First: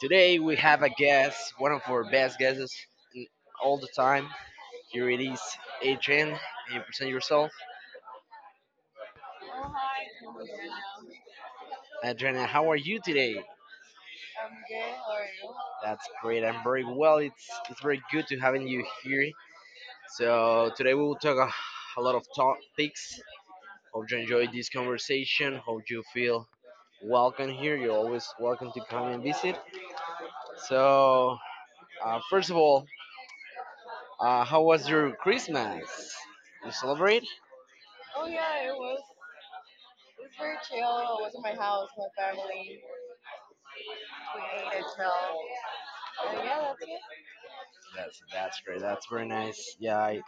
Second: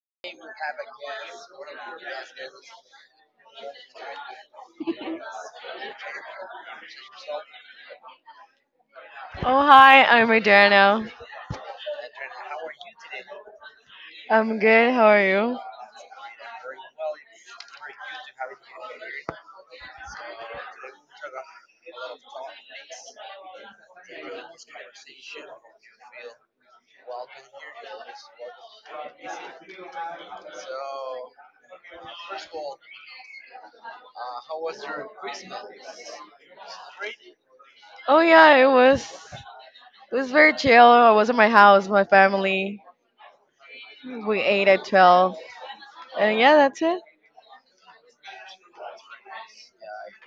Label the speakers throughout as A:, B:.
A: Today we have a guest, one of our best guests in- all the time. Here it is, Adrian. Can you present yourself?
B: Oh, hi, I'm Adriana.
A: Adriana, how are you today?
B: I'm good. How are you?
A: That's great. I'm very well. It's very good to having you here. So today we will talk a lot of topics. Hope you enjoy this conversation. Hope you feel welcome here. You're always welcome to come and visit. So first of all, how was your Christmas? You celebrate?
B: Oh,
A: Oh
B: yeah, it
A: yeah,
B: was it was very chill. I
A: still
B: was at my house, my
A: family.
B: family.
A: We
B: We ate
A: ate as
B: at 12.
A: well.
B: And yeah,
A: Yeah, that's
B: that's
A: it.
B: it.
A: That's great. That's very nice.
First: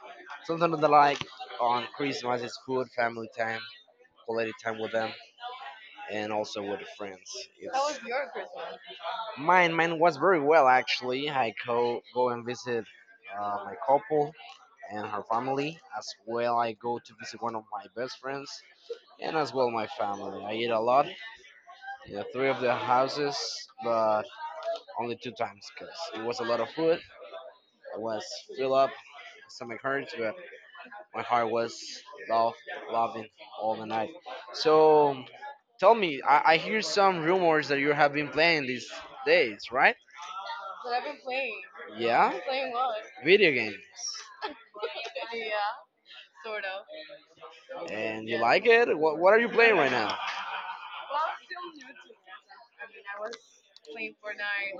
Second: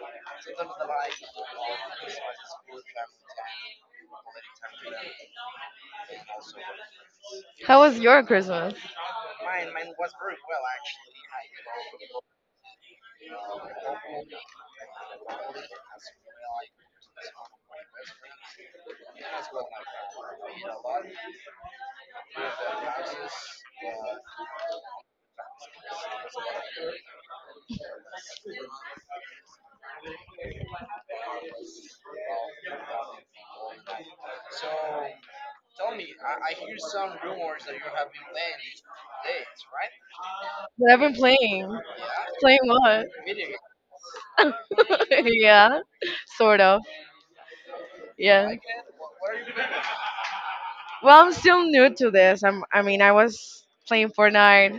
A: Sometimes I like on Christmas it's food, family time, quality time with them, and also with the friends. That
B: How
A: was
B: was
A: It's
B: your
A: Christmas.
B: Christmas?
A: Mine. Mine was very well actually. I go and visit my couple and her family as well. I go to visit one of my best friends and as well my family. I eat a lot in the three of the houses, but only two times because it was a lot of food. I was filled up, stomach hurt, but my heart was love, loving all the night. So tell me, I hear some rumors that you have been playing these days, right?
B: But
A: But
B: I've
A: I've
B: been
A: been playing.
B: playing.
A: Yeah,
B: Playing
A: playing what?
B: what?
A: Video games. Yeah.
B: yeah, sort of.
A: And you, yeah,
B: Yeah.
A: like it? What are you playing right now?
B: Well, I'm still new to this. I mean, I was playing Fortnite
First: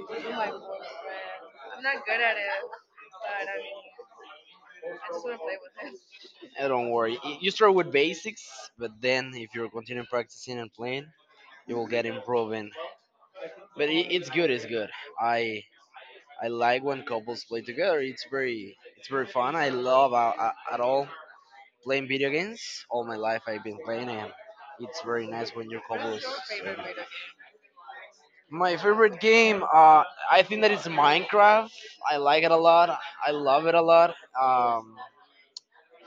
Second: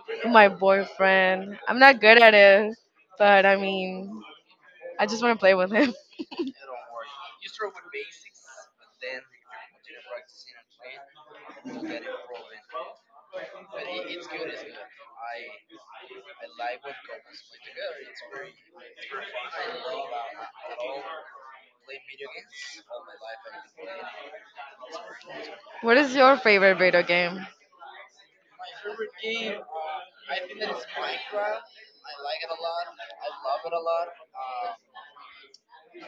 B: with my
A: Oh,
B: boyfriend. I'm
A: I'm
B: not
A: not good
B: good at
A: at it,
B: it,
A: but
B: but
A: I
B: I mean,
A: mean,
B: I
A: I
B: just
A: just
B: want
A: want
B: to play
A: to,
B: with him.
A: eh, don't worry. You start with basics, but then if you continue practicing and playing, you will get improving. But it's good. It's good. I I like when couples play together. It's very fun. I love at all playing video games. All my life I've been playing and it's very nice when your play.
B: What is
A: What couples.
B: your
A: Your
B: favorite
A: favorite video?
B: video game?
A: My favorite game, I think that it's Minecraft. I like it a lot. I love it a lot. Um,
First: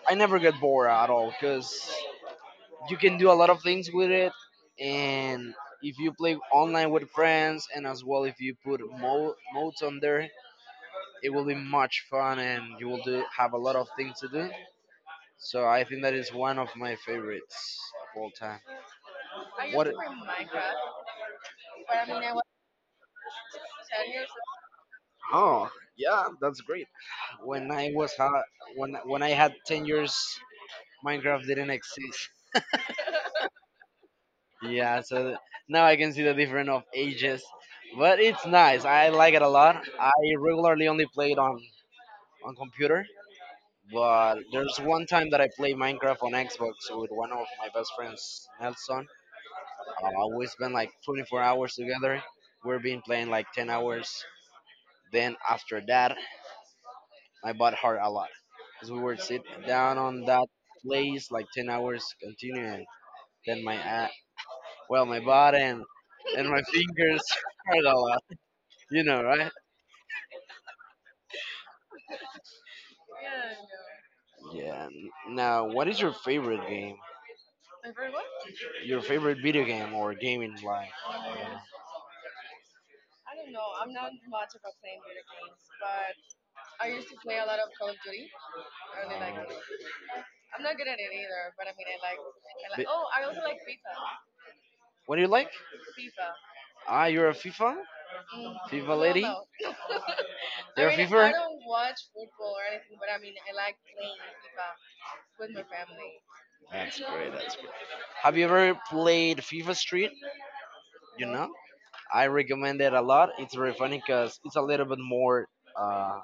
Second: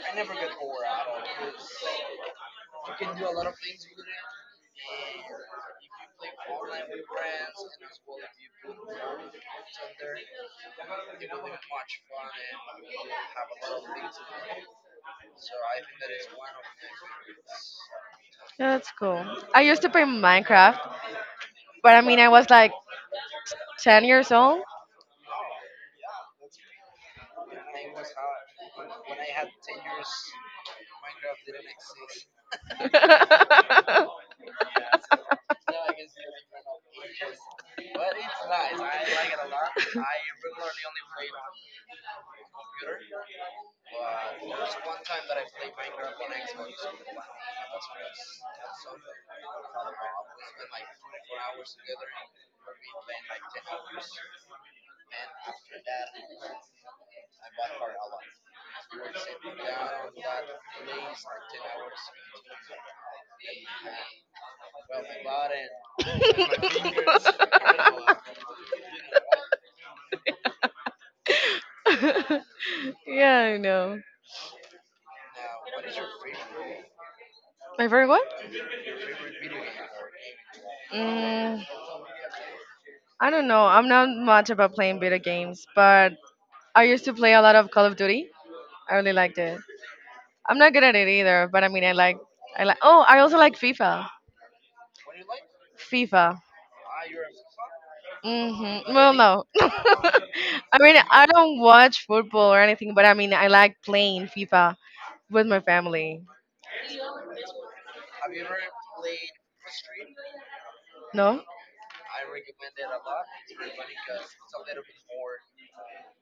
A: I never get bored at all because you can do a lot of things with it, and if you play online with friends, and as well if you put modes on there, it will be much fun, and you will do have a lot of things to do. So I think that is one of my favorites of all time.
B: Yeah, that's cool. I used to
A: What?
B: play Minecraft, but I mean, I was like 10 years old.
A: Oh, yeah, that's great. When I was ha- when I had 10 years, Minecraft didn't exist. Yeah, now I can see the difference of ages, but it's nice. I like it a lot. I regularly only play it on computer, but there's one time that I played Minecraft on Xbox with one of my best friends, Nelson. We spent like 24 hours together. We've been playing like 10 hours. Then after that, my butt hurt a lot because we would sit down on that place like 10 hours continuing. Then my a well, my butt and my fingers hurt a lot. You know, right?
B: yeah, I know.
A: Yeah. Yeah. Now, what is your favorite game?
B: My favorite what?
A: Your favorite video game or game in life?
B: Mm, I don't know. I'm not much about playing
A: Playing
B: video games, but I
A: I
B: used
A: used
B: to
A: to
B: play
A: play
B: a
A: a
B: lot
A: lot of
B: of Call
A: Call of
B: of
A: Duty.
B: Duty. I
A: I
B: really
A: really
B: liked
A: like.
B: it. I'm not good at it either, but I mean, I
A: I
B: like. I
A: like
B: like.
A: Oh,
B: Oh, I also like FIFA.
A: what do you like?
B: FIFA.
A: Ah, you're a FIFA? FIFA
B: Mm-hmm.
A: well,
B: Well,
A: lady? No,
B: no. I
A: you're a
B: mean, I
A: FIFA?
B: don't watch football or anything, but I mean, I like playing FIFA with my family.
A: That's great. No, that's great. Have you ever played FIFA Street? You
B: No?
A: know, I recommend it a lot. It's very funny because it's a little bit more. Uh,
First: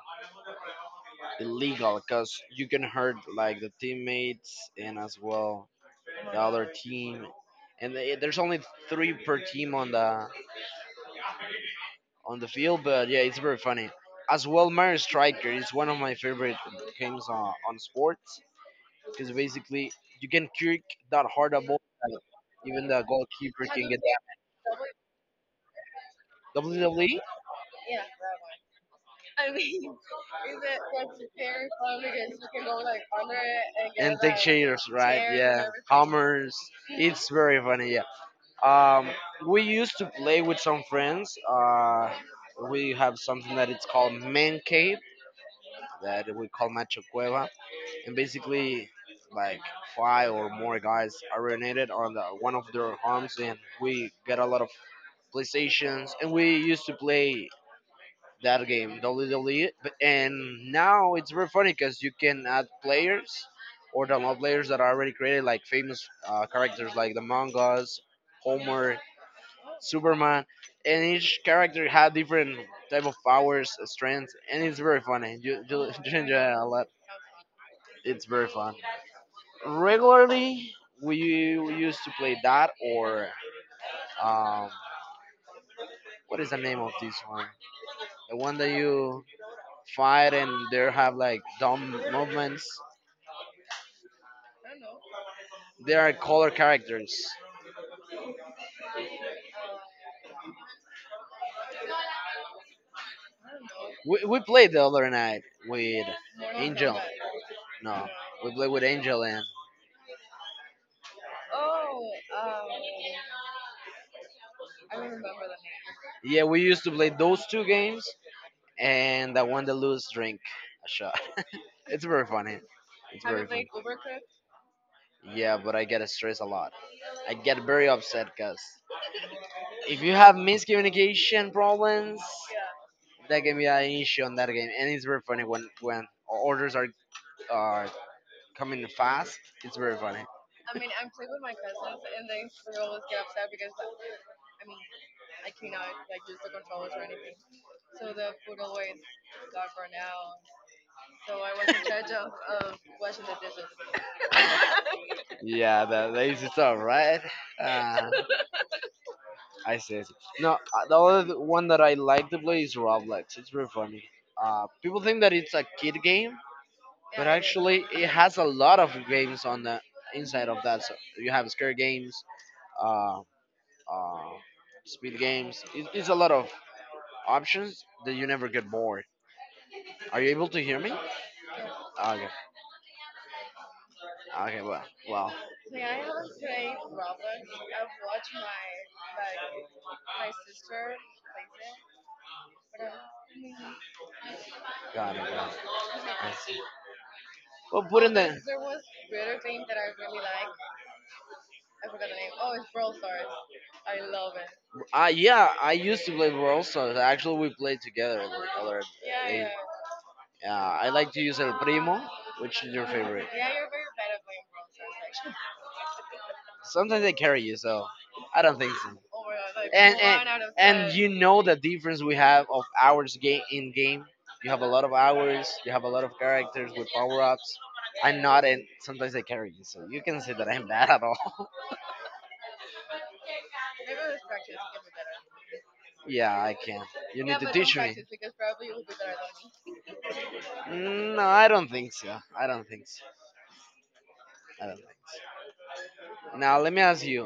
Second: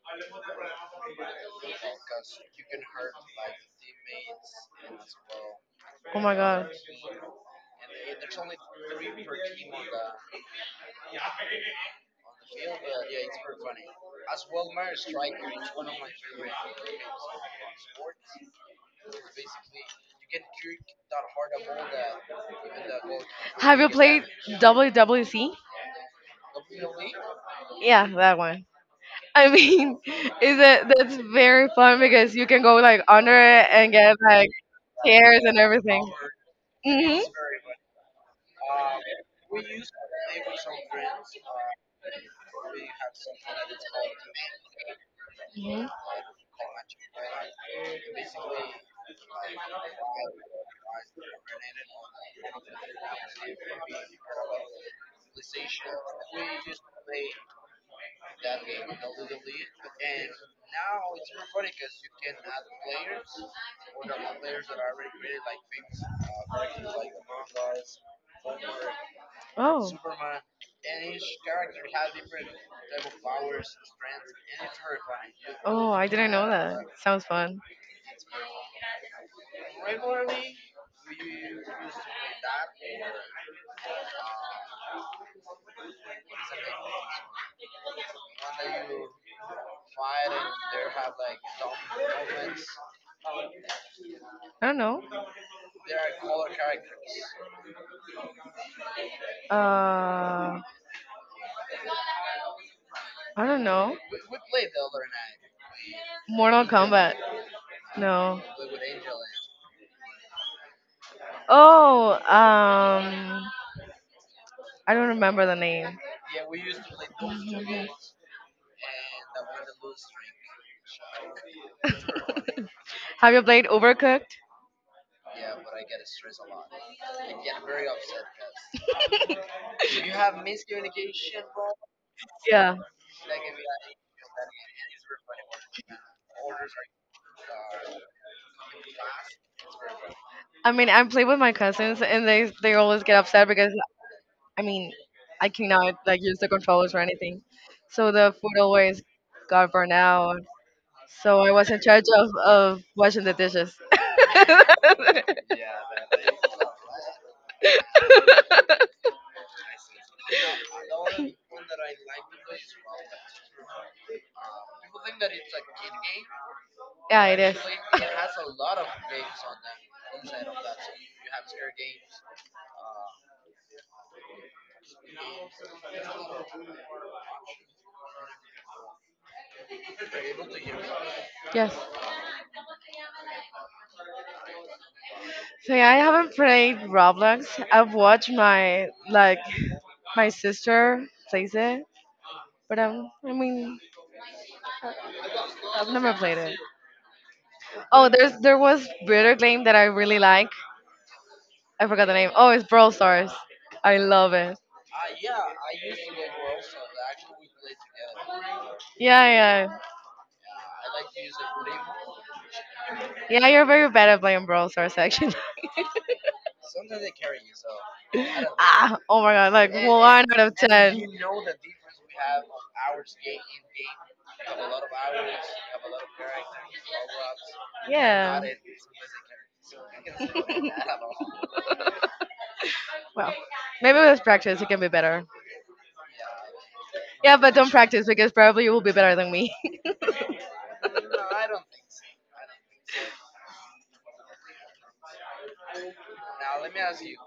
A: Illegal because you can hurt like the teammates and as well
B: Oh my
A: the other
B: god.
A: team. And there's only three per team on the field, but yeah, it's very funny. As well, Mario Striker is one of my favorite games on sports because basically you can kick that hard a ball that even the goalkeeper
B: Have you
A: can get
B: played
A: that.
B: WWC?
A: WWE
B: Yeah, that one. I mean, is it that's very fun because you can go like under it and get
A: and take
B: like
A: shaders, right?
B: tears and
A: Yeah,
B: everything.
A: hammers.
B: Mm-hmm.
A: It's very funny. Yeah. Um, we used to play with some friends. We have something that it's called man cave
B: Mm-hmm.
A: that we call macho cueva, and basically like five or more guys are urinated on one of their arms, and we get a lot of PlayStations, and we used to play that game WWE, and now it's very funny because you can add players or download players that are already created, like famous characters like the Among Us, Homer,
B: Oh.
A: Superman, and
B: and
A: each character had different type of powers, strengths, and it's very funny.
B: Oh, I
A: You
B: didn't
A: enjoy
B: know
A: it a
B: that.
A: lot.
B: Sounds fun.
A: It's very fun. Regularly, we used to play that or um, what is the name of this one? The one that you fight and there have like dumb movements.
B: I don't know.
A: They are color characters.
B: Uh, I don't know.
A: We played the other night with
B: Mortal
A: Angel.
B: Kombat.
A: No,
B: No.
A: we played with Angel and,
B: Oh, I don't remember the name.
A: yeah, we used to play those two games, and the one that lose drink a shot. It's very funny. It's
B: Have you
A: very fun.
B: played Overcooked?
A: Yeah, but I get stressed a lot. I get very upset because if you have miscommunication problems,
B: Yeah.
A: that can be an issue on that game, and it's very funny when orders are coming fast. It's very funny.
B: I mean, I play with my cousins, and they always get upset because I mean, I cannot like use the controllers or anything. So the food always got burned out. So I was in charge of washing the dishes.
A: Yeah, the lace is all right. Uh, I see. I see. No, the other one that I like to play is Roblox. It's very funny. People think that it's a kid game,
B: yeah,
A: but
B: it is.
A: actually it has a lot of games on the inside of that. So you have scare games, uh, uh, speed games. It's a lot of options that you never get bored. Are you able to hear me?
B: Yes.
A: Okay. Okay. Well. Well.
B: So yeah, I haven't played Roblox. I've watched my like my sister plays it, but I mean,
A: Got it. Got it.
B: I've never
A: I
B: played it.
A: see. Well, put
B: Oh,
A: in the.
B: there's
A: Like,
B: there was Bitter Game that I really like. I forgot the name. Oh,
A: oh,
B: it's
A: it's
B: Brawl
A: Brawl
B: Stars.
A: Stars.
B: I
A: I
B: love
A: love
B: it.
A: it. Yeah, I used to play Brawl Stars. Actually, we played together. The other,
B: Yeah,
A: yeah, day.
B: yeah,
A: Yeah. I like to use El Primo, which is your favorite.
B: yeah.
A: Yeah,
B: You're very bad at playing Brawl Stars, actually.
A: you're sometimes they carry you, so I don't think.
B: ah, oh my god, like
A: Like and one
B: one
A: and
B: out
A: out
B: of
A: of and seven.
B: ten.
A: You seven. Know the difference we have of hours game in game. You have a lot of hours. You have a lot of characters with power ups. I'm
B: Yeah.
A: not, and sometimes they carry you, so you can say that I'm bad at all.
B: Well, maybe with practice it can be better.
A: Yeah, I can. You
B: Yeah,
A: yeah, need to
B: but don't
A: teach me.
B: practice because probably you will be better than me.
A: No, I don't think so. I don't think so. I don't think. So. Now let me ask you.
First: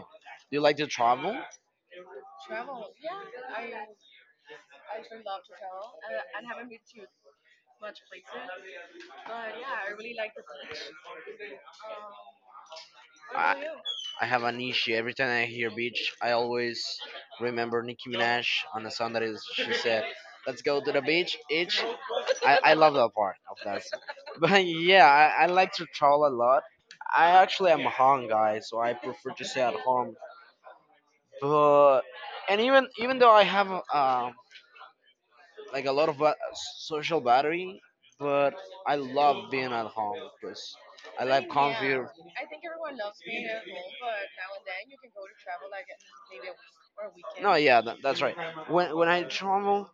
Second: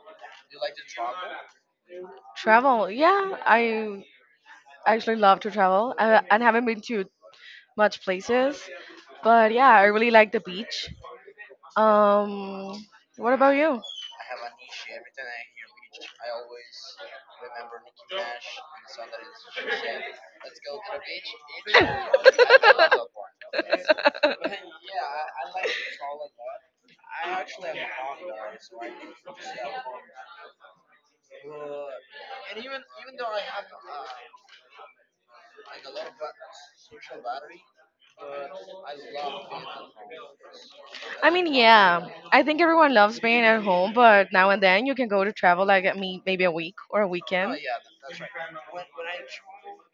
A: Do you like to travel?
B: travel, yeah,
A: I, I
B: I actually love to travel. I haven't been to much places, but yeah, I really like the beach. Um, what about you?
A: I have an issue. Every time I hear beach, I always remember Nicki Minaj on a song that is she said, "Let's go to the beach." Each, I love that part of that song. But yeah, I like to travel a lot. I actually am a home guy, so I prefer to stay at home but and even though I have like a lot of social battery, but I love being at home because I
B: I
A: like
B: mean,
A: comfy.
B: yeah, I think everyone loves being at home, but now and then you can go to travel like at me maybe a week or a
A: No,
B: weekend.
A: yeah, that's right. When I travel,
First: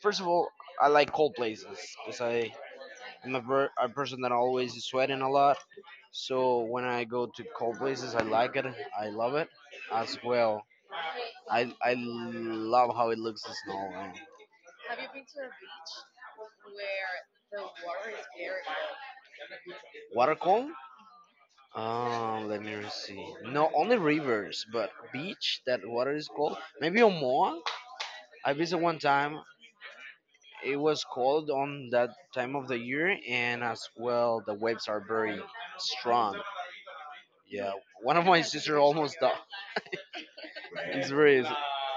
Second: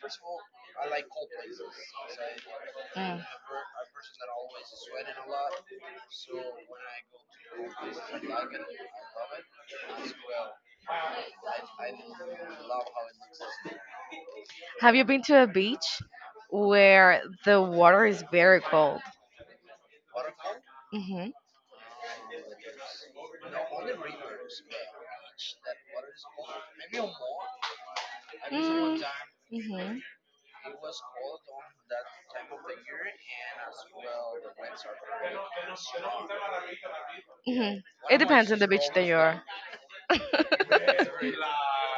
A: first of all, I like cold places because I
B: Mm.
A: am a person that always is sweating a lot. So when I go to cold places, I like it. I love it as well. I love how it looks the snow. Man.
B: Have you been to a beach where the water is very cold?
A: Water cold?
B: Mm-hmm.
A: Let me see. No, only rivers, but beach that water is cold. Maybe Omoa. I visited one time.
B: Mm-hmm.
A: It was cold on that time of the year, and as well, the waves are very strong. Yeah,
B: Mm-hmm.
A: one
B: It
A: of my
B: depends on the
A: sister
B: beach that you
A: almost died.
B: are.
A: It's very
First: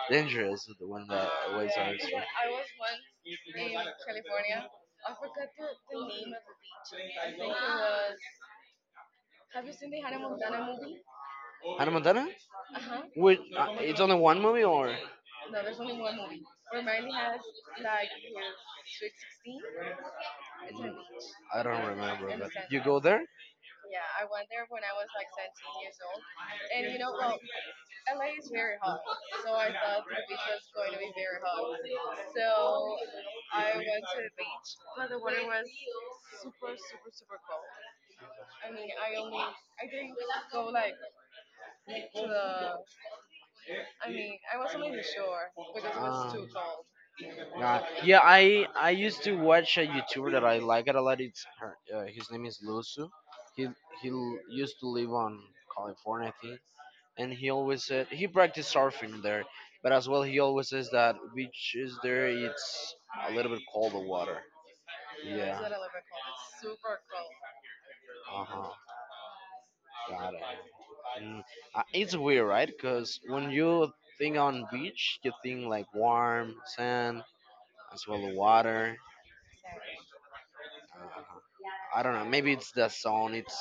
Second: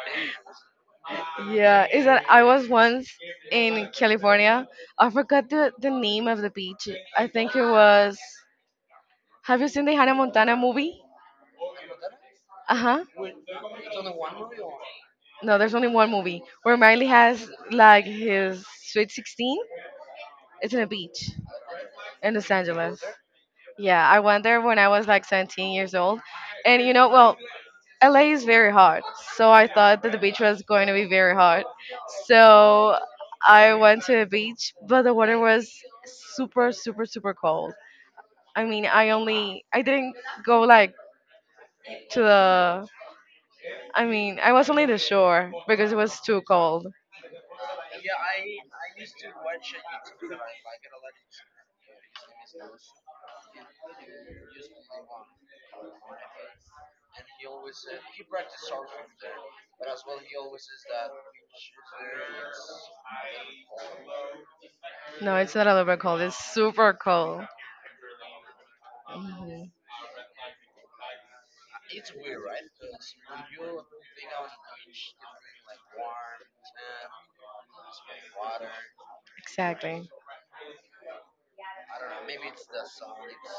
A: dangerous when the waves
B: Yeah, is
A: are.
B: that I was once in California. I forgot the name of the beach. I think it was. Have you seen the Hannah Montana movie?
A: Hannah Montana?
B: Uh
A: Uh huh.
B: huh.
A: With it's only one movie or
B: No,
A: no,
B: there's
A: there's
B: only
A: only
B: one
A: one movie.
B: movie where Miley
A: Like
B: has like his
A: Sweet
B: sweet 16.
A: 16.
B: It's
A: It's
B: in
A: in
B: a
A: a beach.
B: beach
A: I don't remember.
B: in
A: In the
B: Los
A: But sand. You sandbox. Go
B: Angeles.
A: there? Yeah.
B: Yeah, I went there when I was like 17 years old. And you
A: And
B: know, well, LA is
A: it's
B: very
A: very hot.
B: hot, so
A: So
B: I
A: the
B: thought that the beach
A: beach
B: was
A: was
B: going
A: going
B: to
A: to be
B: be
A: hot.
B: very hot.
A: So
B: So
A: I
B: I
A: went
B: went to
A: to
B: the
A: the beach.
B: beach, but the
A: The
B: water
A: water was
B: was super,
A: super
B: super, super
A: cold.
B: cold. I
A: I
B: mean,
A: mean,
B: I
A: I only
B: only, I didn't go
A: go to
B: like to
A: the.
B: the, I
A: I mean,
B: mean, I
A: I
B: was
A: was
B: only
A: only
B: at
A: in
B: the
A: the shore
B: shore
A: because
B: because
A: it
B: it
A: was
B: was
A: Ah.
B: too
A: too
B: cold.
A: God. Yeah, I used to watch a YouTuber that I like it a lot. It's her. His name is Lusu. He he used to live on California, I think, and he always said he practiced surfing there. But as well, he always says that beach is there. It's a little bit cold the water.
B: No, it's
A: Yeah.
B: not a little bit cold, it's super cold.
A: Uh huh.
B: Hmm
A: Got it. Mm. It's weird, right? Because when you think on beach, you think like warm sand as well the water.
B: exactly.
A: I don't know. Maybe it's the sun. It's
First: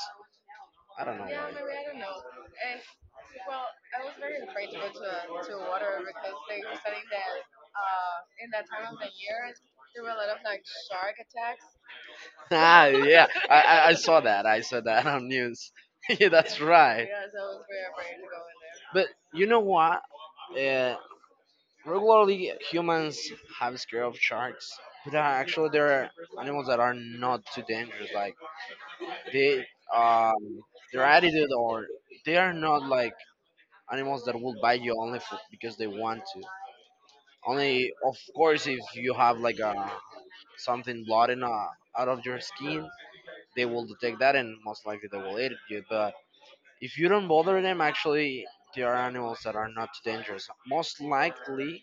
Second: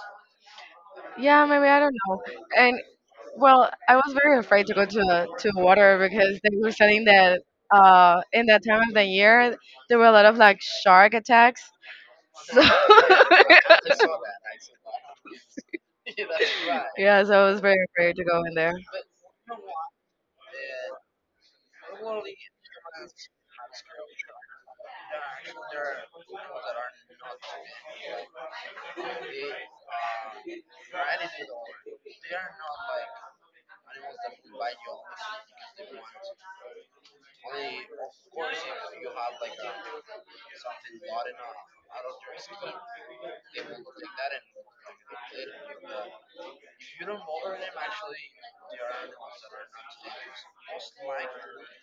A: I don't know.
B: Yeah,
A: Yeah,
B: maybe I don't know. And well,
A: what.
B: I was very afraid to go to the water because they were saying that in that time of the year there were a lot of like shark attacks. So
A: Ah, yeah. I saw that. I saw that on news. Yeah, that's right.
B: yeah,
A: Yeah,
B: so I was very afraid to go in there.
A: but you know what? Uh, Regularly humans have scare of sharks, but actually there are animals that are not too dangerous. Like they, um, their attitude, or they are not like animals that will bite you only for, because they want to. Only, of course, if you have like a something blooding out of your skin, they will detect that and most likely they will eat you. But if you don't bother them, actually, there are animals that are not dangerous. Most likely,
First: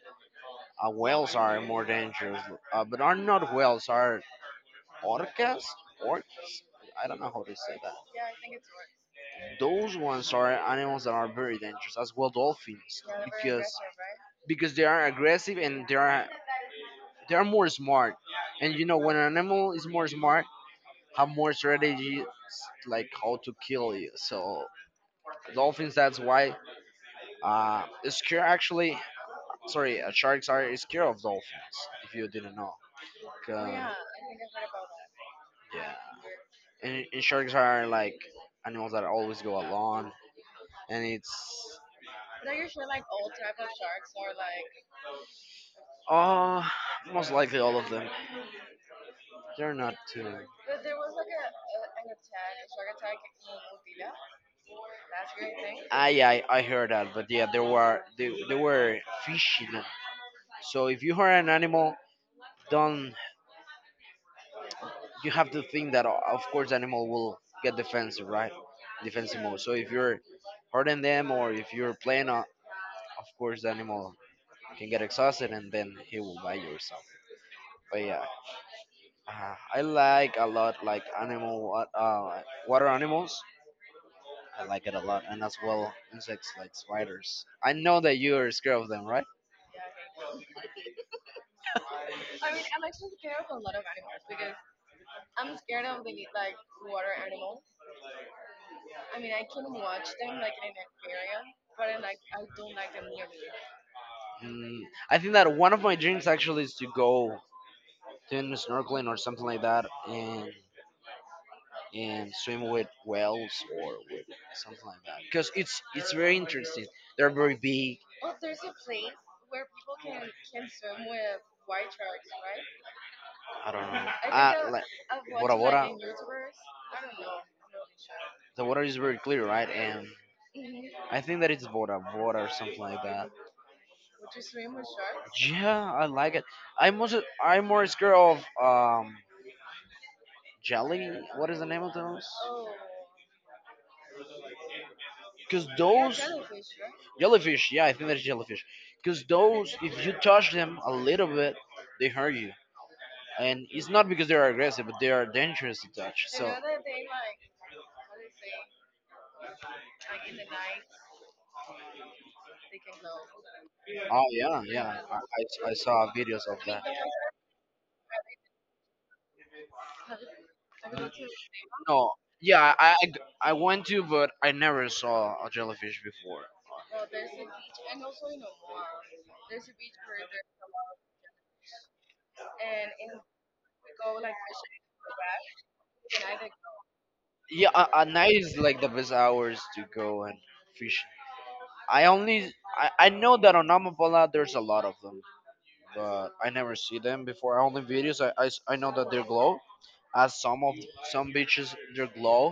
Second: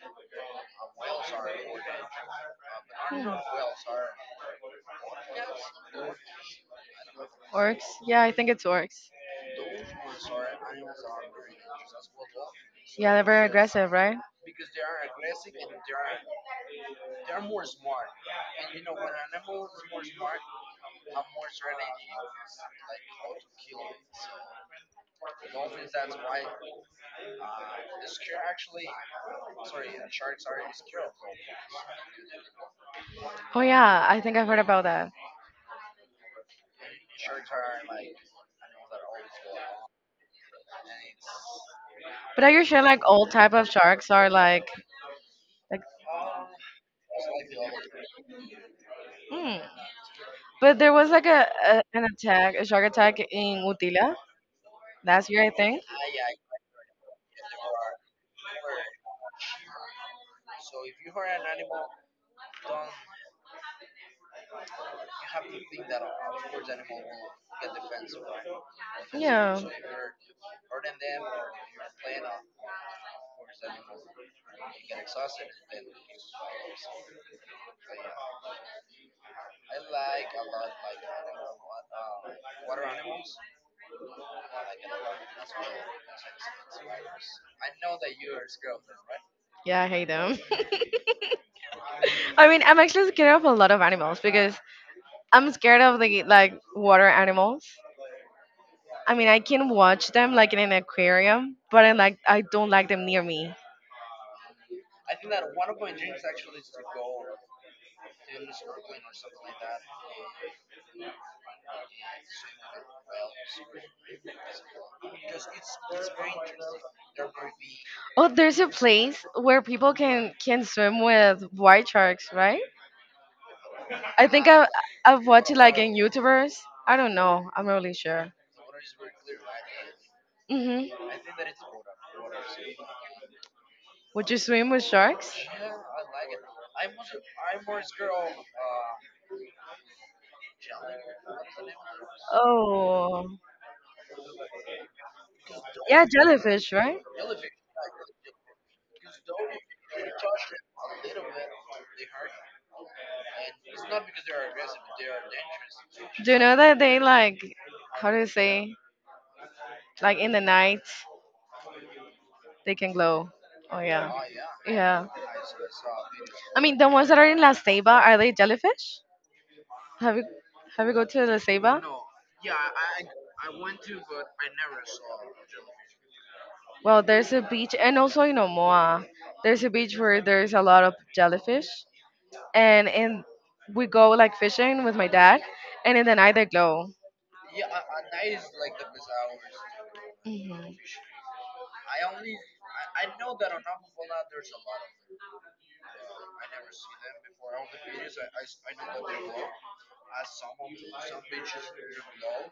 A: whales are more dangerous, but are
B: Hmm.
A: not whales. Are orcas? Orcas? I don't know how to say
B: Orcs?
A: that.
B: Yeah, I think it's orcs.
A: Those ones are animals that are very dangerous, as well dolphins,
B: Yeah, they're very
A: because
B: aggressive, right?
A: because they are aggressive and they're more smart. And you know, when an animal is more smart, have more strategies like how to kill you. So dolphins, that's why is scared actually. Sorry, sharks are scared of dolphins. If you didn't know, Oh
B: Oh
A: Yeah.
B: yeah, I think I've heard about that.
A: Yeah. And sharks are like animals that always go alone, and it's
B: But are you sure like all type of sharks are like
A: oh, most likely all of them.
B: mm.
A: They're not too. That's
B: But there was like a an attack, a shark attack in Utila last year, I think.
A: a I heard that, but yeah, they were they were fishing. So if you hurt an animal, don't, you have to think that o- of course animal will get defensive, right? Defensive
B: Yeah.
A: mode. So if you're hurting them or if you're playing, of course the animal can get exhausted and then he will bite you or something. But yeah, I like a lot like animal wa- water animals. I like it a lot, and as well insects like spiders. I know that you are scared of them, right?
B: Yeah, I hate them. I mean, I'm actually scared of a lot of animals because I'm scared of the like water animals. I mean, I can watch them like in an aquarium, but I like I don't like them near me.
A: Mm, I think that one of my dreams actually is to go. Doing snorkeling or something like that and swim with whales or with something like that, because it's very interesting, they're very big.
B: Oh, there's a place where people can swim with white sharks, right?
A: I don't know.
B: I think
A: uh,
B: I,
A: like
B: I've watched
A: Bora
B: it like
A: Bora,
B: in YouTubers. I don't know. I'm not really sure.
A: the water is very clear, right? And
B: hmm
A: I think that it's Bora Bora or something like that.
B: Would you swim with sharks?
A: Yeah, I like it. I'm also I'm more scared of jelly, what is the name of those,
B: Oh,
A: because
B: yeah,
A: those
B: jellyfish, right?
A: Jellyfish, yeah, I think that's jellyfish. Because those, if you touch them a little bit, they hurt you. And it's not because they are aggressive, but they are dangerous to touch.
B: Do you
A: So,
B: know that they like, how do you say, like in the night, they can glow? Oh, yeah.
A: oh yeah, yeah,
B: Yeah.
A: I saw videos
B: I mean, the ones that are in La Ceiba, are they jellyfish? Have you have
A: of
B: you go
A: them.
B: to the Ceiba?
A: No, yeah, I I went to, but I never saw a jellyfish before.
B: Well, there's a beach, and also in Omoa, there's a beach where there's a lot of jellyfish, and we go like fishing with my dad, and in the night they glow.
A: Yeah, a night is like the best hours to go and
B: Hmm
A: fish. I only I know that on Amapola there's a lot of them, but I never see them before. Only videos. I s- I know that they're glow. As some of some beaches, they're glow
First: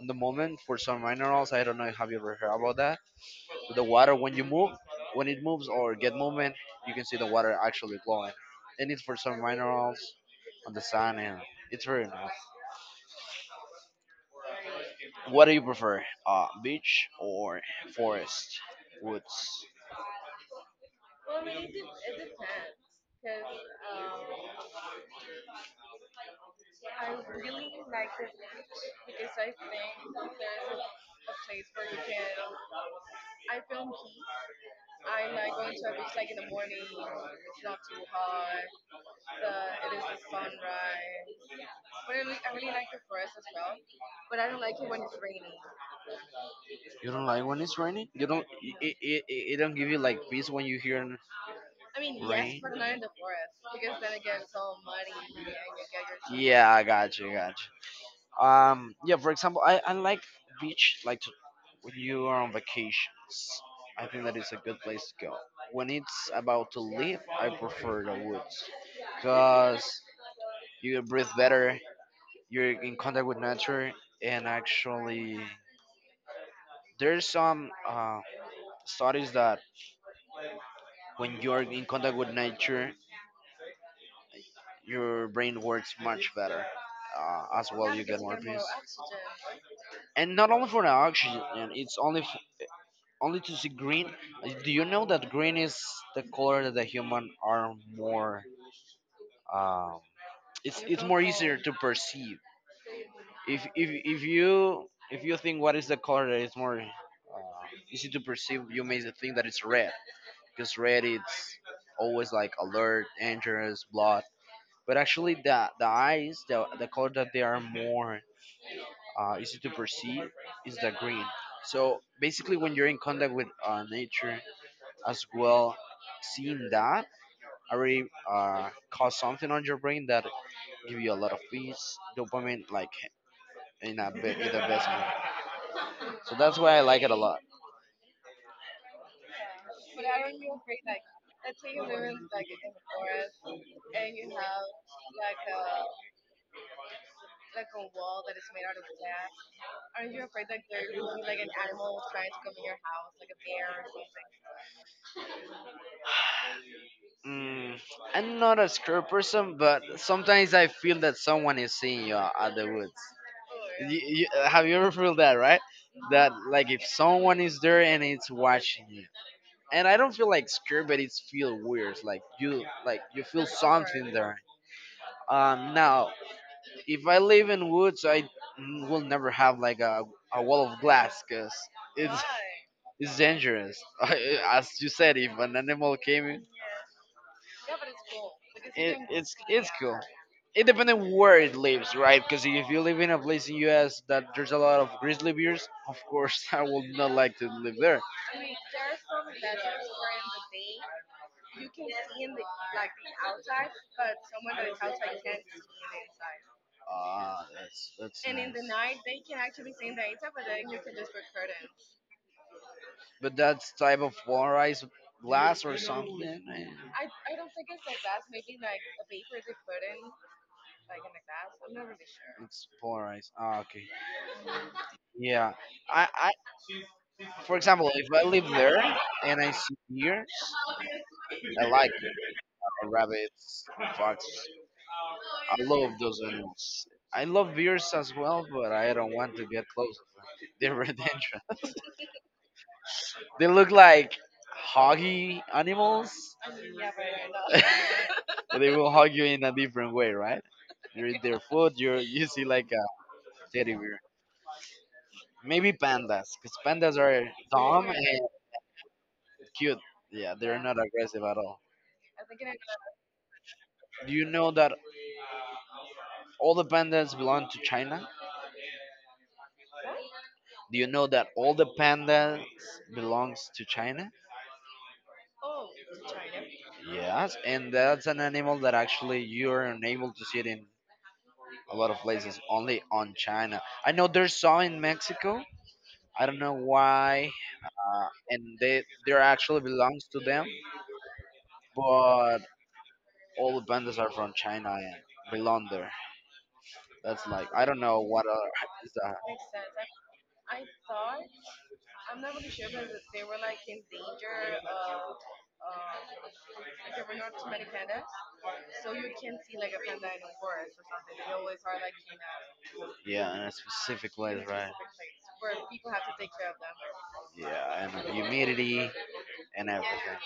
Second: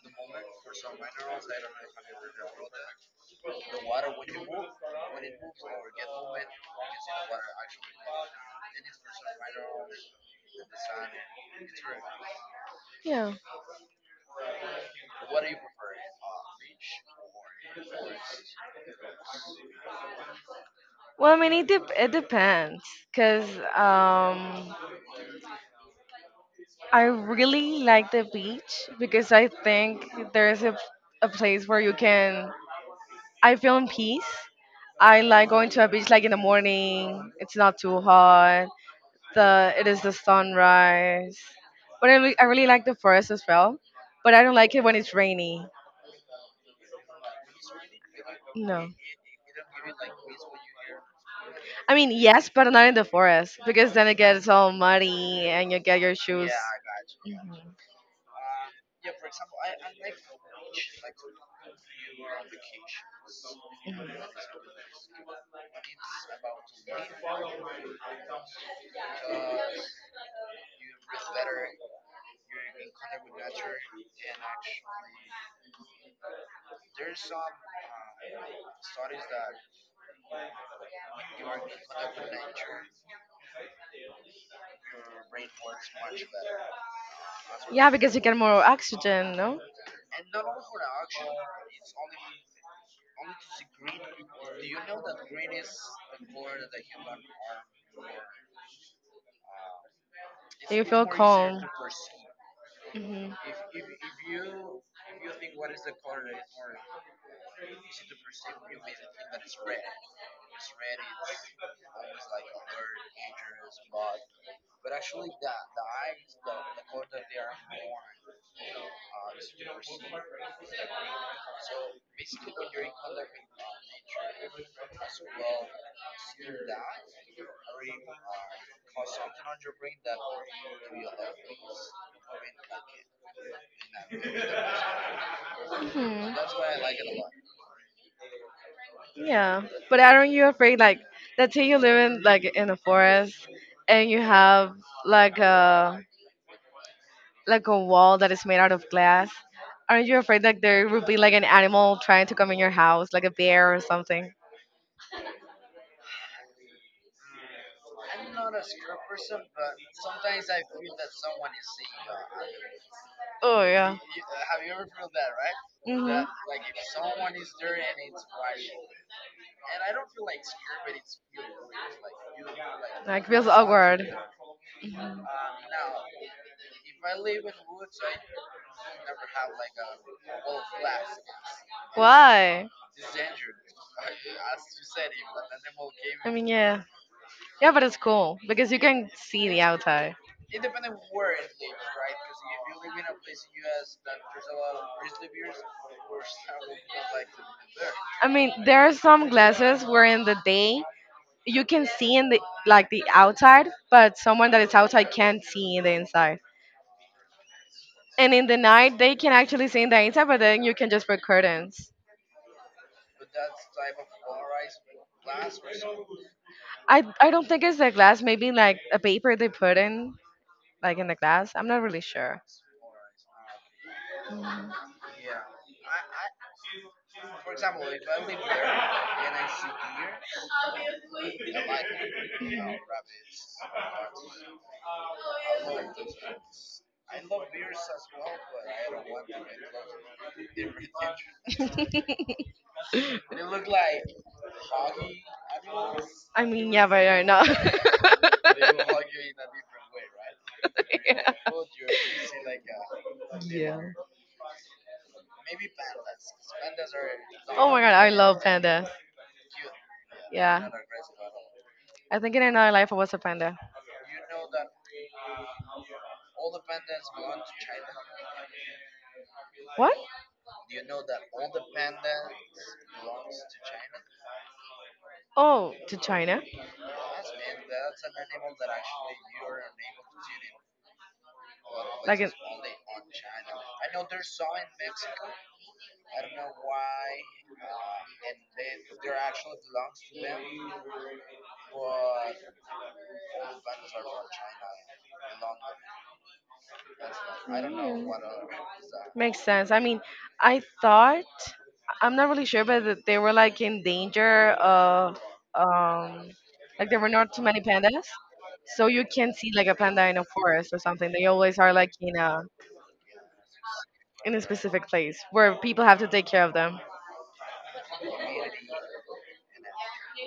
A: on the moment for some minerals. I don't know. Have you ever heard about that? The water when you move, when it moves or get movement, you can see the water actually glowing, and it's for some minerals on the sand. And it's very nice.
B: Yeah.
A: What do you prefer, beach or forest, woods?
B: Well, I mean, it depends, cause um, I really like the beach because I think there's a place where you can I feel in peace. I like going to a
A: So
B: beach like
A: like
B: in the morning. It's not too hot. The it is the sunrise. But I really like the forest as well. But I don't like it when it's rainy.
A: you don't like when it's raining? You don't.
B: No.
A: It don't give you like peace when you hear n-
B: I
A: I
B: mean
A: yes
B: yes,
A: rain.
B: but not in the forest because then it gets all muddy and you get your shoes.
A: Yeah, I got you, got
B: Mhm.
A: you. Yeah. For example, I like beach like to, when you are on vacations. I think that is a good place to go. When it's about to leave, I prefer the woods because you breathe better. You're in contact with nature, and actually there's some studies that when you're in contact with nature your brain works much better, as
B: Yeah,
A: well you
B: because
A: get
B: you get
A: more peace,
B: more oxygen, no?
A: and not only for the oxygen, it's only f- only to see green. Do you know that green is the color that the human are more um, it's
B: You
A: it's
B: feel
A: more easier
B: calm.
A: to perceive?
B: Mhm.
A: If if you if you think what is the color that is more easy to perceive, you may think that it's red because Reddit's always like alert, dangerous, blood. But actually, the eyes, the color that they are more easy to perceive is the green. So basically, when you're in contact with nature as well, seeing that already cause something on your brain that give you a lot of peace, dopamine, like in a bit, in the best way.
B: hmm
A: So that's why I like it a
B: Yeah, but aren't you afraid? Like, let's say you live in like in a forest, and you have like a wall that is made out of glass. Aren't you afraid like there would be like
A: lot.
B: an animal trying to come in your house, like a bear or something?
A: Mm, I'm not a scared person, but sometimes I feel that someone is seeing you at the woods.
B: Oh yeah.
A: Have you ever feel that, right?
B: Mhm.
A: That like if someone is there and it's watching you, and I don't feel like scared, but it's feel weird. Like you
B: Like
A: feel
B: feels awkward.
A: something there. Now if I live in woods, I n- will never have like a wall of glass, cause it's
B: Why?
A: it's dangerous. As you said, if an animal came
B: I
A: in.
B: mean, yeah. Yeah, but it's cool because you
A: It,
B: can
A: it's
B: see the
A: it's cool.
B: outside.
A: It depends on where it lives, right? Because if you live in a place in U.S. that there's a lot of grizzly bears, of course I would not like to live there.
B: I mean, there are some glasses where in the day you can see in the like the outside, but someone that is outside can't see in the inside.
A: Ah, that's that's.
B: And in the night, they can actually see in the inside, but then you can just put curtains.
A: But that's type of polarized glass or something.
B: I
A: Eh?
B: I don't think it's the glass. Maybe like a paper they put in, like in the glass. I'm not really sure.
A: It's polarized. Ah, okay. Yeah. I, I, for example, if I live there and I see deer, I like it. Rabbits, foxes. I love those animals. I love bears as well, but I don't want to get close to them. They're very
B: really
A: dangerous.
B: can
A: They look like huggy animals.
B: I mean, yeah, but I know. They
A: But they
B: will
A: will
B: hug
A: hug
B: you
A: you in a different way, right? You eat their food. You see like a teddy bear, maybe pandas, because pandas are dumb
B: I
A: and
B: love pandas. They're
A: cute. Yeah, they're
B: Yeah,
A: not aggressive at all.
B: I think in another life I was a panda.
A: Do you know that all the pandas belong to China?
B: What?
A: Do you know that all the pandas belongs to China? Oh,
B: Oh, to China?
A: spider.
B: Well,
A: Yes, and that's an animal that actually you're unable to see it in a lot of
B: in
A: places, only on China. I know there's some in Mexico. I don't know why, and they actually belongs to them, but all the pandas are from China and belong there. That's like I don't know what other is that.
B: Makes sense. I mean, I thought I'm not really sure, but that they were like in danger of um like there were not too many
A: Many
B: pandas.
A: pandas.
B: So
A: So
B: you
A: you
B: can
A: can
B: see
A: see
B: like
A: like
B: a
A: a
B: panda in a forest
A: forest.
B: or something. They always are like
A: Yeah, in a specific
B: in a
A: place, right?
B: specific place where people have to take care of them.
A: Yeah, and the humidity and everything.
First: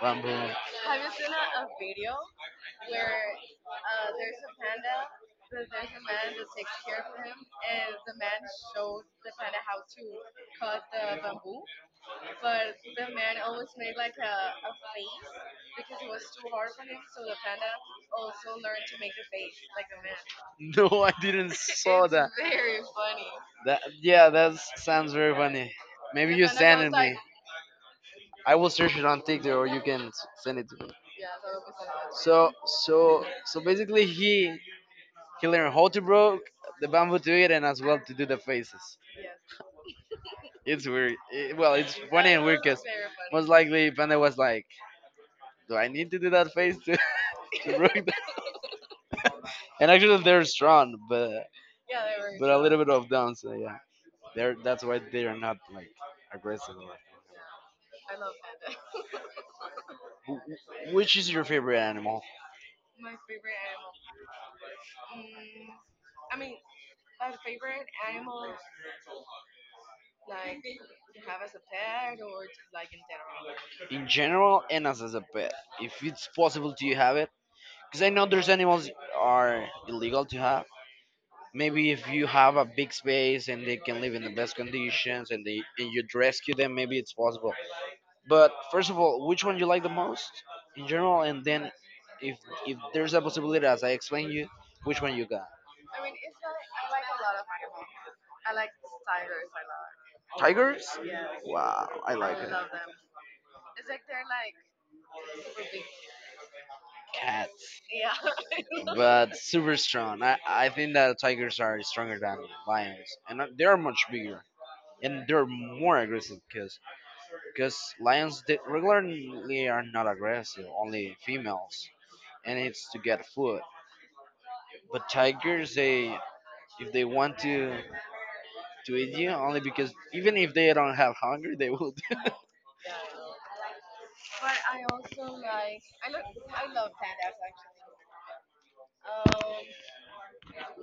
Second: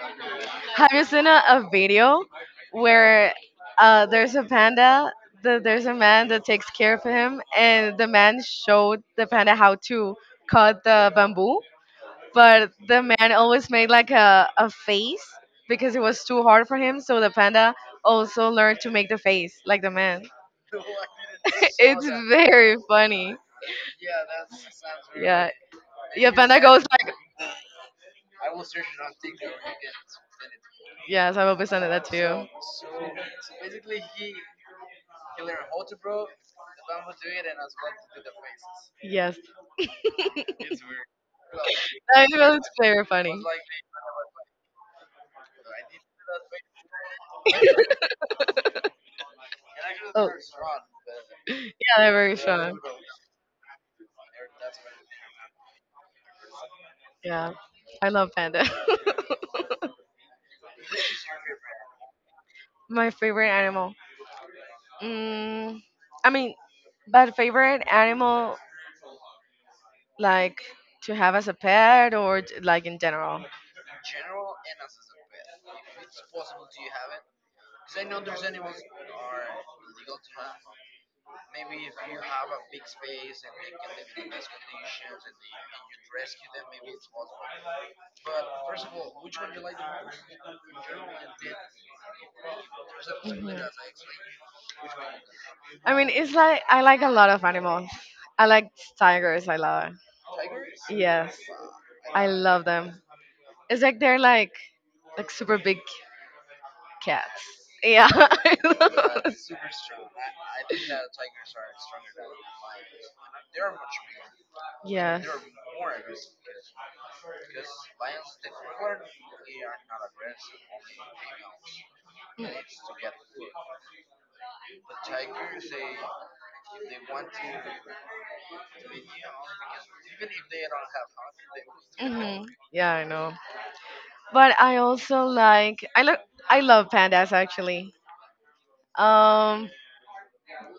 A: Bamboo.
B: Have you seen a video where there's a panda the, there's a man that takes care of him and the man showed the panda how to cut the bamboo but the man always made like a face because it was too hard for him so the panda also learned to make the face like the man
A: No, I didn't
B: it's
A: saw that.
B: very funny
A: That yeah, that sounds very
B: yeah
A: funny.
B: yeah
A: Maybe you
B: panda
A: send
B: goes
A: it
B: like
A: me. I will search it on TikTok, or you can s- send it to me.
B: yes I will be sending that to
A: So
B: you
A: so so basically, he learned how to broke the bamboo to it and as well to do the faces.
B: yes
A: It's weird. It- well, it's
B: that
A: funny and weird
B: was
A: because
B: very funny
A: most likely Panda was like, "Do I need to do that face to, to broke?" The-? And actually,
B: oh
A: they're strong,
B: yeah they're very
A: but a little
B: strong
A: bit of down. So yeah, they're that's why they are not like aggressive.
B: yeah I love panda
A: Which is your favorite animal
B: my favorite animal mm, i mean but favorite animal, like to have as a pet or like in general?
A: in general and as a pet? If it's possible, do you have it? Because I know there's animals are illegal to have. Maybe if you have a big space and they can live in the best conditions and they and you rescue them, maybe it's possible. But first of all, which one you like the most in general, and then if if there's a possibility,
B: Mhm.
A: as I explained you, which one you got?
B: I mean, it's like I like a lot of animals. I like tigers. I love them.
A: Tigers?
B: Yes,
A: Wow, I
B: I
A: like it.
B: love them. It's like they're like super big cats.
A: Cats.
B: Yeah. I love-
A: But
B: it.
A: super strong. I think that tigers are stronger than lions, and they are much bigger. And
B: Yes.
A: they're more aggressive because lions they regularly are not aggressive, only females, and it's to get food. But tigers, they if they want to eat you, only because even if they don't have hunger, they will.
B: Yeah, I know. But I also like I look I love pandas actually. Um,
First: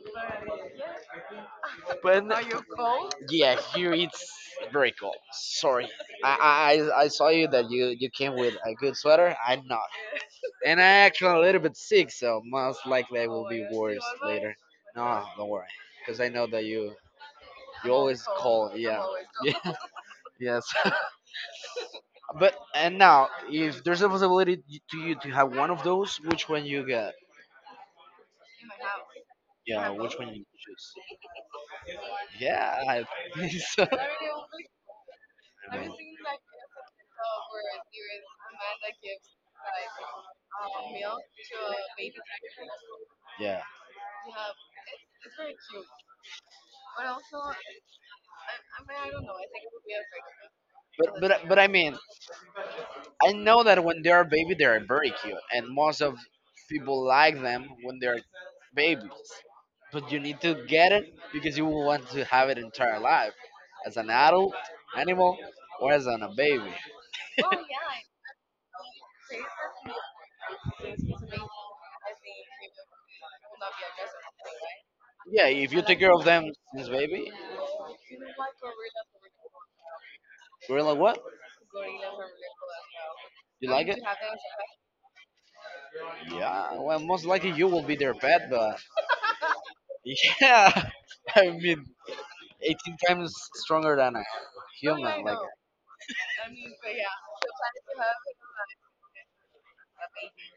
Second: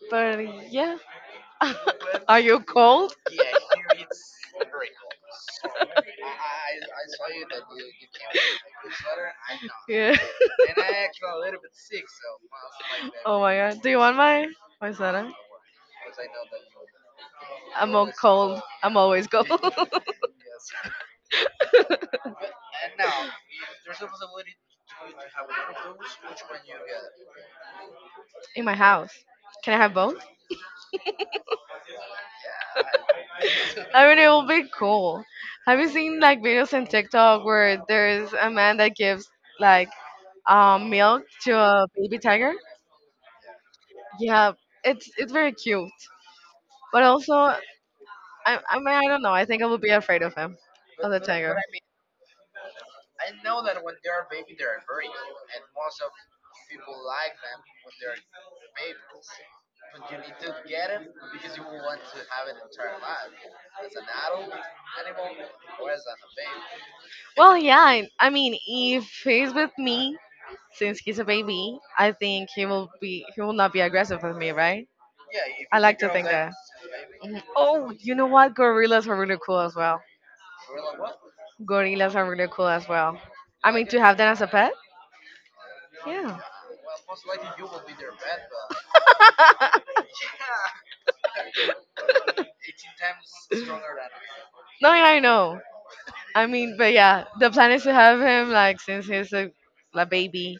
B: but yeah. Are you cold?
A: Yeah, here it's very cold. Sorry, I saw you that you came with a good sweater. I'm not.
B: Yeah.
A: And I actually a little bit sick, so most likely I
B: Oh
A: will
B: my
A: be
B: god. Do you
A: worse
B: want
A: later.
B: my
A: No,
B: sweater?
A: don't worry, because I know that you
B: I'm all
A: always
B: cold.
A: call.
B: I'm
A: Yeah,
B: always cold.
A: yeah, yes. But and now, if there's a possibility y- to you to have one of those, which one you get?
B: in my house. Can I
A: Yeah,
B: have both?
A: which one you choose? Yeah, I think so.
B: I mean, it will be cool. Have you seen like videos on TikTok where there's a man that gives like milk to a baby tiger?
A: Yeah,
B: Yeah, it's very cute. But also, I mean, I don't know. I think I would be afraid of him,
A: but
B: of the
A: but
B: tiger.
A: but I mean, I know that when they are baby, they are very cute, and most of people like them when they are babies. But you need to get it because you will want to have it entire life, as an adult animal or as on a baby.
B: Well, yeah. I mean, if he's with me, since he's a baby, I think he will not be aggressive with me, right?
A: Yeah, if
B: I
A: you
B: like
A: take
B: to
A: care
B: think
A: of
B: that.
A: them since baby,
B: Mhm. Oh, you know what? Gorillas are really cool as well.
A: gorilla what?
B: Gorillas are really cool as well. I
A: You
B: mean,
A: like
B: to
A: it?
B: have them as a pet? Yeah.
A: Yeah. Well, most likely you will be their pet, but yeah. I mean, 18 times stronger than a
B: No, yeah, I
A: human. Like,
B: know. I mean, but yeah, the plan is to have him like since he's a like, baby,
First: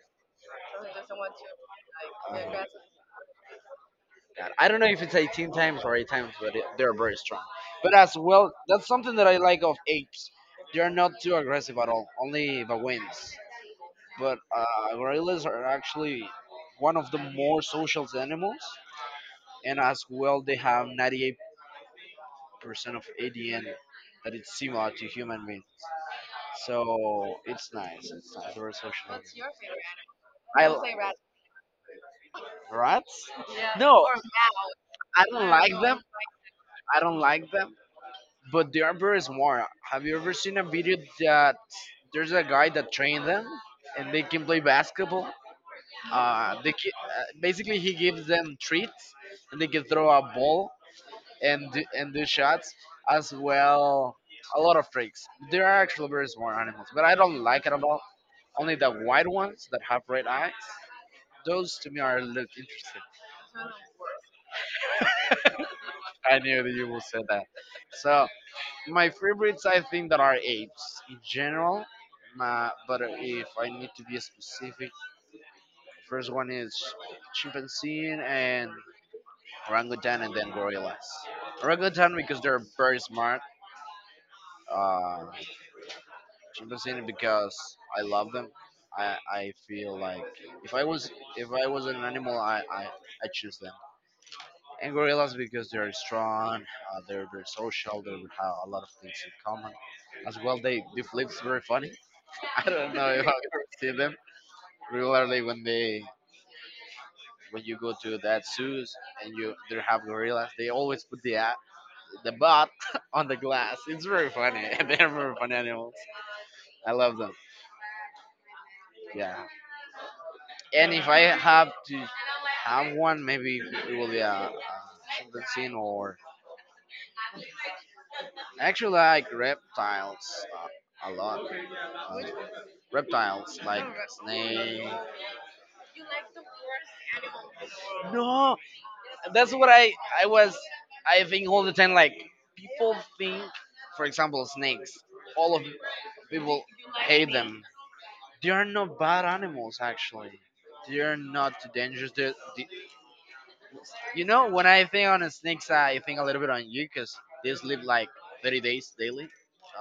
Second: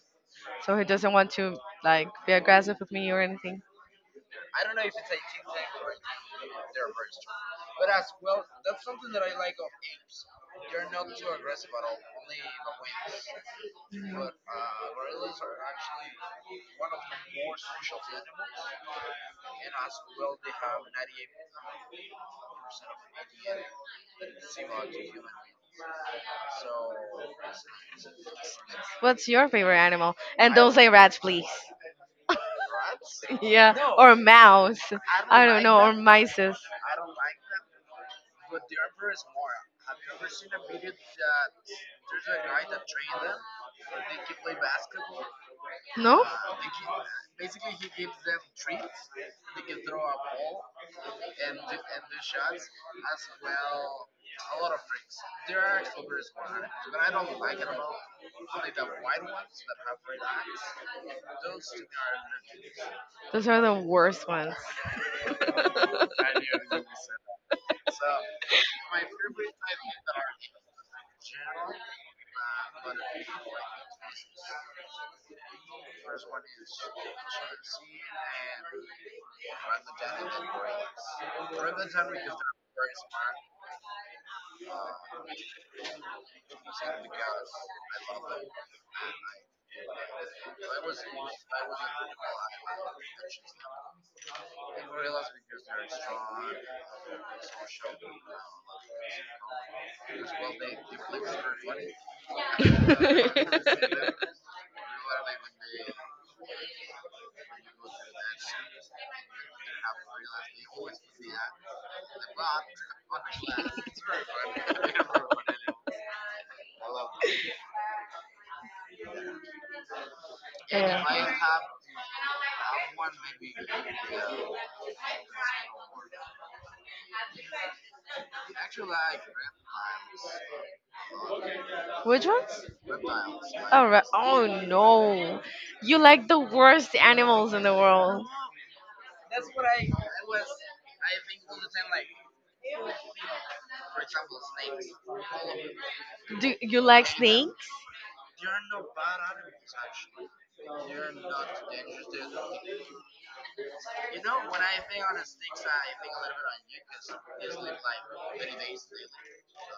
B: so he doesn't want to like be
A: oh my
B: aggressive with me or anything.
A: god, I don't know if it's 18 times or 8 times, but it, they're very strong. But as well, that's something that I like of apes. They are not too aggressive at all, only the baboons. But Gorillas are actually one of the more social animals, and as well, they have 98% of ADN that is similar to human beings. So it's nice. It's nice. Very social.
B: What's your favorite animal? And
A: I,
B: don't say rats, please.
A: Rats? Yeah.
B: Yeah,
A: No,
B: or
A: or
B: a mouse.
A: I
B: I
A: don't
B: don't
A: like
B: know, or
A: them.
B: mices.
A: I don't like them. But they are very smart. Have you ever seen a video that there's a guy that trained them and they can play basketball?
B: No?
A: They can, basically he gives them treats and they can throw a ball and do shots as well. A lot of freaks. There are actually very smart animals, but I don't like it at all. Only the white ones that have red eyes. Those to me are look interesting.
B: Those are the worst ones.
A: I knew that you will say that. So my favorites, I think, that are apes in general. But if I need to be specific, first one is chimpanzee and orangutan, and then gorillas. Orangutan because they're very smart. Uh, Chimpanzee because I love them. I feel like if I was if I was an animal, I choose them. And gorillas because they're strong, they're very social, they have a lot of things in common. As well, they flip very funny. I don't know if I ever see them regularly when you go to that zoos and you they have gorillas. They always put the butt on the glass. It's very funny. They're very funny animals. I love them. Yeah. And if I
B: Yeah.
A: have to have one, maybe it will be a chimpanzee or I actually like reptiles a lot. Uh,
B: Which ones?
A: Reptiles like
B: Oh, oh
A: snake.
B: no. You like the worst animals in the world.
A: No, that's what I was I think all the time, like people think, for example, snakes, all of
B: Do
A: people
B: you like
A: hate them.
B: snakes?
A: They are not bad animals actually, they are not too dangerous. They're, they You know, when I think on a snakes I think a little bit on you because they sleep like 30 days daily,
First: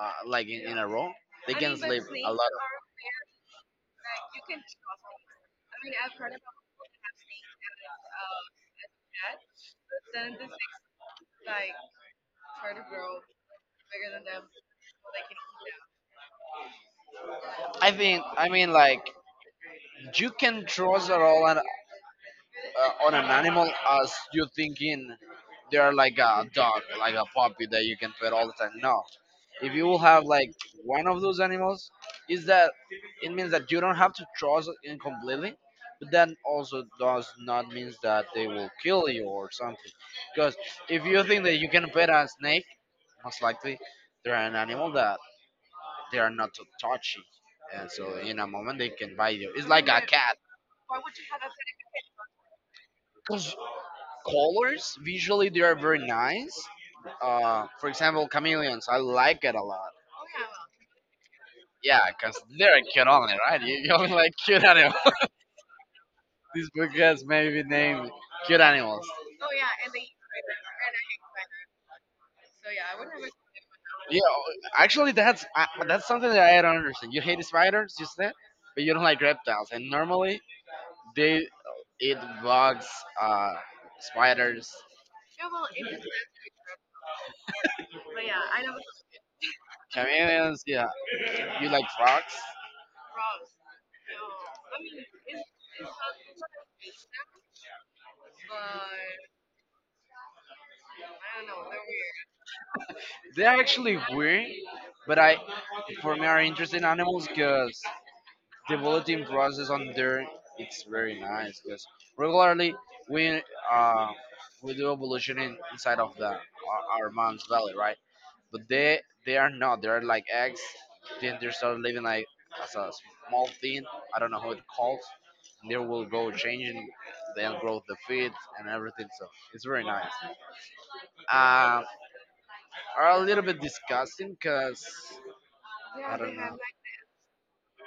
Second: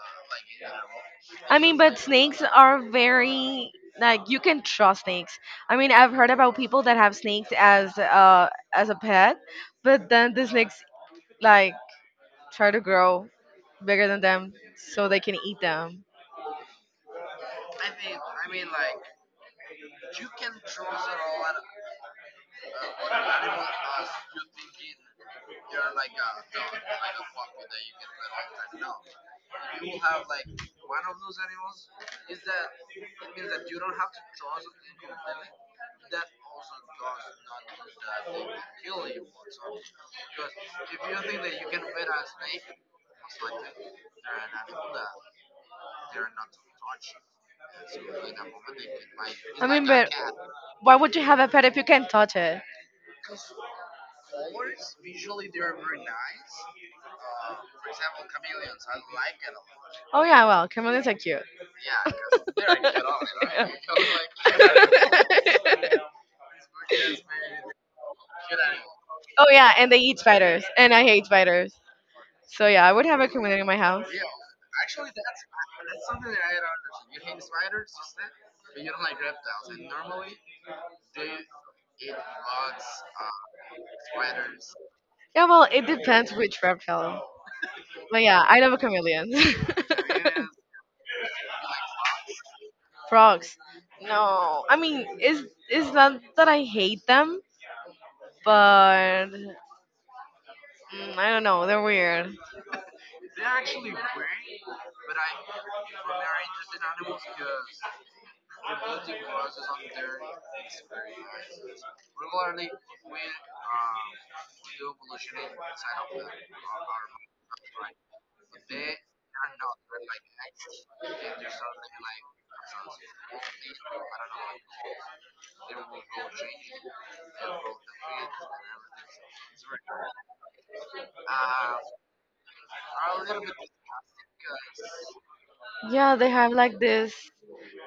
A: like in a row, they
B: I
A: can
B: mean, but
A: sleep a lot.
B: snakes
A: Are
B: are very like you can trust snakes. I mean, I've heard about people that have snakes as a pet, but then the snakes
A: like
B: like try to grow bigger than them so they can eat them.
A: I turtles. Think I mean, like you can trust at all an, on an animal as you thinking they are like a dog, like a puppy that you can pet all the time. No, if you will have like one of those animals, is that it means that you don't have to trust in completely, but that also does not means that they will kill you or something. Because if you think that you can pet a snake, most likely they're an animal that they are not too touchy, and so in a moment they can bite you.
B: I
A: It's like
B: mean,
A: a
B: but
A: cat.
B: why would you have a pet if you can't touch it?
A: Because colors visually they are very nice. For example, chameleons, I like it a lot.
B: Oh yeah, well, chameleons are cute.
A: Yeah, because they're cute only, right? you, You only like cute animals. This book has maybe named cute animals.
B: Oh yeah, and they eat spiders, and I hate spiders. So yeah, I would have a chameleon in my house.
A: Yeah, actually that's something that I don't understand. You hate spiders, you said, but you don't like reptiles, and normally they eat bugs, uh, spiders.
B: Yeah, well, it depends which reptile. But yeah, I love chameleons.
A: Chameleons, yeah. You like frogs.
B: Frogs. No, I mean, it's not that I hate them, but I don't know. They're weird.
A: They're actually weird, but I, for me, are interesting animals because the molting process on there it's very nice. Because regularly we uh, we do evolution inside of our mom's belly, right? But they are not. They are like eggs. Then they start living like as a small thing. I don't know how it calls. And they will go changing. Then grow the feet and everything. So it's very nice. Um, are a little bit disgusting because
B: Yeah,
A: I
B: they
A: don't
B: have
A: know.
B: like this.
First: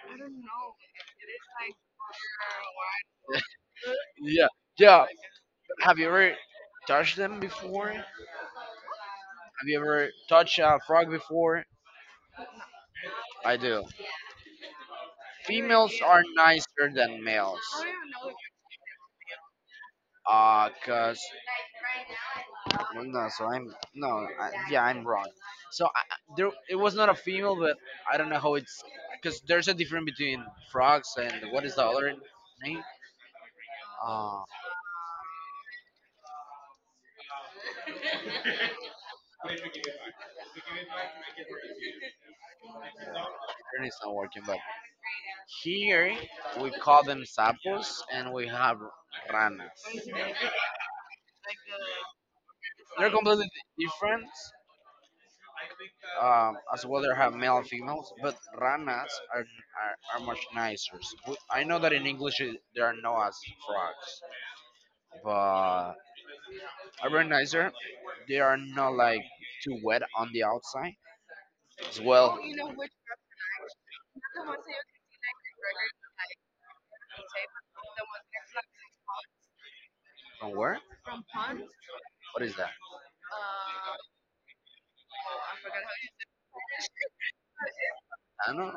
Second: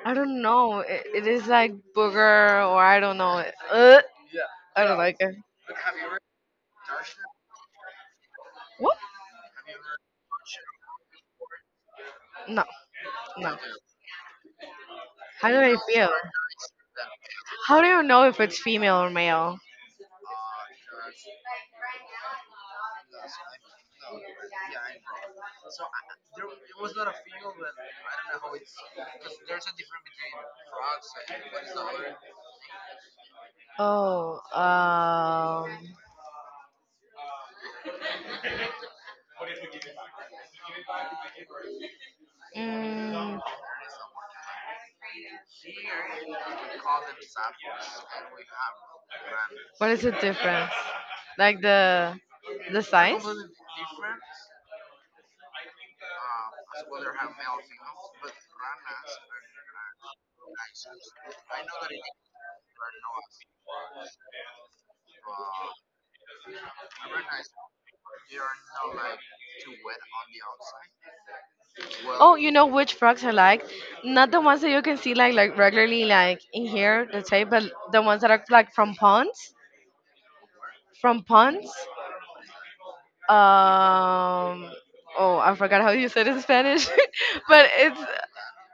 B: I don't know. It is like booger, or I don't know. Uh,
A: Yeah,
B: I don't
A: yeah.
B: like it.
A: Have you ever touched them before? Have
B: What?
A: you ever touched a frog before?
B: No,
A: I
B: no.
A: do.
B: How do I
A: Females
B: feel?
A: are nicer than males.
B: How do you know if it's female or male?
A: Cause well, no, so I'm no, yeah, I'm wrong. So there, it was not a female, but I don't know how it's because there's a difference between frogs and what is the other name?
B: Oh,
A: Uh,
B: mm,
A: Pattern is not working, but here we call them sapos, and we have ranas.
B: what is the difference? Like the
A: They're
B: size?
A: completely different. As well, they have male and females, but ranas are much nicer. We- I know that in English it- they are known as frogs, but are very nicer. They are not like too wet on the outside. As
B: Well,
A: well,
B: You know which frogs I like? Not the ones that you can see like regularly like in here, let's say, but the ones that are like from ponds,
A: from where?
B: from ponds.
A: What is that?
B: Um, oh, I forgot how you said it in Spanish, but it's
A: I don't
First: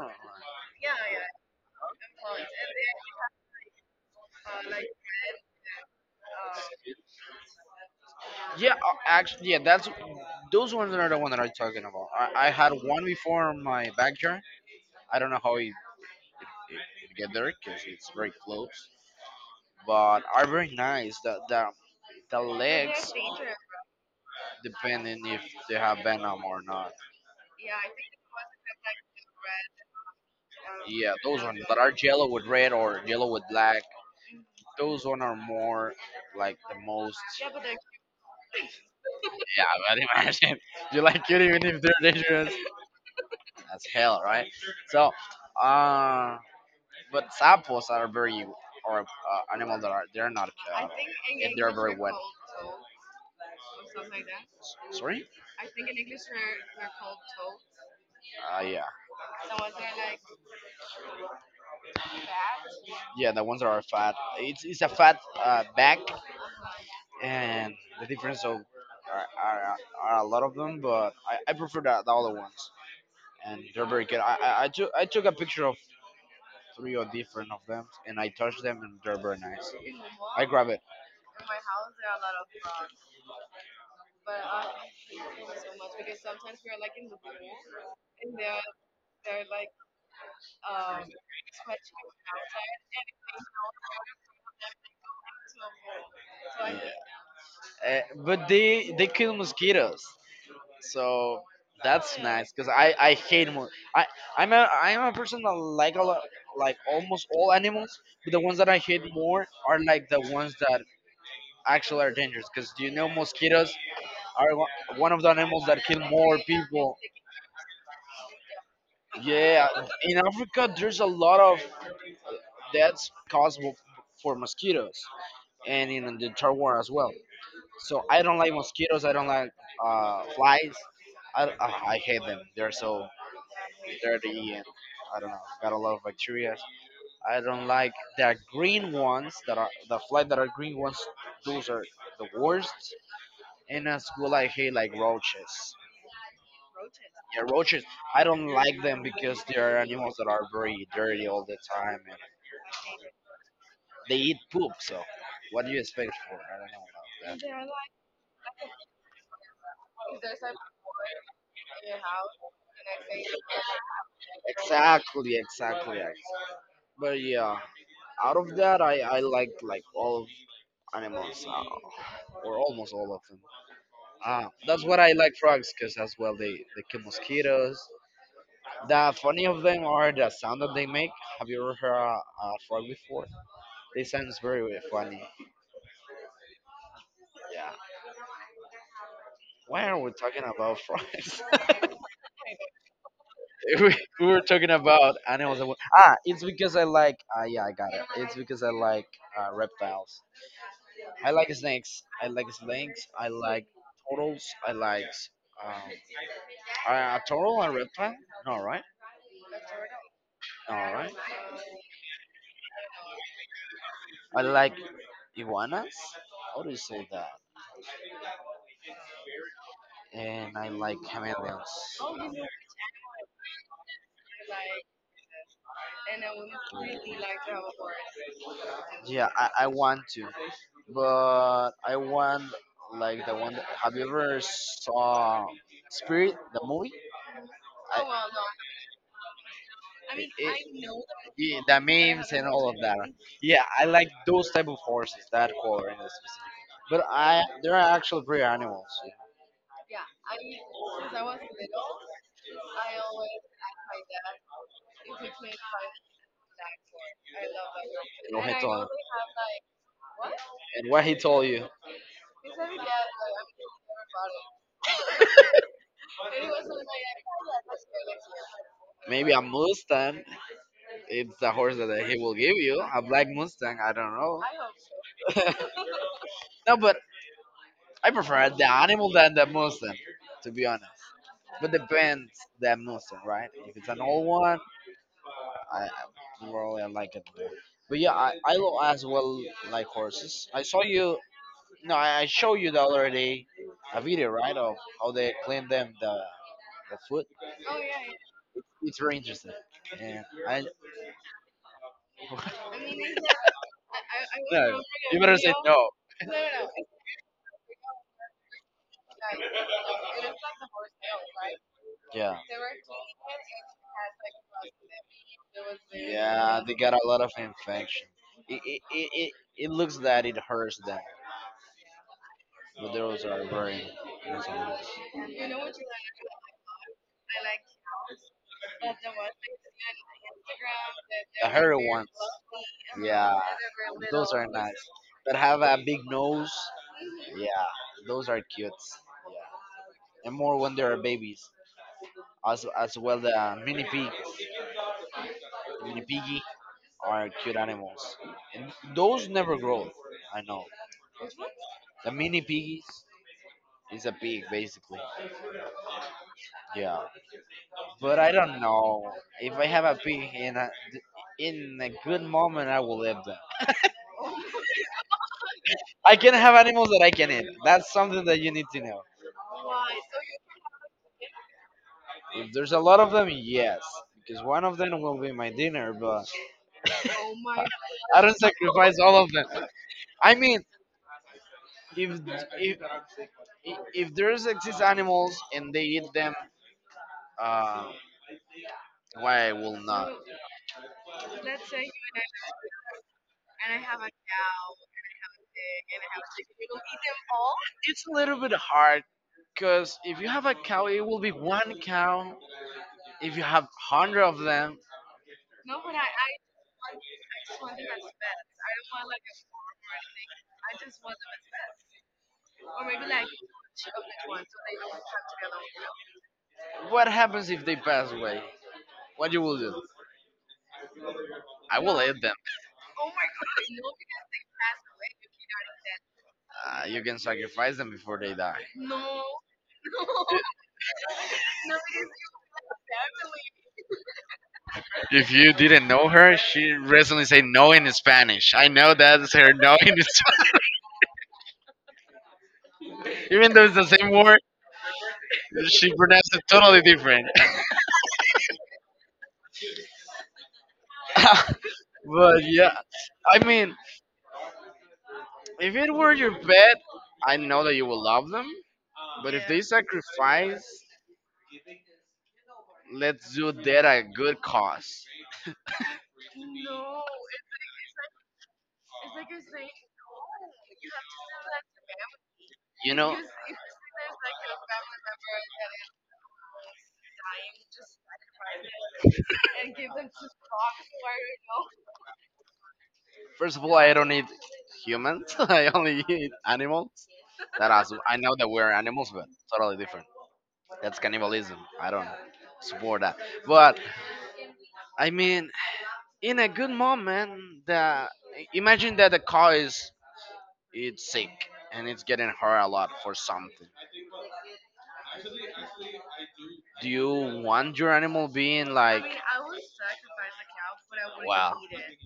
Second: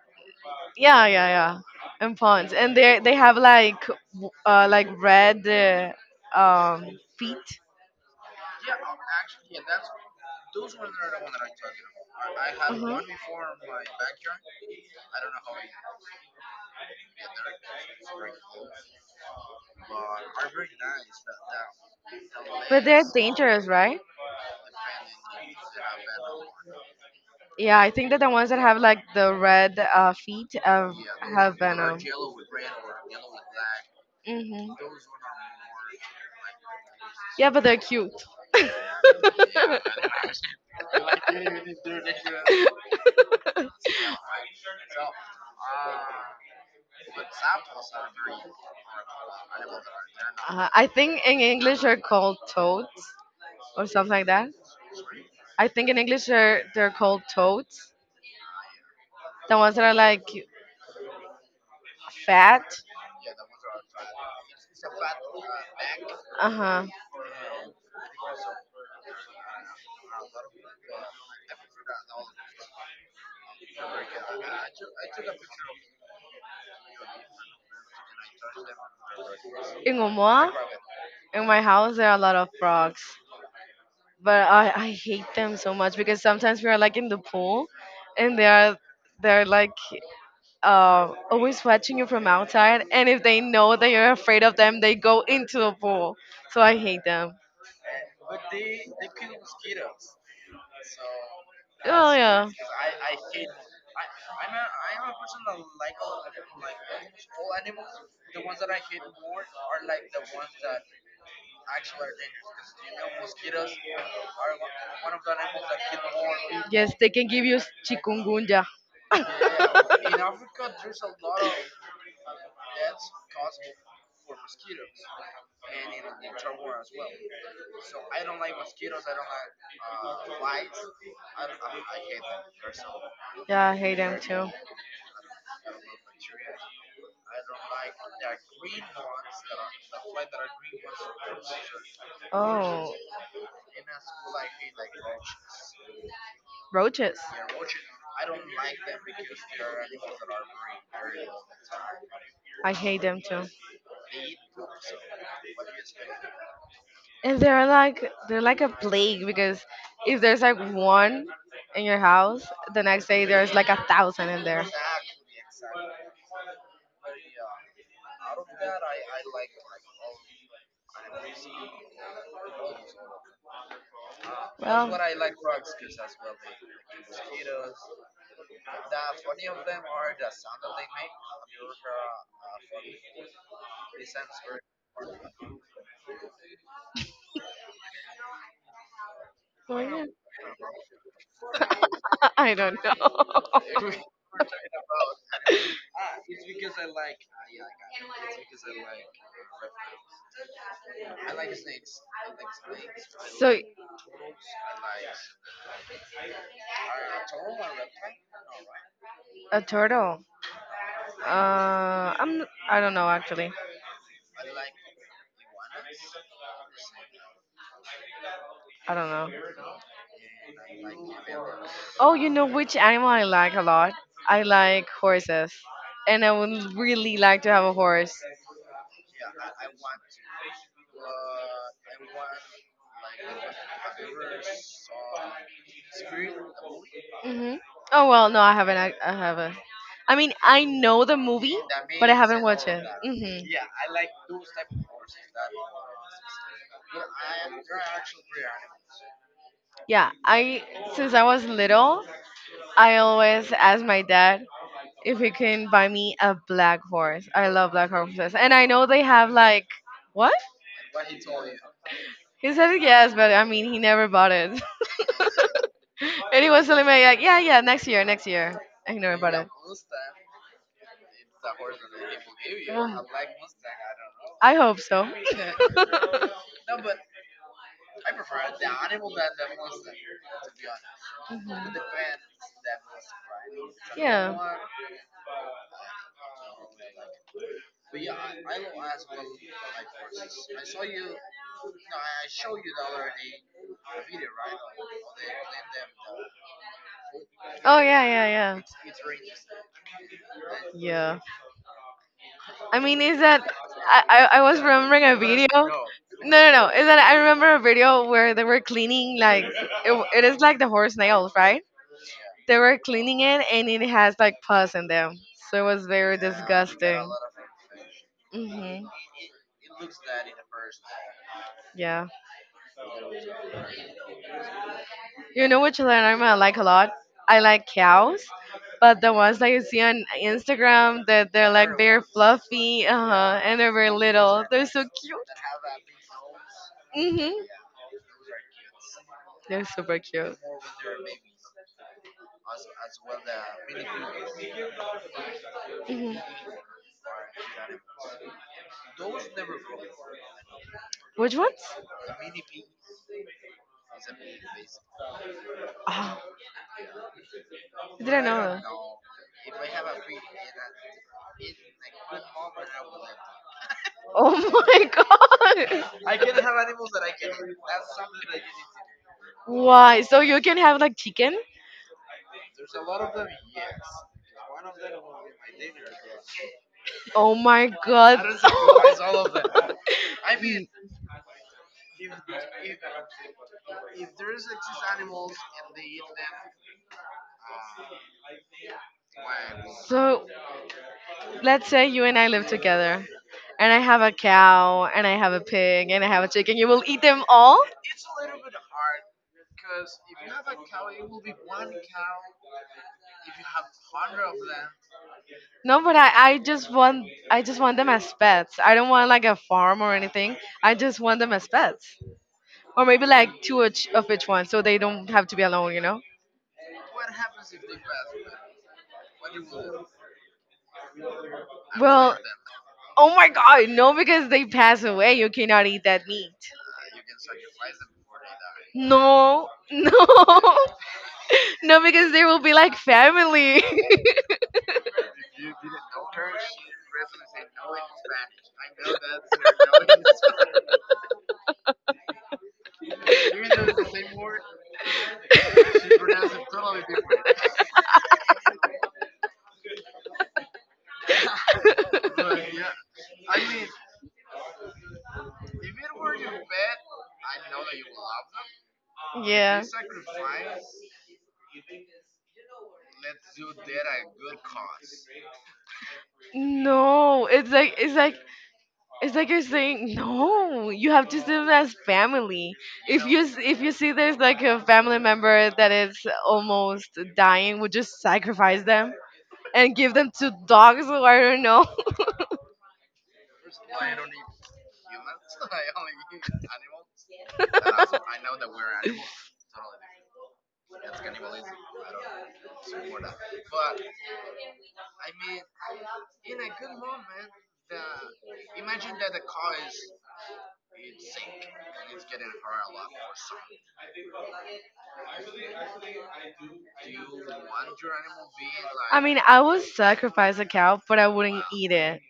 B: yeah, yeah, yeah, and
A: know.
B: ponds, and they have like like red um feet.
A: Yeah, actually, yeah, that's those ones are the one that I'm talking about. I had one
B: Mhm.
A: before in my backyard. I don't know how it get there because it's very close, but are very nice. The
B: But they're
A: legs,
B: dangerous, right?
A: depending if they have venom or not.
B: Yeah, I think that the ones that have like the red feet have
A: Yeah, those
B: have
A: ones that are
B: venom.
A: yellow with red or yellow with black.
B: Hmm.
A: Those one are more like the most.
B: Yeah, but they're cute.
A: Yeah, but imagine you like it even if they're dangerous. That's hell, right? So, um, but samples are very are animal that are they're not
B: I think in
A: and they're
B: English
A: very
B: they're
A: wet.
B: called toads or something like that.
A: Sorry?
B: I think in English they're called toads.
A: Yeah.
B: The ones that are like fat.
A: Yeah, the ones that are fat. It's a fat back,
B: Uh huh.
A: and the difference of are a lot of them, but I prefer the other ones, and they're very good. I took a picture of three or different of them, and I touched them, and they're very nice.
B: In
A: I
B: Omoa,
A: grab it.
B: in my house there are a lot of frogs.
A: But
B: But
A: I
B: I hate
A: hate them
B: them so
A: so
B: much
A: much
B: because
A: because
B: sometimes
A: sometimes
B: we
A: we
B: are
A: are
B: like
A: like
B: in
A: in
B: the
A: the pool
B: pool
A: and
B: and they are they're
A: they're
B: like
A: like
B: always watching
A: sweating
B: you from
A: outside,
B: outside, and
A: and if
B: if they
A: they know
B: know that
A: that,
B: you're afraid of
A: then
B: them they
A: they go
B: go into
A: into
B: the
A: a pool.
B: pool, so
A: So
B: I
A: I hate.
B: hate them.
A: But they kill mosquitoes, so
B: Oh
A: that's
B: yeah.
A: nice. Cause I'm a person that like a lot like almost all animals, but the ones that I hate more are like the ones that actually are dangerous. Cause do you know mosquitoes are one one of the animals that kill more
B: Yes,
A: people.
B: they can give you chikungunya.
A: Yeah, in Africa, there's a lot of deaths for mosquitoes, and in the third world as well. So I don't like mosquitoes. I don't like flies. I, I, I hate them. They're so
B: Yeah, I hate them too. Roaches.
A: dirty and I don't know. Got a lot of bacteria. I don't like the green ones that are the flies that are green ones. Those are the worst.
B: Oh,
A: And as well, I hate like roaches.
B: roaches.
A: Yeah, roaches. I don't like them because they are animals that are very dirty all the time, and
B: Are I hate them too.
A: they eat poop. So, what do you expect for? I don't
B: And
A: know about
B: they're like a plague because if there's like one in your house, the next day
A: that.
B: there's like a thousand in there.
A: Exactly, exactly. I- But yeah, out of that, I like all of animals, or almost all of them. Ah, that's what I
B: That's...
A: like frogs, cause as well they kill mosquitoes. The funny of them are the sound that they make. Have you ever heard a frog before? They sounds very very funny.
B: Oh,
A: Why are
B: yeah.
A: we talking about fries?
B: I don't know.
A: we, we were talking about animals. That were- Ah, it's because I like. Ah, yeah, I got it. It's because I like reptiles. I like snakes. I like snakes. I
B: So,
A: like turtles. I like um, a turtle and reptile. No, right?
B: a turtle.
A: No, right?
B: I'm. I don't know actually.
A: I like iguanas. How do you say that?
B: I don't know.
A: And I like
B: Oh, you know which animal I like a lot? I like horses, and I
A: chameleons.
B: would really like to have a horse.
A: Yeah, I want to, but I want like the one. That, have you ever saw Spirit, the movie?
B: Hmm.
A: I,
B: Oh well,
A: oh,
B: no, I haven't. I haven't. I mean, I know the movie,
A: yeah, the
B: but I
A: memes
B: haven't
A: and
B: watched
A: all of
B: it.
A: that.
B: Hmm.
A: Yeah, I like those type of horses, that color in specific. But I, they are actual pretty animals. Yeah.
B: Yeah, I since I was little, I always ask my dad if he can buy me a black horse. I love black horses.
A: And what
B: And
A: and he
B: I know
A: told,
B: they have like what?
A: what? And what he told you,
B: He said yes, but
A: yeah.
B: I mean he never bought it. And he was
A: Anyway,
B: telling me like, yeah, yeah, next year, next year. I never bought
A: maybe a
B: it.
A: Mustang. It's the horse that he will give you,
B: Yeah.
A: a black Mustang. I don't know.
B: I hope so.
A: No, but I prefer the animal than the Mustang, to be honest. But
B: Mhm.
A: depends the Mustang, right? If it's an old
B: Yeah.
A: one, I I really like it more. But yeah, I will as well like horses. I saw you, no, I showed you the other day a video, right, of how they clean them the foot.
B: Oh yeah, yeah,
A: It's very interesting. And I,
B: yeah. I mean, is that I was
A: no,
B: remembering a
A: you better
B: video.
A: say no.
B: No, no, no. Is that I remember a video where they were cleaning like it is like the horse nails, right?
A: Yeah.
B: They were cleaning it and it has like pus in them, so it was very
A: Yeah, they got a
B: disgusting.
A: lot of infection. It, it,
B: Mhm.
A: it, it, it looks that it hurts them,
B: Yeah.
A: but those are very nice.
B: You know which animal I like a lot? I like cows, but the ones that you see on Instagram that they're
A: The
B: like
A: hairy
B: very
A: ones,
B: fluffy, uh-huh,
A: yeah,
B: and they're very
A: those
B: little.
A: are
B: They're so
A: nice.
B: cute.
A: That have a big nose,
B: Mhm.
A: yeah, those are cute.
B: They're
A: Yeah,
B: super
A: and
B: cute.
A: more when they are babies. As well, the mini pigs, mini
B: Mhm.
A: piggy are cute animals, and those never grow. I know.
B: Which ones?
A: The mini piggies is a pig basically.
B: Ah,
A: Yeah.
B: I
A: But
B: didn't
A: I
B: know.
A: don't know if I have a pig in a good moment, I will eat them.
B: Oh my god!
A: I can have animals that I can eat. That's something that you need to know.
B: Why? So you can have like chicken?
A: If there's a lot of them, yes, because one of them will be my dinner. But
B: Oh my god!
A: I don't sacrifice all of them. I mean, if if if there's exist animals and they eat them, uh, why I will not?
B: So let's say you and I live together, and I have a cow, and I have a pig, and I have a chicken. You will eat them
A: Oh,
B: all?
A: it's a little bit hard because if you have a cow, it will be one cow. If you have hundred of them,
B: No,
A: no,
B: but I just want them as pets. I don't want like a farm or anything. I just want them as pets, or maybe like
A: like
B: two each of each one, so they don't have to be alone. You know?
A: what happens if they pass away? What you will do? I will No,
B: Well,
A: eat them.
B: oh my god, no, because they pass away. You cannot eat that meat.
A: You can sacrifice them before they die.
B: No, no,
A: No.
B: no, because they will be like family.
A: If you didn't know her, she recently said no in Spanish. I know that's her no in Spanish. Even though it's the same word, she pronounced it totally different. But yeah, I mean, if it were your pet, I know that you will love them. But if
B: Yeah.
A: they sacrifice, let's do that at a good cause.
B: No, it's like you're saying no. You have to see them as family.
A: You
B: If you
A: know,
B: if you see there's like a family member that is almost dying, would just sacrifice them and give them to dogs? Or I don't know.
A: first of all, I don't eat humans. I only eat animals. That as I know that we're animals, but totally different. That's cannibalism. I don't support that. But I mean, in a good moment, the imagine that the car is it's sick and it's getting hurt a lot for something. Do you want your animal being
B: I
A: like,
B: mean, I would sacrifice a cow, but I wouldn't
A: wow?
B: eat it.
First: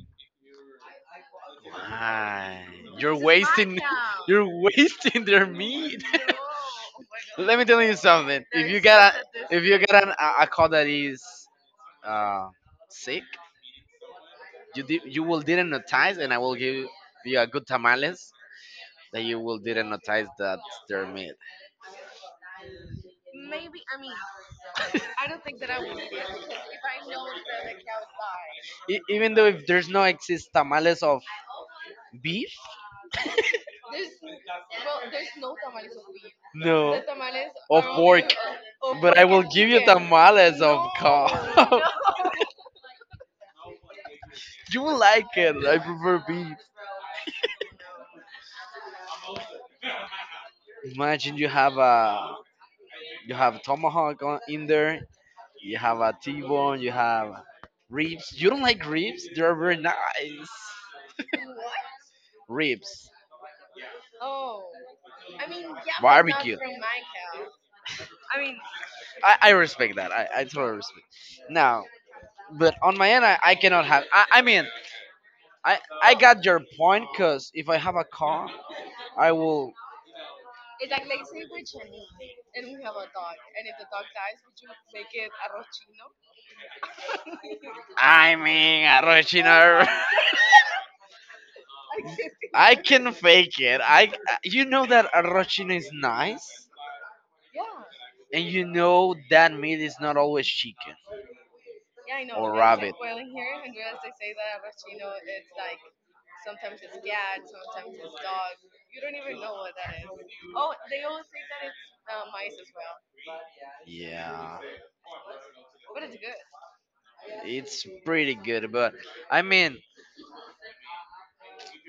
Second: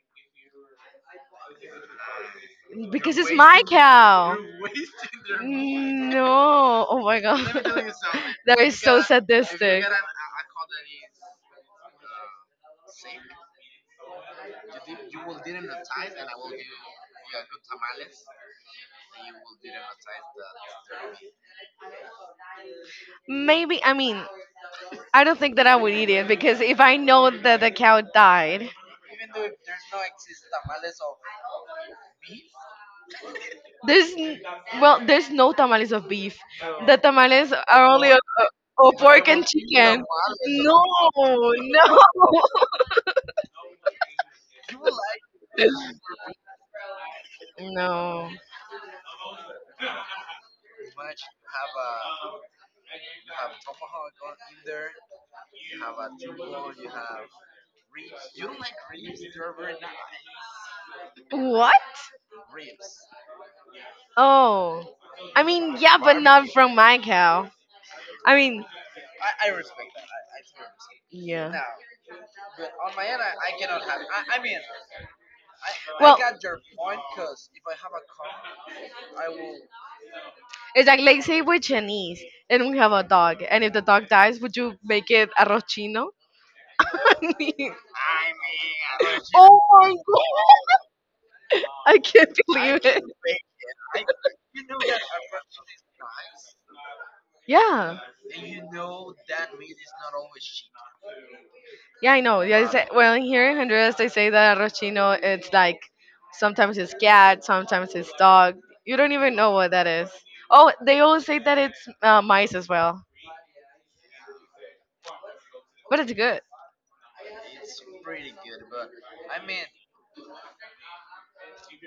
A: Why?
B: You're because
A: You're
B: you're it's my
A: wasting,
B: cow.
A: you're wasting their meat.
B: No, oh my god,
A: Let me tell you something.
B: that
A: If
B: is
A: you
B: so a, if
A: got a, if you
B: sadistic.
A: got an, a cow that is uh, sick, you di- you will dehypnotize, and I will give you a good tamales that you will dehypnotize that their meat.
B: Is Maybe, I mean, I don't think that I would eat it because if I know that the cow died,
A: E- even though if there's no exist tamales of beef, there's
B: there's n-
A: well,
B: well
A: there's
B: there's no
A: no
B: tamales of beef.
A: no,
B: The
A: the tamales
B: tamales are
A: of are only
B: only
A: pork.
B: of
A: Of but pork I
B: pork
A: will
B: and
A: and give you chicken.
B: chicken.
A: Tamales
B: No,
A: of cow. No, no.
B: no,
A: You will like it. I prefer beef.
B: no.
A: Imagine you have a tomahawk on, in there. You have a T-bone. You have ribs. You don't like ribs? They're very nice.
B: What?
A: Ribs, I
B: Oh. I
A: mean, yeah,
B: mean,
A: but
B: yeah,
A: not
B: but not
A: barbecue. From.
B: from my cow. I
A: I mean,
B: mean,
A: I respect that. I totally respect.
B: yeah.
A: Now, but on my end, I cannot have. I mean, I
B: Well,
A: got your point because if I have a car, I will.
B: it's like, let's say we're Chinese and we have a dog, and if the dog dies, would you make it arroz chino? I mean,
A: I mean,
B: oh
A: Arrochino.
B: my god! I can't
A: I
B: believe it.
A: can fake it. I you know that Arrochino is nice,
B: Yeah.
A: and you know that meat is not always chicken
B: Yeah, I know.
A: or
B: Yeah, I say,
A: rabbit.
B: well, here in Honduras, they say that arroz chino, it's like sometimes it's cat, sometimes it's dog. You don't even know what that is. Oh, they always say that it's mice as well,
A: Yeah.
B: but it's good.
A: It's pretty good, but I mean,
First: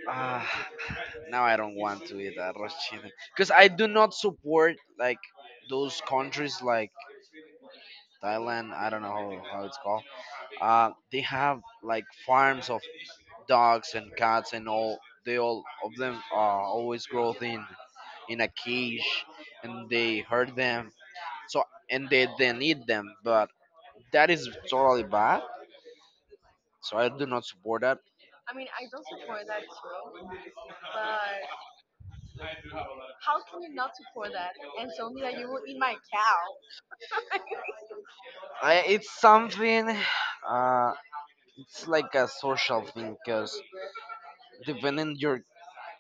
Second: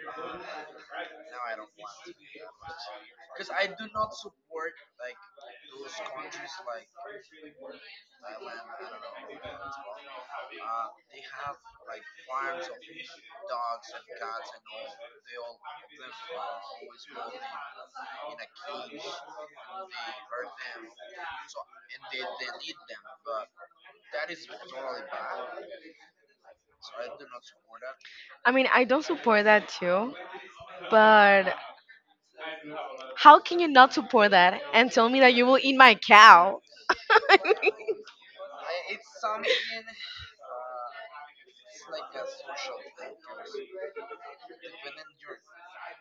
A: uh, now I don't want to eat arroz chicken because I do not support like those countries like Thailand. I don't know how it's called. They have like farms of dogs and cats and all. They all of them always grow in a cage, and they hurt them. So and they then eat them, but that is totally bad. So I do not support that.
B: I
A: I mean,
B: mean,
A: I
B: I don't
A: don't
B: support
A: support that
B: that too,
A: too, but
B: but
A: how
B: how can you not
A: for
B: support
A: that?
B: that
A: And
B: and tell
A: tell
B: me
A: me
B: that
A: that
B: you
A: you
B: will
A: will eat
B: eat
A: my
B: my
A: cow.
B: cow?
A: I, it's something. Uh, it's like a social thing because depending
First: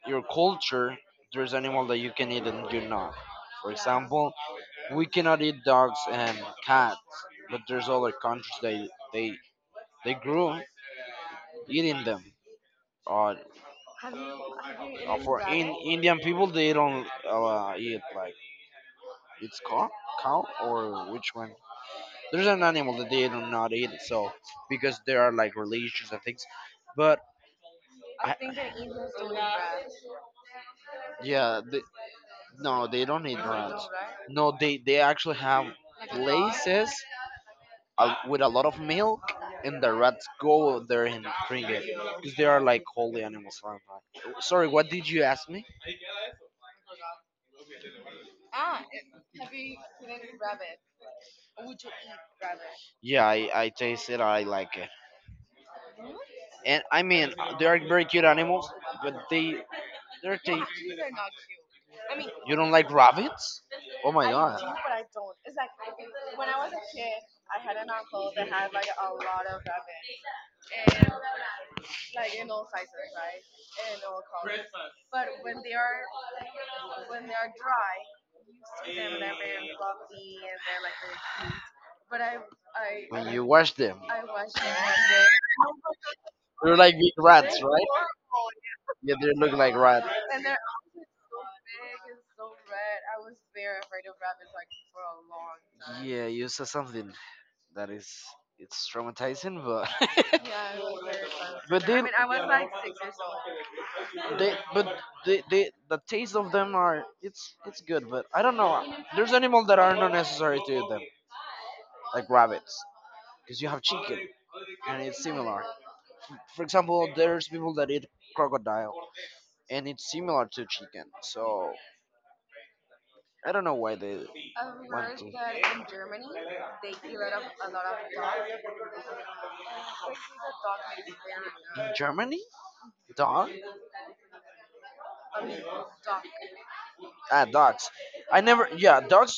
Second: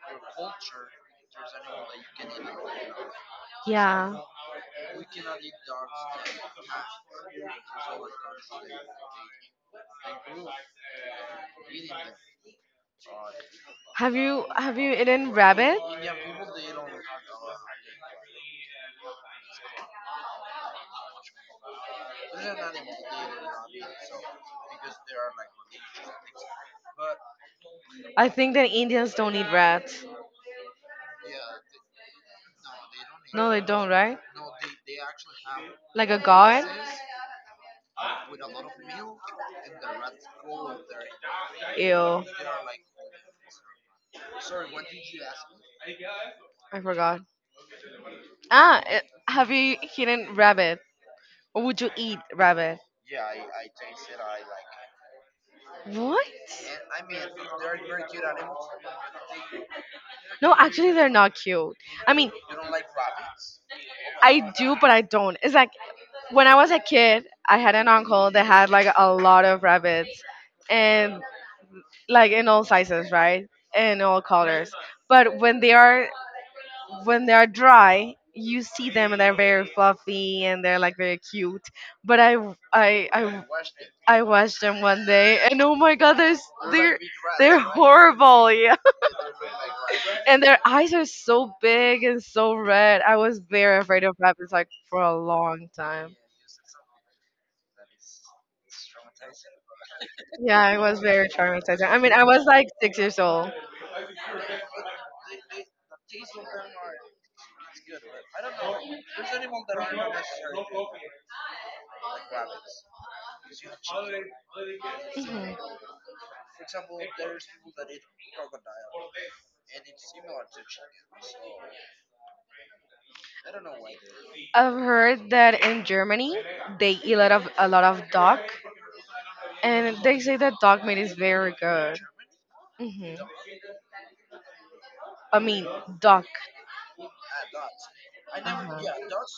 A: your culture, there's animal that you can eat and you not. For yeah,
B: Yeah.
A: example, we cannot eat dogs and cats, but there's other countries they they grew eating them. Uh, Have
B: Have you
A: you
B: have
A: have
B: you
A: you eaten
B: eaten
A: for in
B: rabbit?
A: rabbit? Indian people, they don't eat like it's cow, cow or which one? There's an animal that they do not eat. So because there are like religions and things, but
B: I
A: I think
B: think that
A: the Indians
B: Indians don't
A: don't eat
B: eat rats.
A: rats. Yeah, they, no, they don't eat They
B: No, they
A: rats. Don't, right?
B: don't, right?
A: No, they actually have like
B: Like
A: a
B: a...
A: dog. Places with a lot of milk, and the rats go there and drink it
B: Ew.
A: because they are like holy animals. Sorry, what did you ask me?
B: I forgot. Ah, have you eaten
A: Ah,
B: rabbit? Or would you eat rabbit?
A: yeah, I taste it. I like it.
B: What?
A: And I mean, they are very cute animals, but they they're
B: No,
A: they.
B: actually, they're not cute. I mean,
A: You don't like rabbits? Oh my
B: I
A: god.
B: do, but I don't. It's like when I was a kid, I had an uncle that had like a lot of rabbits, and like in all sizes, right? In all colors. But when they are dry, you see them and they're very fluffy and they're like very cute. But I
A: When you
B: I
A: wash them,
B: I watched them one day and oh my god, they're s-
A: they're like
B: they're
A: big
B: they're
A: rats, right?
B: horrible, yeah.
A: Yeah, they look like rats.
B: And their eyes are so big and so red. I was very afraid of rabbits like for a long time.
A: Yeah, you said something. That is it's traumatizing, but
B: Yeah,
A: yeah,
B: I
A: it
B: was
A: was very
B: very
A: fun. But traumatizing.
B: traumatized.
A: I
B: I
A: they
B: mean,
A: mean,
B: I
A: I was
B: was like
A: like six
B: six
A: years
B: years old.
A: old. They but they the taste of them are it's good, but I don't know. There's animals that are not necessary to eat them, like rabbits, because you have chicken and it's similar. For example, there's people that eat crocodile and it's similar to chicken, so I don't know why they.
B: I've
A: Oh, but
B: heard that
A: in
B: in
A: Germany,
B: Germany
A: they
B: they eat
A: eat
B: a lot of a
A: a
B: lot
A: lot of
B: of duck,
A: dogs.
B: and they say that duck meat
A: Dogs.
B: is very
A: In
B: good.
A: Germany?
B: Hmm.
A: Dog?
B: I mean, duck.
A: Duck. Ah, dogs. I never.
B: Uh-huh.
A: Yeah, dogs.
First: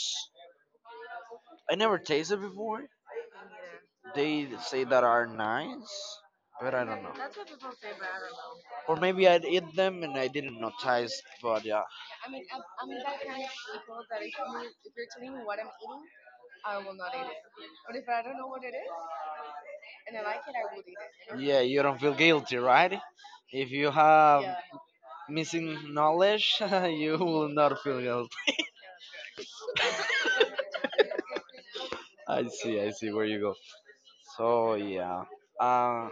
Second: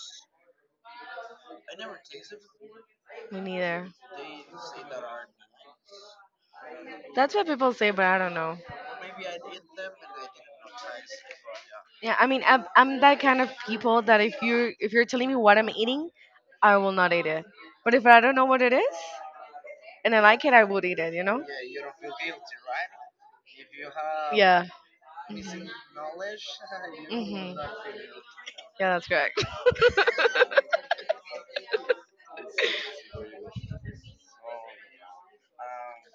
A: I never tasted before.
B: Me neither.
A: They say that are nice, but I don't know.
B: That's
A: That's
B: what
A: what people
B: people say,
A: say,
B: but
A: but
B: I
A: I don't
B: don't know.
A: know. Or maybe I'd eat them and I didn't notice. But yeah.
B: Yeah, I mean, I'm that
A: That
B: kind
A: kind
B: of
A: of
B: people
A: people
B: that
A: that if
B: if you're
A: you
B: telling
A: treat
B: me what I'm
A: well,
B: eating, I
A: I
B: will
A: will
B: not
A: not
B: eat
A: eat it.
B: it. But if I don't know what
A: What
B: it
A: is it?
B: is and I like it, I would eat it. You know?
A: And yeah, you don't feel guilty, right? If you have yeah,
B: Yeah.
A: missing knowledge, you will
B: Hmm.
A: not feel guilty.
B: Yeah, that's correct.
A: I see where you go. So yeah. Uh,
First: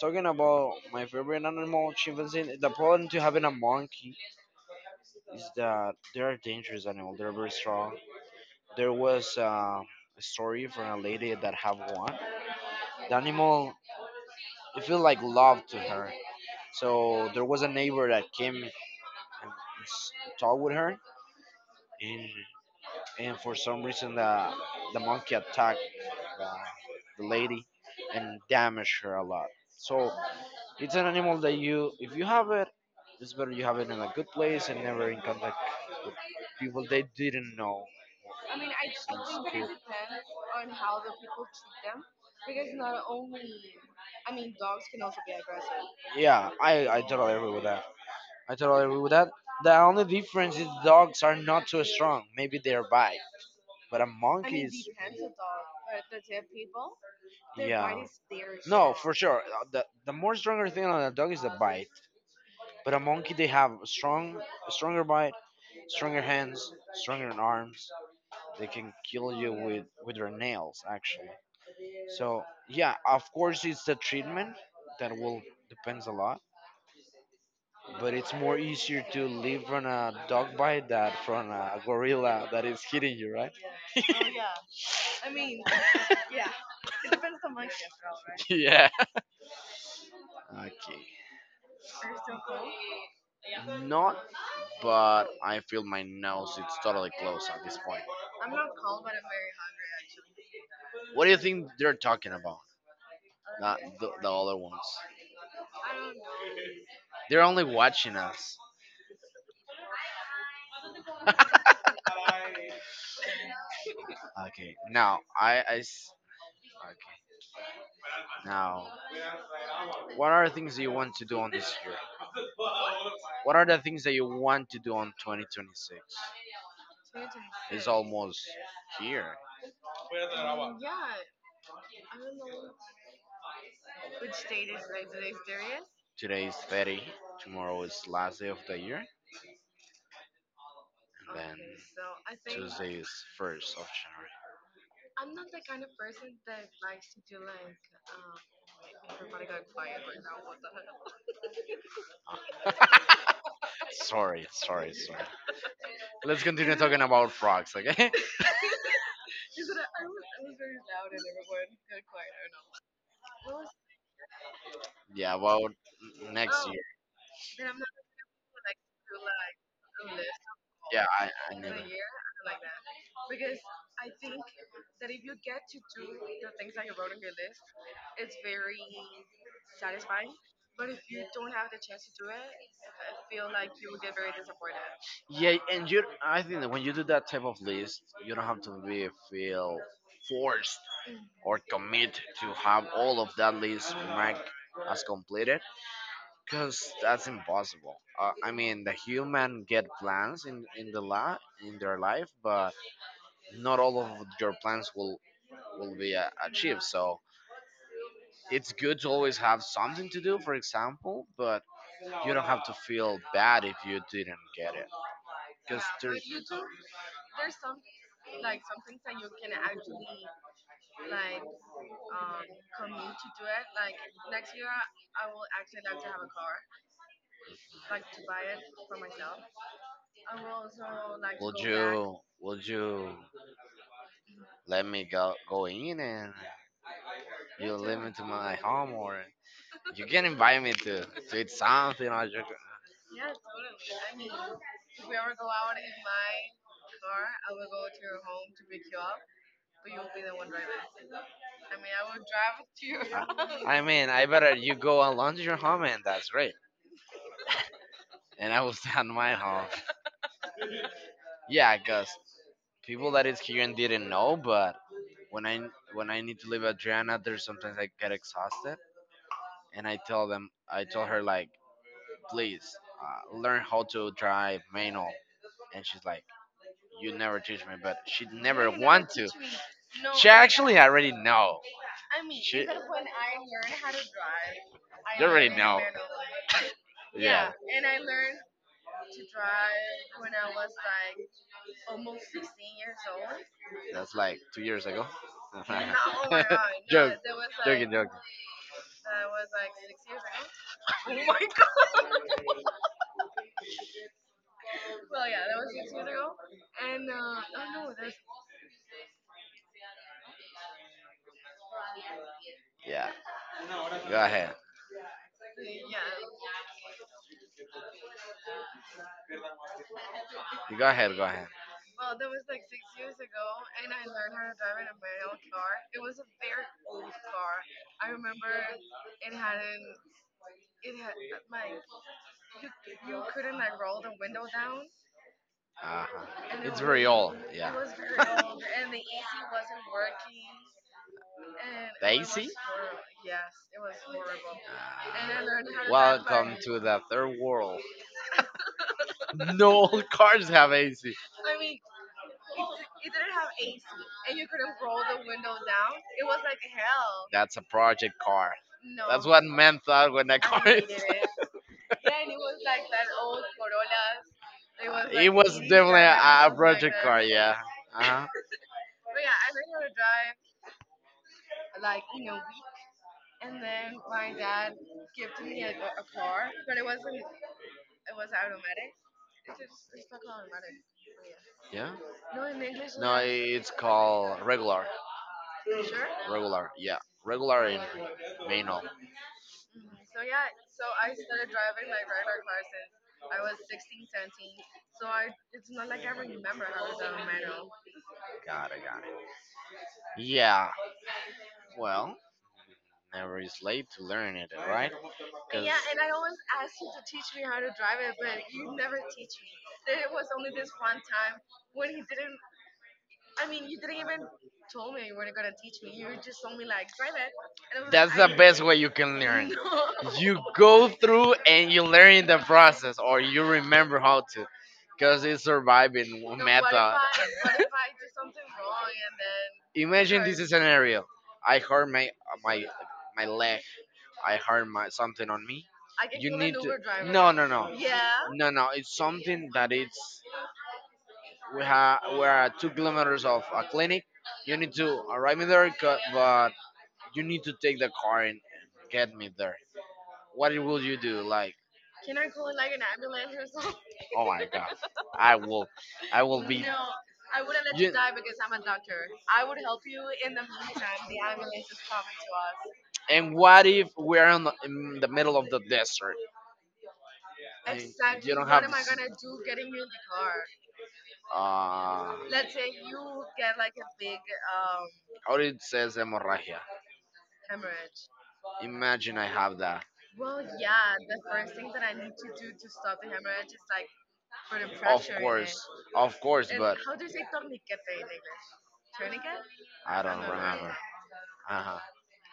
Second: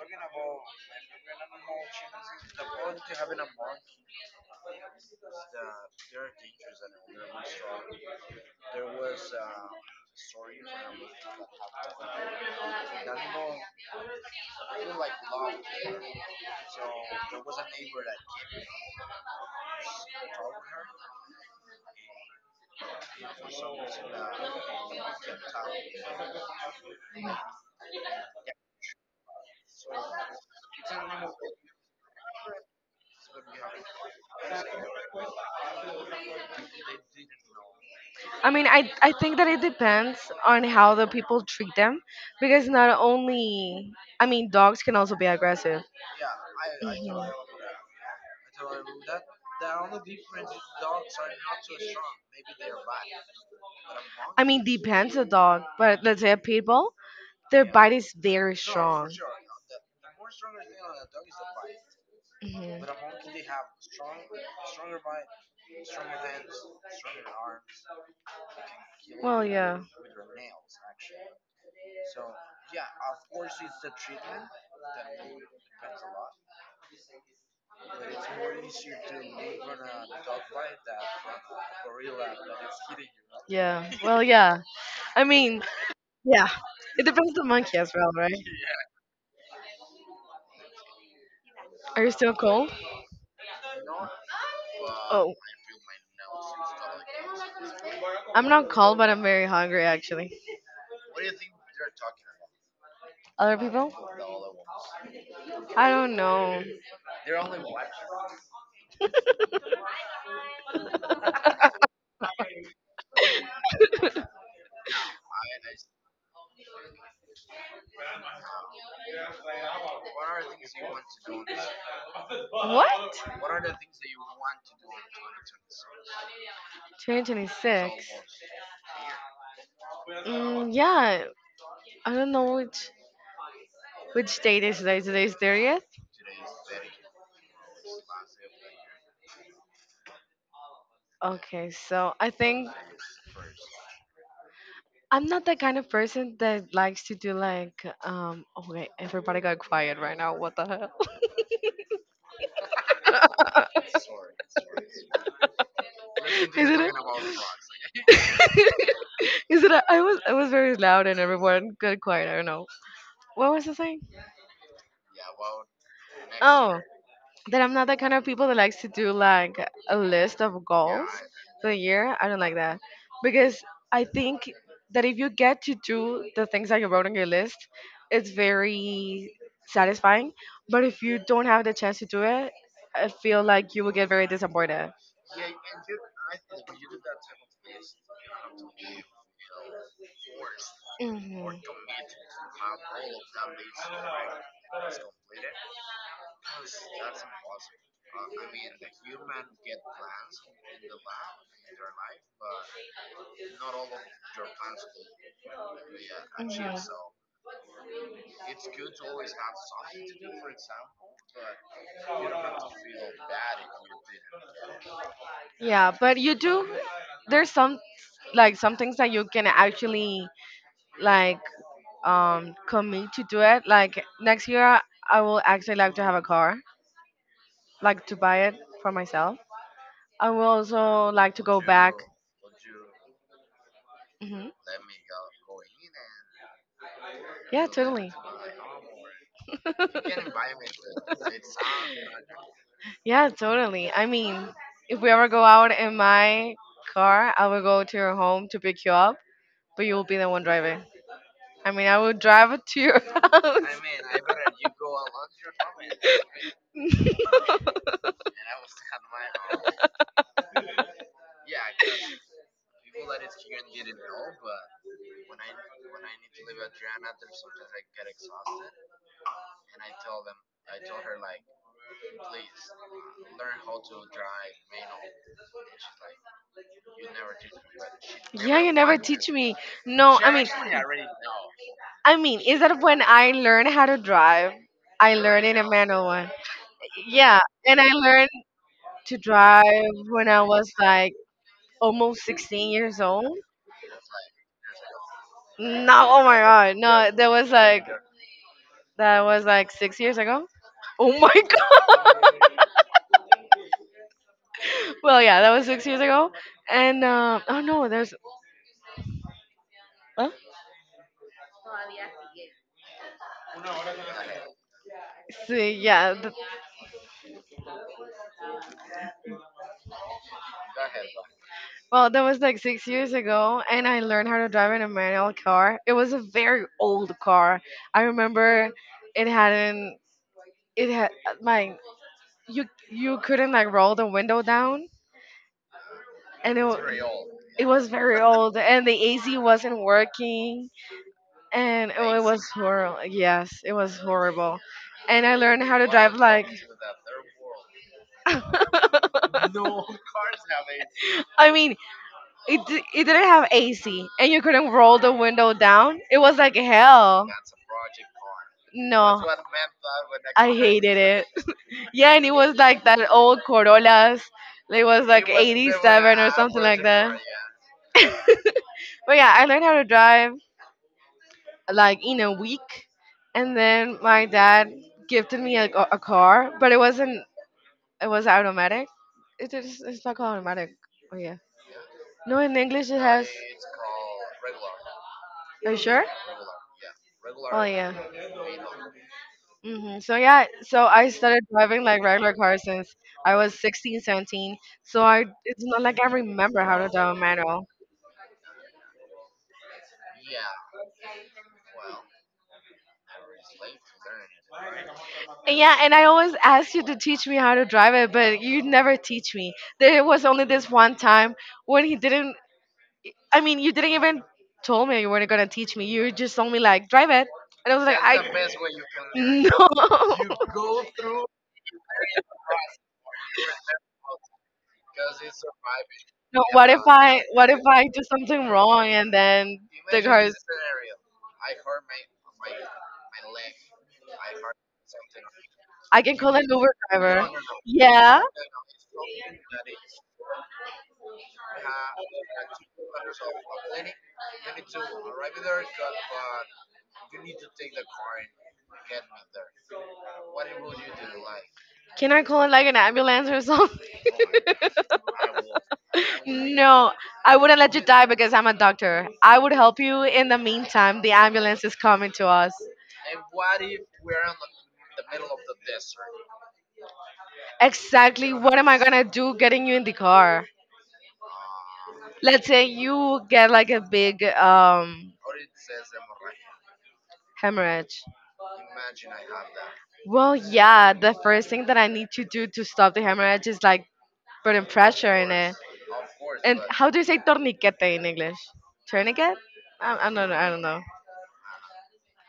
A: talking about my favorite animal, chimpanzee. The problem to having a monkey is that they're a dangerous animal. They're very strong. There was a story from a lady that have one. The animal, it feel like love to her. So there was a neighbor that came and s- talked with her, and and for some reason the monkey attacked uh, the lady and damaged her a lot. So it's an animal that you, if you have it, it's better you have it in a good place and never in contact with people they didn't know.
B: I
A: I
B: mean,
A: mean,
B: I think that it
A: cute.
B: depends on how the people treat them, because not only, I mean, dogs can also be aggressive.
A: Yeah, I
B: Mhm.
A: totally agree with that. I totally agree with that. The only difference is dogs are not too strong. Maybe they're bite, but a
B: I
A: monkey
B: mean,
A: is
B: depends the dog, but let's say a pit bull, their
A: yeah.
B: bite is very
A: No,
B: strong.
A: for sure. The more stronger thing on a dog is the bite,
B: Mhm.
A: but a monkey they have strong, stronger bite, stronger hands, stronger arms. They can kill
B: Well,
A: you
B: yeah.
A: with their nails, actually. So yeah, of course it's the treatment that will depends a lot, but it's more easier to live from a dog bite than from a gorilla that is hitting you, right?
B: Yeah, well,
A: yeah.
B: yeah. I
A: Okay.
B: mean, yeah. It depends on the monkey as well, right? Are you still cold?
A: Not, but
B: Oh,
A: I feel my nose. It's totally closed at this point.
B: I'm not cold, but I'm very hungry actually.
A: What do you think they're talking about?
B: Other
A: Not
B: people?
A: the, the other ones.
B: I don't know.
A: They're only watching us. okay. Now okay. Now, what are the things that you want to do on this year?
B: What?
A: What are the things that you want to do on 2026? It's
B: 2026.
A: almost here.
B: Yeah, I don't know which
A: Which
B: date
A: date
B: is
A: is
B: today.
A: like today,
B: Today's 30th.
A: today is 30. Tomorrow is last day of the year, and then
B: Okay, so I think
A: Tuesday is 1st of January.
B: I'm not the kind of person that likes to do like. Okay, everybody got quiet right now. What the hell?
A: sorry, sorry, sorry. Let's continue
B: Isn't it?
A: talking about frogs, okay?
B: Is it? I was very loud and everyone got quiet. I don't know. What was I saying?
A: yeah, about next year.
B: Oh, that I'm not the kind of people that likes to do like a list of
A: Yeah,
B: goals
A: I knew that.
B: for the
A: Yeah, and you,
B: year. I don't like that because I
A: I think
B: think that if you get to do the things that you wrote on your list, it's very satisfying. But if you don't have the chance to do it, I feel like you will get very disappointed.
A: that when you do that type of list, you don't have to be feel forced or
B: Mhm.
A: commit to have all of that list marked as completed. Because that's impossible. I mean, the human get plans in the la in their life, but not all of your plans will be
B: Mhm.
A: achieved. So it's good to always have something to do, for example, but you don't have to feel bad if you didn't get it. Because
B: Yeah, but you do. There's some like some things that you can actually like commit to do it. Like next year, I will actually like to have a car, like to buy it for myself. I will also like to go back.
A: would you
B: Hmm.
A: let me go in and
B: Yeah,
A: you let me
B: totally.
A: to my home or You can invite me to eat something or you
B: Yeah, totally. I mean, if we ever go out in my car, I will go to your home to pick you up, but you will be the one driving. I mean, I will drive it to your house.
A: I, mean, I better you go along to your home and that's great. And I will stay at my home. Yeah, because people that is here and didn't know, but when I when I need to leave Adriana, there's sometimes I get exhausted, and I tell them, I tell her like, please learn how to drive manual, and she's like, you never teach me, but she
B: Yeah,
A: never
B: you never
A: want to.
B: teach me. No,
A: She
B: I mean,
A: actually already know.
B: I mean, is
A: She,
B: that when I learned how to drive? I
A: you
B: learned
A: already
B: in a
A: know.
B: manual one. Yeah,
A: Yeah,
B: and I learned to drive when I was like almost 16 years old.
A: that's like 2 years ago.
B: No, oh my god, no,
A: Joke,
B: that was like
A: joking, joking.
B: that was like 6 years ago. Oh my god. Well, yeah, that was 6 years ago, and oh no, there's, huh?
A: Yeah, go ahead.
B: So yeah,
A: Go ahead, go ahead.
B: well, that was like 6 years ago, and
A: I
B: I learned
A: learned
B: how
A: how to
B: to drive
A: drive
B: in
A: in
B: a
A: a
B: manual
A: manual car.
B: car. It was a
A: Very
B: very
A: cool
B: old
A: car.
B: car. I
A: I remember,
B: remember it
A: it had an
B: hadn't. It had my,
A: you,
B: you
A: you
B: you couldn't
A: couldn't
B: like
A: like
B: roll
A: roll
B: the window
A: down,
B: down,
A: uh-huh, and
B: and
A: it
B: it
A: it's was
B: wa-
A: very old, it
B: it
A: yeah. Was
B: was
A: very
B: very old,
A: old,
B: and
A: and
B: the
A: the AC
B: AC
A: wasn't
B: wasn't
A: working,
B: working, and
A: and
B: it,
A: the it was
B: it
A: AC?
B: was
A: Horrible.
B: horrible. Yes, it
A: It was
B: was
A: horrible.
B: horrible, and
A: And
B: I
A: I ah, learned how
B: learned
A: to
B: how
A: drive by
B: to drive, like.
A: welcome to the third world. No all cars have AC.
B: I mean, it didn't have
A: AC,
B: AC and
A: and
B: you
A: you
B: couldn't roll the
A: roll
B: window
A: down.
B: down.
A: It
B: It
A: was
B: was like hell.
A: that's a project car. That's
B: No,
A: no, what men thought when that I
B: I
A: car is.
B: hated
A: Hated
B: it.
A: it.
B: Yeah, and it was
A: I
B: like that
A: thought,
B: old Corollas.
A: it
B: It
A: was
B: was
A: like it
B: like
A: like was mini definitely drive or a
B: 87 or
A: something like
B: something like
A: project that. Car,
B: that.
A: a yeah. Uh-huh. But yeah,
B: But yeah,
A: I
B: I learned how
A: made
B: to
A: to
B: drive
A: drive like
B: like in
A: in a
B: a
A: week,
B: week, and
A: and then
B: then my
A: my
B: dad
A: gave to
B: gifted me
A: me a
B: like, a
A: car,
B: car, but
A: but
B: it
A: it wasn't
B: wasn't. It was
A: automatic.
B: automatic. It
A: It's
B: is.
A: just
B: It's not called automatic. Oh yeah.
A: yeah. No
B: No, in
A: in
B: English
A: English.
B: it
A: No, I- like,
B: has.
A: it's called regular.
B: Are you
A: You sure?
B: sure?
A: Regular, yeah. Regular
B: Oh
A: in
B: yeah.
A: manual.
B: Hmm. So
A: So
B: yeah,
A: yeah,
B: so I
A: I started
B: started
A: driving
B: driving
A: like
B: like regular
A: regular cars.
B: cars since I
A: I was
B: was 16, 17. So
A: so
B: I
A: I
B: it's not like I
A: don't remember
B: remember how
A: how to
B: to
A: drive
B: drive a
A: a manual.
B: manual.
A: Got it, got it. Yeah. Well, never is late to learn it, right? And
B: And,
A: because yeah,
B: yeah, and I always asked you to
A: teach
B: teach me
A: me how
B: how
A: to
B: to drive
A: drive
B: it,
A: at
B: but you never teach me. There
A: the
B: was only this
A: same
B: one
A: time.
B: time when he didn't I
A: I mean,
B: mean,
A: he
B: you didn't even
A: told
B: told me
A: me,
B: you weren't gonna teach me. You just told me like drive it. And I
A: and I was like,
B: was like,
A: "That's I the
B: that's—
A: best way you can learn." Know. You
B: I,
A: no. Go
B: no.
A: through and you learn the process, or you remember how to, because it's surviving. But what if
B: No,
A: method?
B: what if I what
A: What if I wrong and
B: if I do something wrong and
A: then
B: then the
A: imagine because
B: car's—
A: this scenario: I hurt my my my leg, I hurt my something on me.
B: I
A: I can
B: can
A: you kill
B: call
A: an
B: an
A: need to Uber
B: Uber
A: driver. No
B: driver.
A: no no. Yeah.
B: Yeah.
A: No no. It's something that it's we're at 2 kilometers of a clinic. You need to arrive in there, 'ca- but you need to take the car and get me there. What will you do? Like,
B: Can
A: can I
B: I
A: go?
B: call in like an ambulance or something?
A: Oh my god, I will, I will be. No,
B: No, I wouldn't let
A: let's
B: you
A: you,
B: die
A: dive in
B: because
A: the
B: I'm a
A: water.
B: doctor. I
A: I
B: would
A: would be
B: help you in the
A: nice to
B: meantime.
A: us.
B: The ambulance is coming to us.
A: And what if we're in the middle of the desert? And you exactly.
B: Exactly.
A: don't
B: What
A: What have
B: am I
A: am
B: gonna do getting you in the car?
A: I?
B: Let's
A: Let's
B: say you get
A: get
B: like
A: like
B: a big,
A: how it says hemorrhagia. Hemorrhage.
B: hemorrhage.
A: Imagine I have that.
B: Well,
A: Oh yeah,
B: yeah. The
A: the
B: first
A: first
B: thing
A: thing
B: that
A: that
B: I
A: I need
B: need
A: to
B: to do
A: do
B: to
A: the
B: stop the hemorrhage
A: hemorrhage,
B: is like
A: put a
B: putting
A: of pressure in
B: pressure
A: it.
B: in it.
A: Course, of course, and
B: And
A: but
B: how
A: how
B: do
A: do
B: you
A: you say
B: say torniquete in
A: it?
B: English?
A: Tunica?
B: Tourniquet?
A: I
B: I
A: don't
B: don't know. I don't
A: remember.
B: know.
A: Uh huh.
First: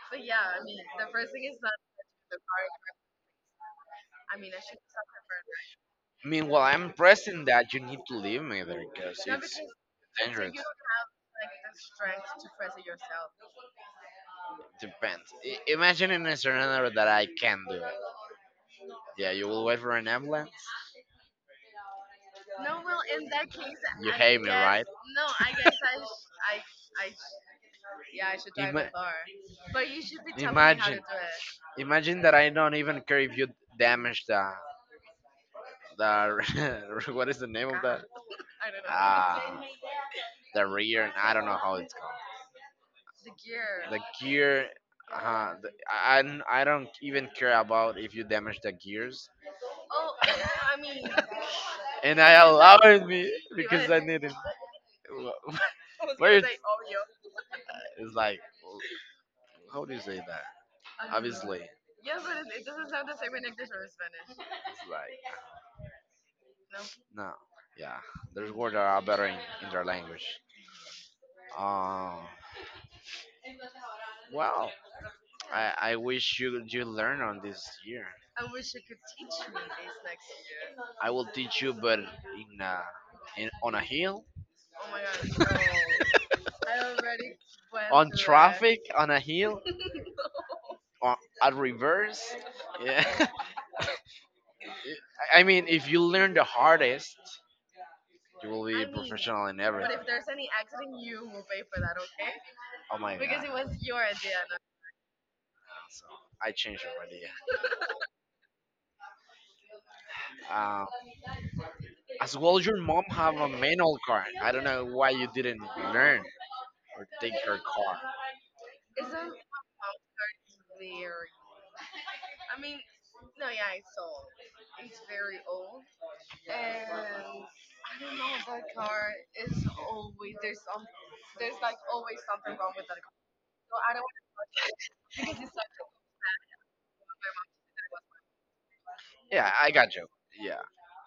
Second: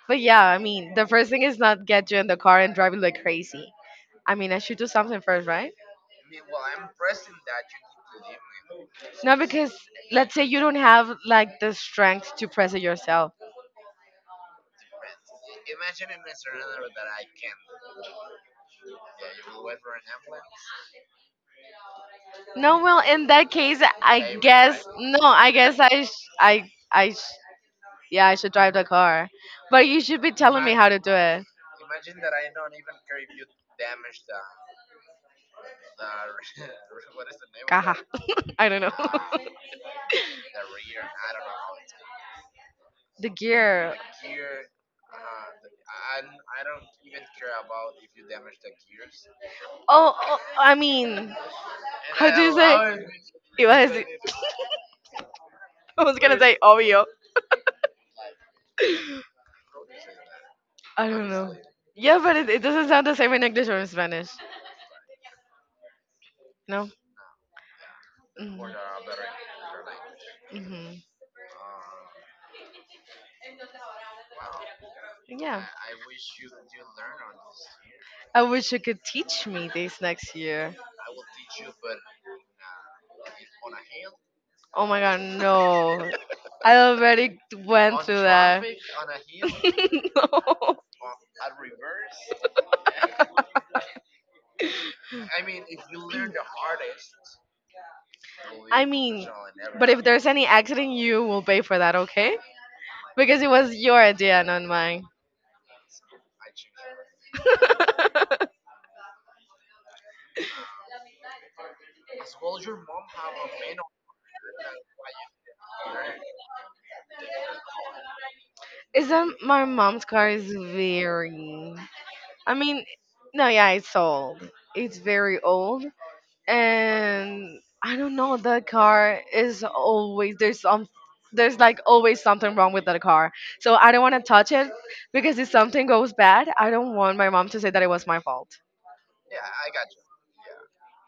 B: But
A: But yeah,
B: yeah, I mean,
A: the
B: the first
A: first,
B: thing is not get you in the car and drive you like crazy. I
A: I mean,
B: mean, I should do something first, right?
A: I mean, well, I'm pressing that you need to leave me there because no,
B: No,
A: because it's because
B: because
A: it
B: let's say
A: dangerous.
B: you
A: You
B: don't have like the
A: strength
B: strength
A: to.
B: to press it yourself.
A: Depends. Imagine in a scenario that I can do it. Yeah, you will wait for an ambulance.
B: No, well, in that case,
A: You I
B: I
A: hate me, guess
B: guess
A: right?
B: no,
A: No.
B: I
A: I guess
B: guess,
A: I
B: I, sh- yeah,
A: yeah,
B: I
A: I should
B: should drive
A: drive the
B: the
A: A car.
B: car. But
A: But
B: you
A: you tell
B: should be
A: me how to
B: telling me how
A: imagine,
B: to do
A: do
B: it.
A: it. Imagine that I don't even care if you damage the what is the name of
B: Caja.
A: that?
B: I
A: I
B: don't
A: don't know.
B: know.
A: Ah, the rear. I don't know how it's called.
B: The
A: Gear.
B: gear.
A: The gear, I don't even care about if you damage the gears.
B: Oh,
A: Oh,
B: oh, I
A: I mean,
B: mean,
A: and
B: how do
A: I
B: you
A: like,
B: say?
A: allowed me you
B: It
A: because I
B: was.
A: wanted. Needed. Wh-
B: I
A: I was
B: was gonna
A: where gonna
B: say
A: it's,
B: obvio.
A: say, it's like, how do you say that?
B: I don't know.
A: Obviously,
B: Yeah, but it doesn't sound the same in English or in Spanish.
A: it's like
B: No?
A: no, yeah. There's
B: Mm-hmm.
A: words that are better in their language. Um, well,
B: Yeah.
A: I wish you you learn on this year.
B: I wish you could
A: Teach
B: teach
A: me
B: me
A: this
B: this
A: next
B: next year.
A: year. I will teach you, but a, in on a hill,
B: Oh my god, no. I already went
A: on
B: through that.
A: traffic, on a hill,
B: No.
A: or at reverse. Yeah, I mean, if you learn the hardest, you will be I
B: I
A: a
B: mean,
A: professional in what
B: but
A: everything.
B: if
A: If
B: there's any accident,
A: exiting
B: you
A: you
B: will pay for
A: for
B: that,
A: that, okay?
B: okay?
A: Oh my
B: Because
A: because god,
B: it
A: it was
B: was
A: an
B: your
A: idea,
B: idea, not mine.
A: so I changed your idea. Um, as well, your mom have a manual car. I don't know why you didn't learn or take her car.
B: Is that my mom's car is
A: There.
B: very I
A: I mean,
B: mean, no, yeah, it's old. It's
A: it's
B: very
A: very
B: old,
A: and
B: and
A: I
B: I don't
A: don't know,
B: know.
A: that
B: That
A: car
B: car is
A: is always
B: always,
A: there's some there's
B: there's like always something wrong with that car. So I don't want to touch it because if something goes bad, I don't want my mom to say that it was my fault.
A: yeah, I got you. Yeah,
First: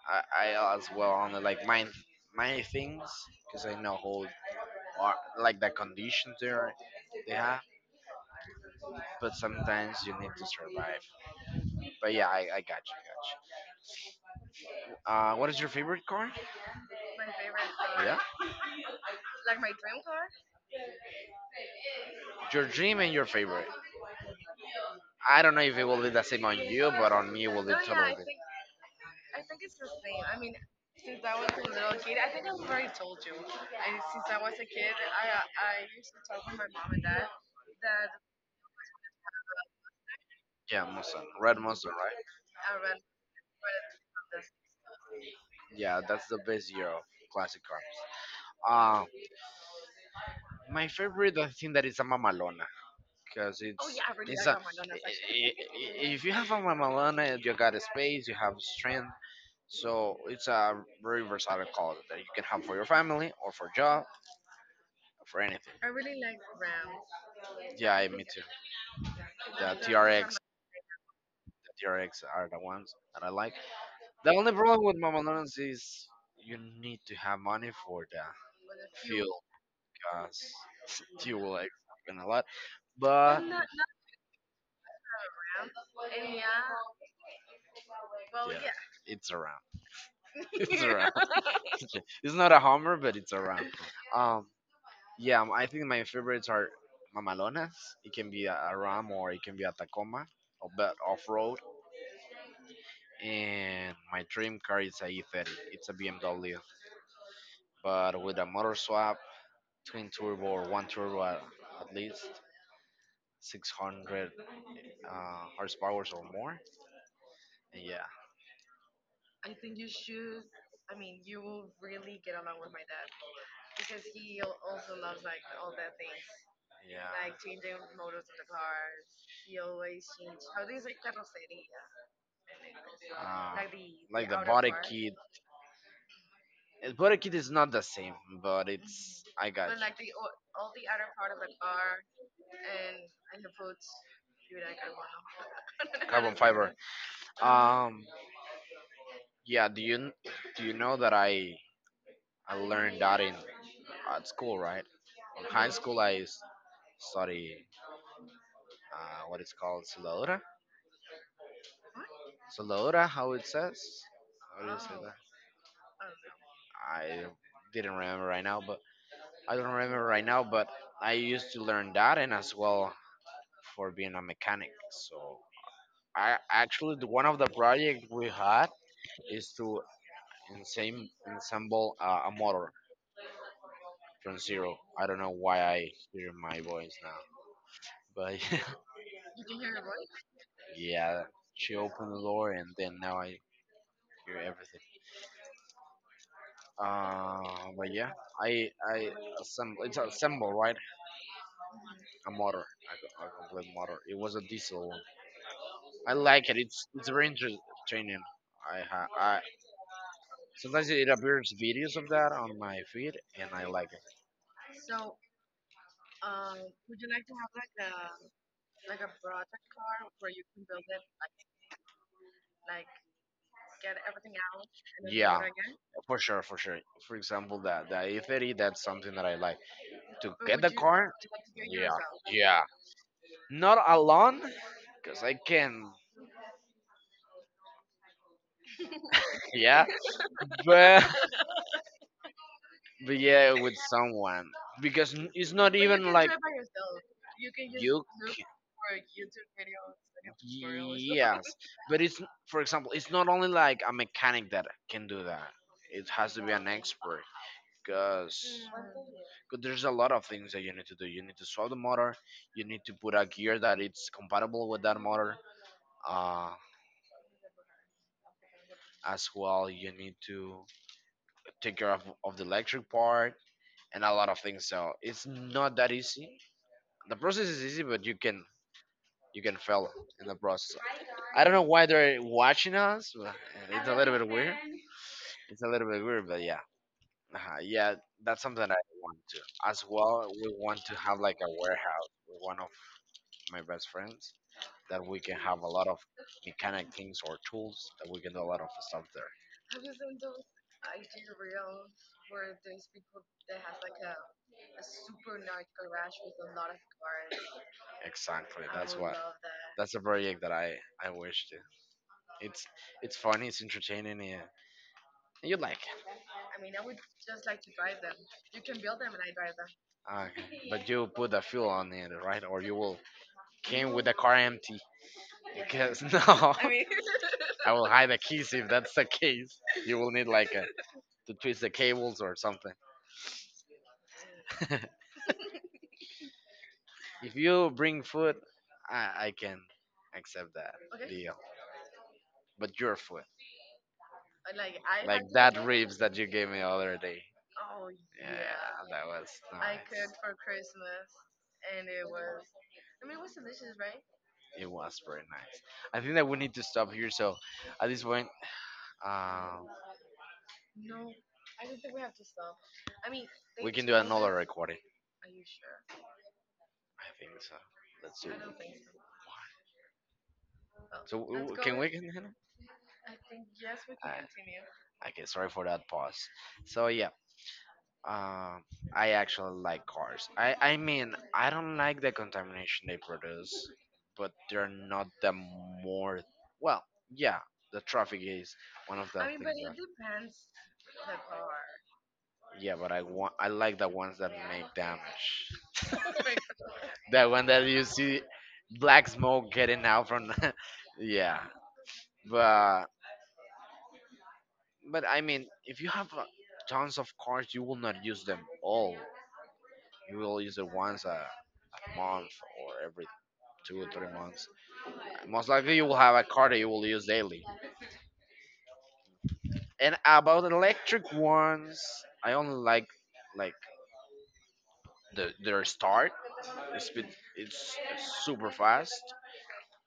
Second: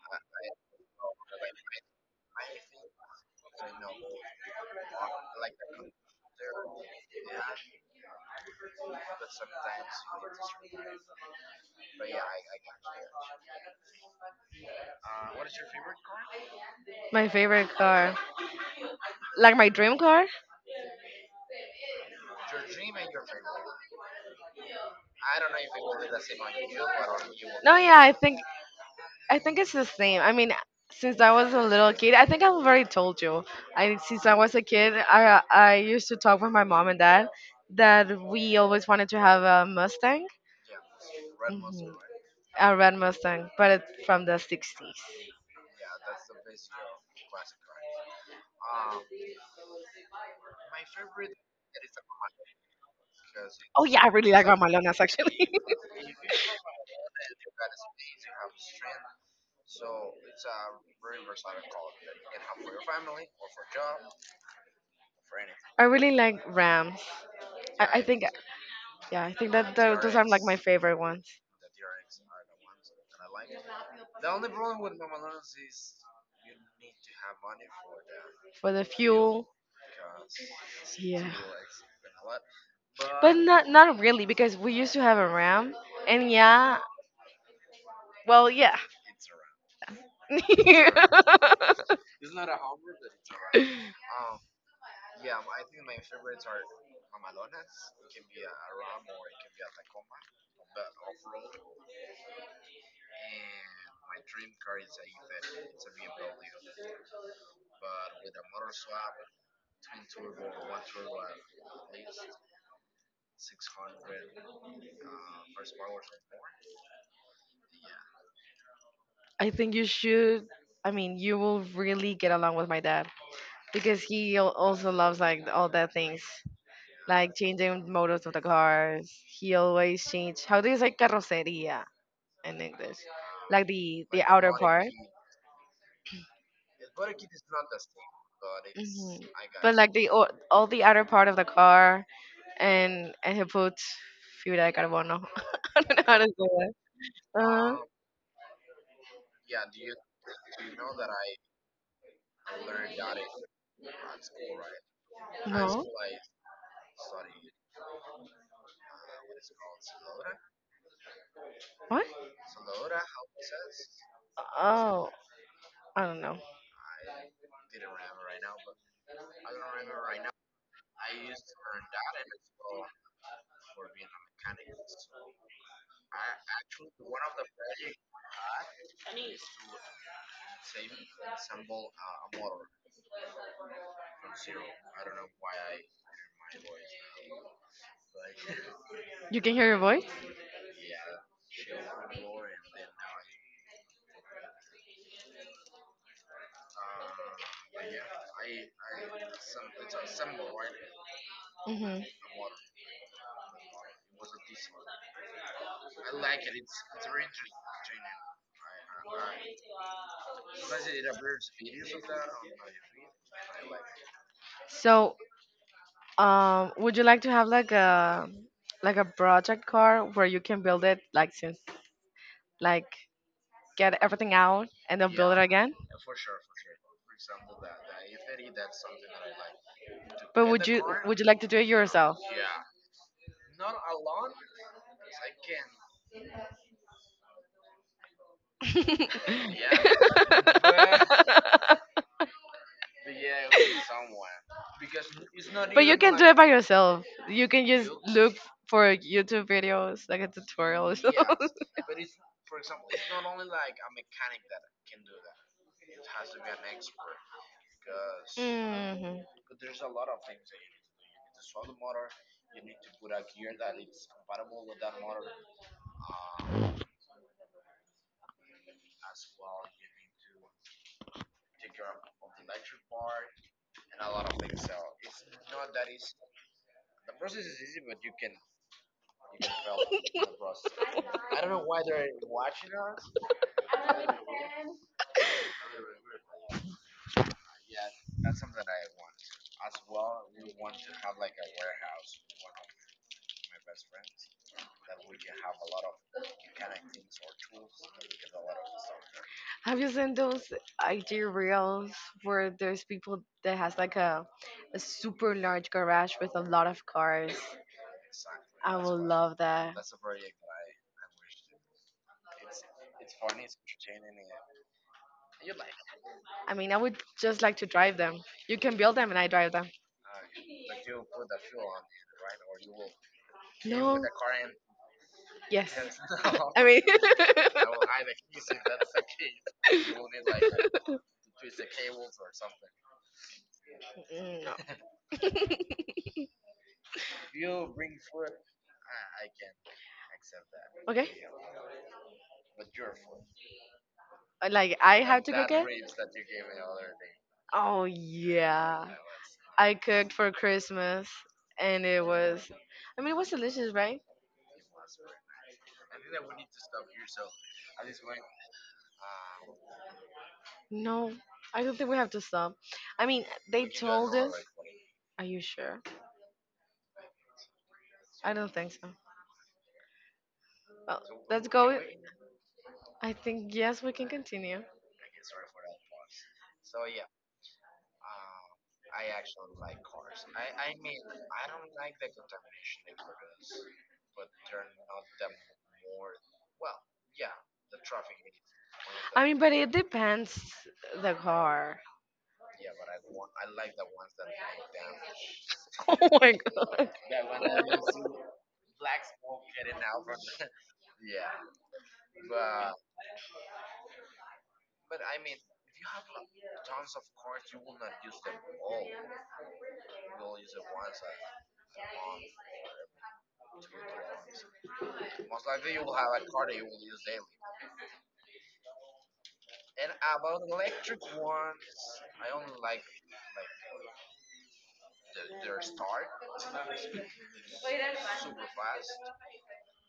A: I as well on the, like my things because I know how are, like the conditions they have. But sometimes you need to survive. But yeah, I got you. Got you. What is your favorite car? My
B: My favorite
A: favorite car.
B: car,
A: Yeah,
B: like my dream car.
A: like your dream and your favorite. I don't know if it will be the same on you, but on me it will be no,
B: No,
A: yeah,
B: yeah,
A: I
B: I
A: totally think
B: think I think it's the same. I
A: I
B: mean,
A: think since
B: since I
A: I was
B: was a
A: a
B: little
A: little
B: kid,
A: kid,
B: I
A: I
B: think
A: think
B: I've
A: I've
B: already
A: already told
B: told
A: you.
B: you. I
A: Since
B: Since I
A: I was
B: was a
A: a kid,
B: kid,
A: I
B: I I
A: asked
B: used to talk with my mom
A: mom
B: and
A: and dad
B: dad
A: that
B: that we always wanted to have a Mustang.
A: yeah, Mustang. Red Mustang,
B: Mhm.
A: right? I
B: A
A: ran
B: red
A: red.
B: Mustang, but it's from the '60s.
A: Yeah, that's the best year of classic cars. Uh, my favorite, I think that is a mamalona, because
B: Oh
A: oh it's
B: yeah,
A: yeah,
B: I
A: I
B: really
A: really it's
B: like
A: like a. Amazonas
B: Ramalonas
A: actually.
B: actually.
A: If you have a mamalona, you got a space, you have strength, so it's a very versatile car that you can have for your family or for job, for anything.
B: I
A: I
B: really
A: really
B: like
A: like Ram.
B: Rams. I,
A: Yeah,
B: I think,
A: me too.
B: yeah, I think that
A: The
B: those are
A: TRX.
B: like my favorite ones
A: The DRX are the ones that I like. The only problem with Mamalones is you need to have money for the
B: for the
A: fuel
B: fuel.
A: because
B: Yeah.
A: fuel is a lot.
B: But
A: But
B: not really because we used to have a Ram, and yeah, well,
A: yeah,
B: yeah.
A: it's around. It's around. It's not a Hummer, but it's around. Um, yeah, I think my favorites are Mamalonas. It can be a Ram or it can be a Tacoma, or but off road. And my dream car is a E30. It's a BMW, but with a motor swap twin turbo or one turbo at least 600 uh, horsepower or more and yeah
B: I think you
A: you should,
B: should. I
A: I
B: mean,
A: mean,
B: you will really get along with my
A: yeah,
B: dad
A: that
B: because
A: because
B: he
A: he
B: al-
A: al-
B: also
A: also
B: loves like all that things,
A: things yeah
B: like
A: like changing
B: changing models
A: motors,
B: of the cars. He
A: he
B: always
A: change
B: change. How
A: how
B: do you say carrocería in English?
A: uh,
B: Like
A: like
B: the
A: like the outer
B: outer
A: body part,
B: part.
A: kit body kit is not the same but
B: Hmm.
A: it's I got
B: But
A: but you
B: like
A: like the
B: all the outer
A: outer
B: part of the
A: part
B: car, and
A: and
B: he puts
A: dude,
B: fibra de
A: I got one.
B: carbono. I don't know
A: I
B: how to
A: carbon don't know.
B: say that.
A: Fiber
B: Uh,
A: um yeah do you know that I learned that in at school, right? In high
B: no.
A: school, study what it's called Solora.
B: What?
A: Solora, how it says? How do you say
B: Oh,
A: that?
B: I don't know.
A: I didn't remember right now, but I don't remember right now. But I used to learn that, and as well for being a mechanic. So I actually one of the project we had is to ensemble a motor from zero. I don't know why I hear my voice now, but
B: You can hear your voice?
A: yeah, she opened the door, and then now I hear everything. But yeah, I assemble. It's assemble right?
B: Hmm.
A: A motor, a complete motor. It was a diesel one. I like it. It's very entertaining. I sometimes it appears videos of that on my feed, and I like it.
B: So, would you like to have like a project car where you can build it, like since like, get everything out and then build,
A: Yeah,
B: yeah, it again?
A: for sure, for sure. For example, that the a 30 that's something that I like. To
B: But
A: get
B: would
A: the
B: you
A: car,
B: would you like to do it
A: yeah,
B: yourself?
A: yeah. Not alone, because I can,
B: Yeah.
A: yeah.
B: Yes.
A: But
B: But
A: but yeah, with someone because it's not
B: But you
A: even
B: can do
A: like
B: it by yourself. You can just
A: you.
B: look for YouTube videos, like a tutorial or something.
A: Yes, but it's for example, it's not only like a mechanic that can do that. It has to be an expert because there's a lot of things that you need to do. You need to swap the motor. You need to put a gear that it's compatible with that motor. Uh, as well, you need to take care of the electric part and a lot of things. So it's not that easy. The process is easy, but you can fail in the process. I don't know why they're watching us. But it's a little bit weird. It's a little bit weird, but yeah, yeah, that's something I want to. As well, we want to have like a warehouse with one of my best friends that we can have a lot of mechanic things or tools that we can do a lot of stuff there.
B: Have you seen those IG reels where there's people that has like a super large garage with a lot of cars?
A: Exactly.
B: I
A: That's
B: would
A: what.
B: love that.
A: That's a project that I wish to. It's it's funny. It's entertaining. Yeah, and you like.
B: I
A: I
B: mean,
A: mean,
B: I
A: I would
B: would just like to drive
A: drive them,
B: them. You can build
A: build
B: them
A: them,
B: and
A: and
B: I
A: I
B: drive
A: drive
B: them.
A: them. Ah, but you put the fuel on it, right? Or you will came
B: No.
A: with the car empty.
B: Yes.
A: Because no,
B: I mean.
A: I
B: No.
A: will hide the keys if that's the case. You will need like a, to twist the cables or something.
B: Mm, no.
A: If you bring food, I, I can accept that
B: Okay.
A: okay. Deal. But your food,
B: Like
A: Like
B: I
A: I had
B: had,
A: like
B: and to
A: to
B: cook
A: that
B: it.
A: cook. Ribs that you gave me the other day.
B: Oh
A: Oh yeah,
B: yeah,
A: yeah, that was I
B: I
A: nice.
B: cooked
A: Cooked
B: for
A: for
B: Christmas,
A: Christmas,
B: and
A: and
B: it
A: it was.
B: was. I
A: I
B: mean, it
A: mean, it
B: was
A: was
B: delicious,
A: delicious,
B: right?
A: right? It was very nice. I think that we need to stop here. So at this point, um,
B: No,
A: no,
B: I
A: I
B: don't
A: don't
B: think we
A: think we
B: have
A: have
B: to
A: to
B: stop.
A: stop.
B: I
A: I
B: mean,
A: mean, they
B: they
A: we can do for
B: told
A: another
B: us.
A: listening. Recording.
B: Are
A: Are
B: you
A: you
B: sure?
A: sure? I think so. Let's
B: I
A: do I it.
B: don't
A: Don't
B: think
A: think
B: so.
A: so.
B: Well,
A: Oh, so let's
B: let's we
A: go can
B: go.
A: with. We continue?
B: I
A: I think
B: think
A: yes,
B: yes, we
A: we
B: can
A: can
B: continue.
A: continue. Okay, sorry for that pause. So yeah. Um, I actually like cars. I mean, I don't like the contamination they produce, but they're not the more. Well, yeah, the traffic is one of the.
B: I
A: I
B: mean,
A: mean,
B: but
A: but things
B: it
A: it that. Depends
B: depends the
A: the car.
B: car.
A: Yeah, but I like the ones that make damage.
B: Oh my
A: Oh
B: god.
A: the one that you see black smoke getting out from. yeah, but but I mean, if you have tons of cars, you will not use them all. You will use it once a month or every 2 or 3 months. Most likely, you will have a car that you will use daily. And about electric ones, I only like the their start. It's bit, it's super fast,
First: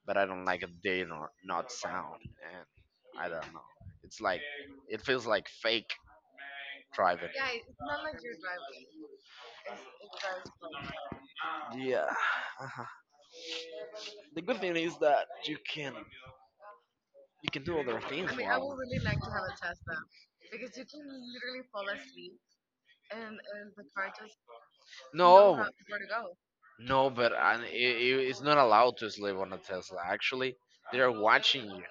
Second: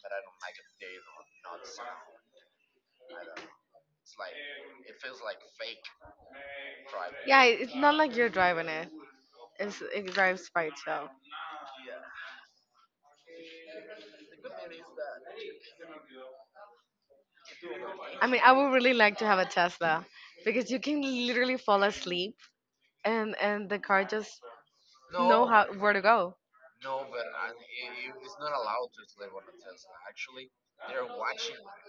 A: but I don't like a day nor not sound. And I don't know. It's like it feels like fake driving.
B: Yeah, it's not like you're driving it. It drives by itself.
A: Yeah. Uh The good thing is that you can do other
B: I
A: things. I
B: mean,
A: mean,
B: I
A: I while
B: would
A: would
B: really
A: really
B: like
A: like to
B: to have
A: have
B: a
A: a Tesla
B: Tesla because
A: because
B: you
A: you can
B: can literally
A: literally fall
B: fall asleep,
A: asleep and,
B: and
A: and
B: the
A: the
B: car
A: car
B: just
A: just
B: know
A: knows
B: how,
A: how, no,
B: where
A: where
B: to
A: to go.
B: go.
A: No, but and it's not allowed to sleep on a Tesla, actually. They're watching you.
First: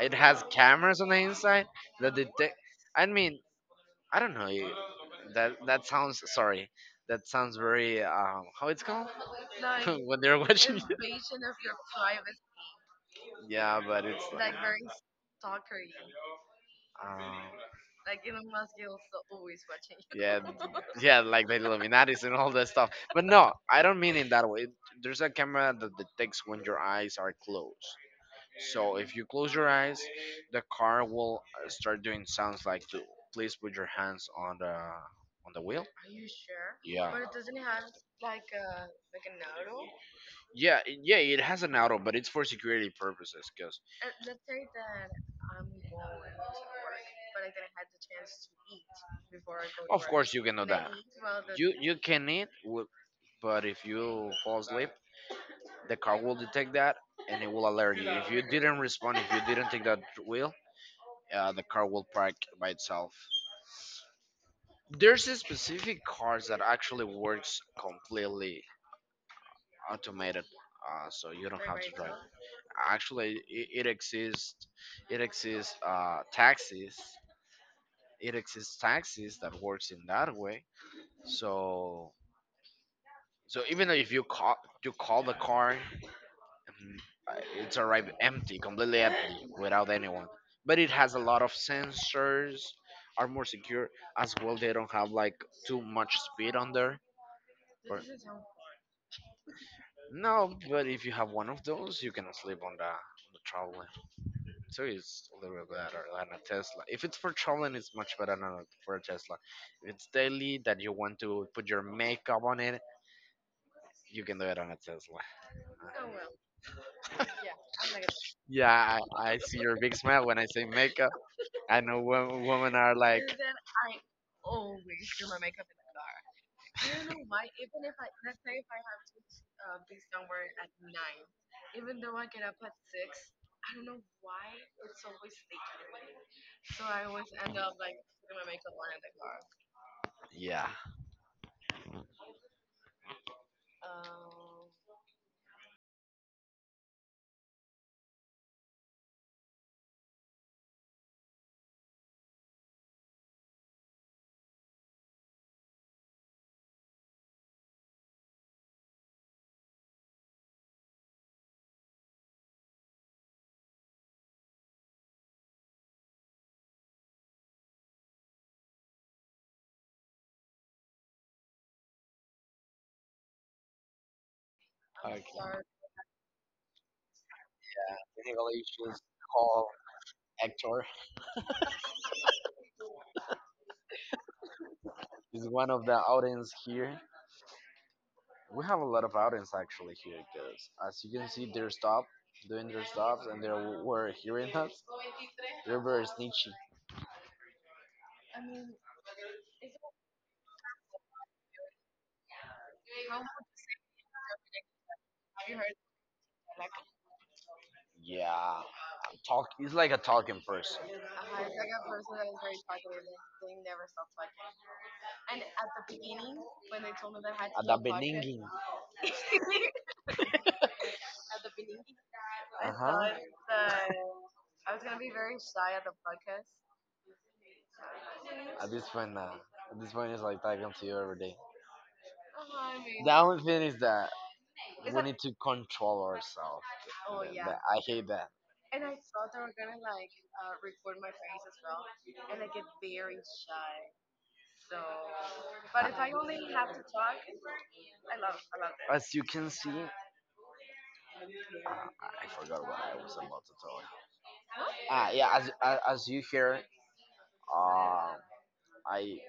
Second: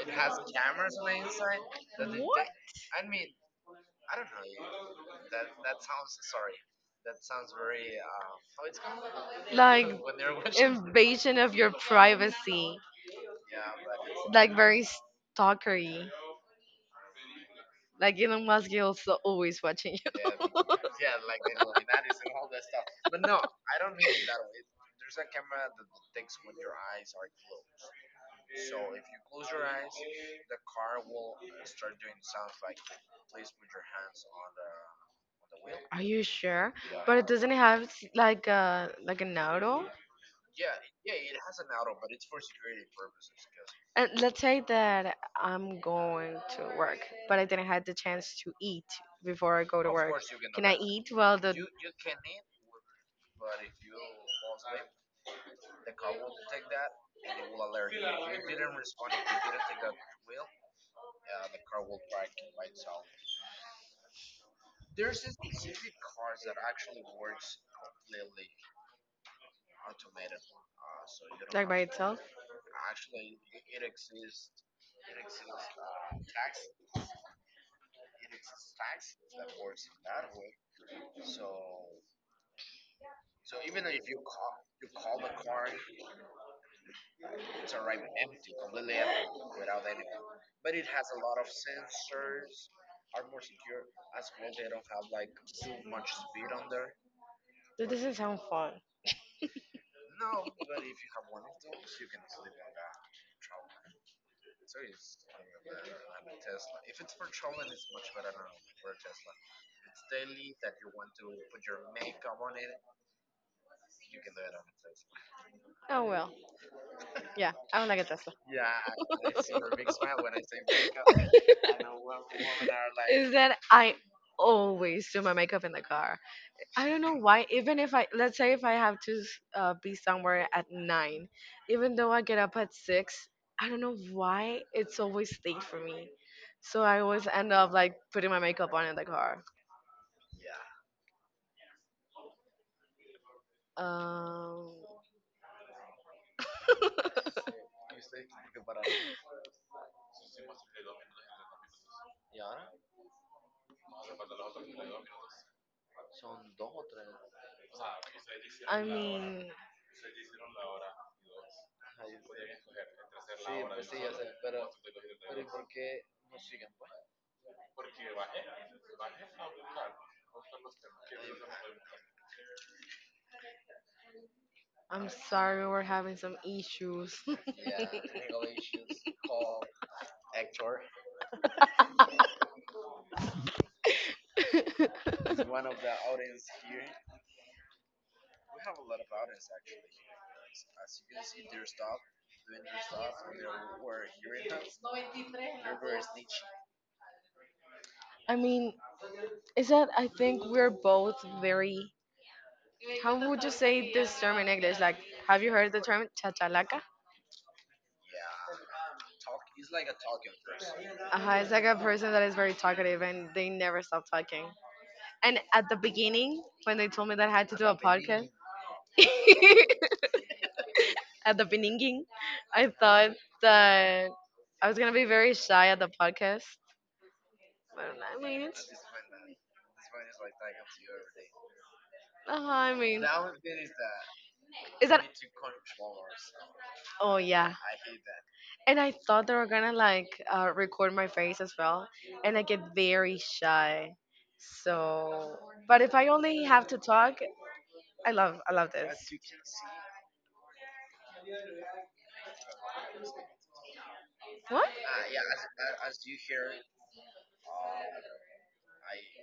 A: It has cameras on the inside that detect. I mean, I don't know. That that sounds sorry that sounds very how it's called. Like
B: Like
A: when they're watching you,
B: invasion
A: invasion
B: of
A: of
B: your
A: your privacy.
B: privacy,
A: Yeah, but it's like
B: like
A: Like very
B: very
A: stalkery.
B: stalkery.
A: um, Like
B: Like
A: Elon
B: Elon
A: Musk
B: Musk is
A: is also
B: also
A: always
B: always
A: watching,
B: watching you.
A: yeah. Yeah, like the Illuminatis and all that stuff. But no, I don't mean in that way. There's a camera that detects when your eyes are closed. So if you close your eyes, the car will start doing sounds like to please put your hands on the wheel.
B: Are
A: Are
B: you
A: you sure?
B: sure?
A: Yeah.
B: But
A: But
B: it
A: it
B: doesn't
A: doesn't have
B: have
A: like
B: like
A: a
B: a like
A: like a
B: an
A: auto.
B: auto.
A: Yeah, it has an auto, but it's for security purposes. Cause and
B: And
A: let's
B: let's say
A: say that
B: that
A: I'm
B: I'm
A: going,
B: going to work, but I
A: like that
B: didn't
A: I
B: have
A: had
B: the
A: the chance
B: chance
A: to
B: to
A: eat
B: eat
A: before
B: before
A: I
B: I go
A: go to
B: to
A: of work.
B: work.
A: Course you can do.
B: Can
A: And I
B: I
A: that eat
B: eat?
A: while
B: Well,
A: the.
B: the—
A: You can eat, but if you fall asleep, the car will detect that and it will alert you. If you didn't respond, if you didn't take that wheel, the car will park by itself. There's a specific cars that actually works completely automated, so you don't right
B: Like
A: have
B: by
A: to drive.
B: itself?
A: Actually, it exists. Taxis, it exists taxis that works in that way. So so even if you call the car, mm, it's arrived empty, completely empty, without anyone. But it has a lot of sensors, are more secure as well. They don't have like too much speed on there.
B: That
A: Or
B: doesn't sound fun.
A: no, but if you have one of those, you can sleep on the trolley. So it's a little bit better than a Tesla. If it's for traveling, it's much better than a, for a Tesla. If it's daily that you want to put your makeup on it, you can do it on a Tesla. Oh,
B: Oh
A: well,
B: well.
A: yeah.
B: Yeah, I would
A: I
B: like a Tesla.
A: Yeah, I see your big smile when I say makeup. I know, women are like.
B: Is
A: And
B: that I
A: always
B: always
A: do
B: do
A: my
B: my
A: makeup
B: makeup
A: in
B: in
A: the
B: the
A: car.
B: car.
A: You
B: I don't know
A: know,
B: why.
A: even
B: Even
A: if
B: if
A: I
B: I Let's say
A: say,
B: if I have to,
A: um,
B: be
A: somewhere
B: somewhere
A: at
B: at
A: 9,
B: 9, even
A: even though
B: though
A: I
B: I
A: get
B: get
A: up
B: up
A: at
B: at 6,
A: 6,
B: I
A: I
B: don't
A: don't know
B: know
A: why,
B: why it's always late for me.
A: anyway. So
B: So
A: I
B: I
A: always
B: always end
A: end up
B: up like putting my
A: in
B: makeup on in the
A: the car.
B: car.
A: Yeah. Um,
B: Um, I mean,
A: I'm.
B: I'm
A: Okay. Sorry.
B: sorry, we're having some issues.
A: In English is called actor. He's one of the audience here. We have a lot of audience, actually, here because as you can see, they're stopped doing their stops and they were hearing us. They're very snitchy.
B: I mean, is that I think we're both very. How would you say this term in English? Like, have you heard the term chachalaca?
A: Yeah. Talk. He's like a talking person.
B: Uh-huh,
A: It's
B: it's like
A: like
B: a
A: a person
B: person
A: that
B: that is very
A: is very,
B: talkative and they
A: they never.
B: never stop talking.
A: And
B: And
A: at
B: at the
A: the beginning,
B: beginning, when
A: when they
B: they told
A: told
B: me
A: me that
B: that I
A: I had
B: had
A: to
B: to
A: at do
B: do a
A: the a
B: podcast,
A: podcast, beninging.
B: at the beginning,
A: I,
B: I thought
A: thought that
B: that I
A: I was
B: was gonna
A: gonna be
B: be
A: very
B: very
A: shy
B: shy
A: at
B: at
A: the
B: the
A: podcast.
B: podcast. Well, I mean,
A: At
B: it's.
A: this point, nah. At this point, it's like talking to you every day. Uh-huh, I
B: I
A: mean,
B: mean.
A: the only thing is that it's, we
B: Is
A: like,
B: that?
A: need to control ourselves.
B: Oh yeah.
A: I hate that. And
B: And
A: I
B: I
A: thought
B: thought they
A: they were
B: were
A: gonna
B: gonna
A: like,
B: like,
A: record
B: record
A: my
B: my
A: face
B: face
A: as
B: as
A: well.
B: well,
A: I
B: and I
A: get
B: get
A: very
B: very
A: shy.
B: shy.
A: So,
B: So, but
A: but if
B: if
A: I
B: I
A: only
B: only
A: have
B: have to
A: to talk,
B: talk, I love
A: I
B: I
A: love
B: love
A: it.
B: this.
A: As you can see, I forgot what I was about to tell you.
B: What?
A: Ah, yeah. As you hear, um, I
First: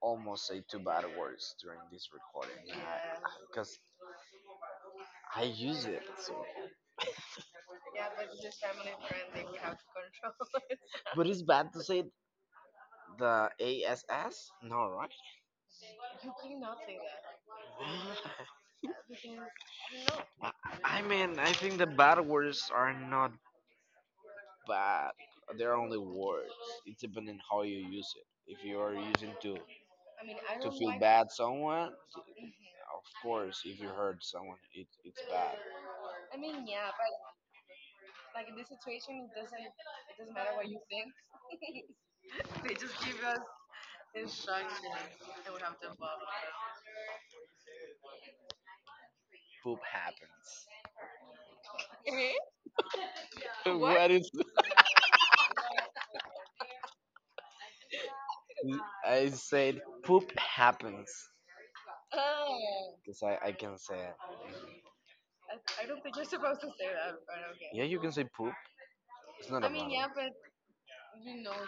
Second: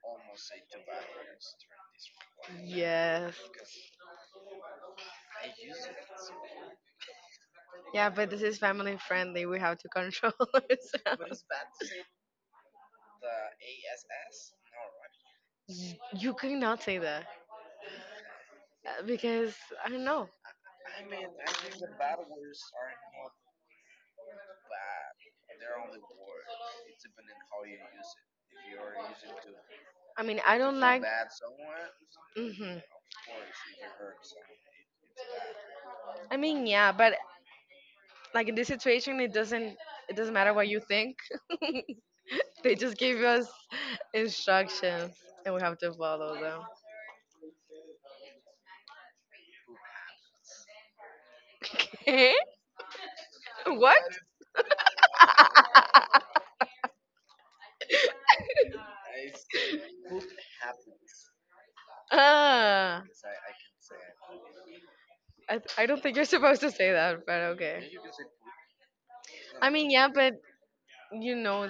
A: almost say two bad words during this recording
B: Yes.
A: because I use it. So. Yeah,
B: Yeah,
A: but
B: but this
A: this
B: is
A: is family
B: family friendly.
A: friendly. We
B: We
A: have
B: have
A: to
B: to control
A: control it. But it's
B: ourselves.
A: bad to say the ASS? No, right?
B: Y-
A: You
B: You
A: cannot
B: cannot
A: say
B: say
A: that.
B: that,
A: What? Because,
B: because I don't know.
A: no. I mean, I think the bad words are not, but they're only words. It depends on how you use it. If you are using
B: I mean, I
A: to
B: don't
A: feel like
B: like.
A: bad someone. Mhm.
B: Hmm.
A: Of course, if you hurt someone, it's bad.
B: I
A: I
B: mean,
A: mean, yeah,
B: yeah,
A: but
B: but
A: like
B: like in
A: in
B: this
A: this
B: situation,
A: situation,
B: it
A: it doesn't
B: doesn't.
A: it
B: It doesn't
A: doesn't
B: matter what
A: what you
B: you
A: think.
B: think. They
A: They just
B: just
A: give
B: give
A: us
B: us
A: instructions,
B: instructions, and
A: and
B: we
A: we
B: have
A: have to
B: to
A: follow.
B: follow them.
A: Poop happens.
B: Okay? What?
A: What is? I said poop happens. Oh,
B: Ah,
A: because I can say it.
B: I,
A: I,
B: I
A: I
B: don't
A: don't
B: think
A: think
B: you're
A: you're
B: supposed
A: supposed to
B: to
A: say
B: say
A: that,
B: that,
A: but
B: but
A: okay. Yeah,
B: okay.
A: you can say poop. It's not I
B: I
A: a mean,
B: mean,
A: matter.
B: yeah,
A: Yeah, problem. But
B: you
A: you know,
B: know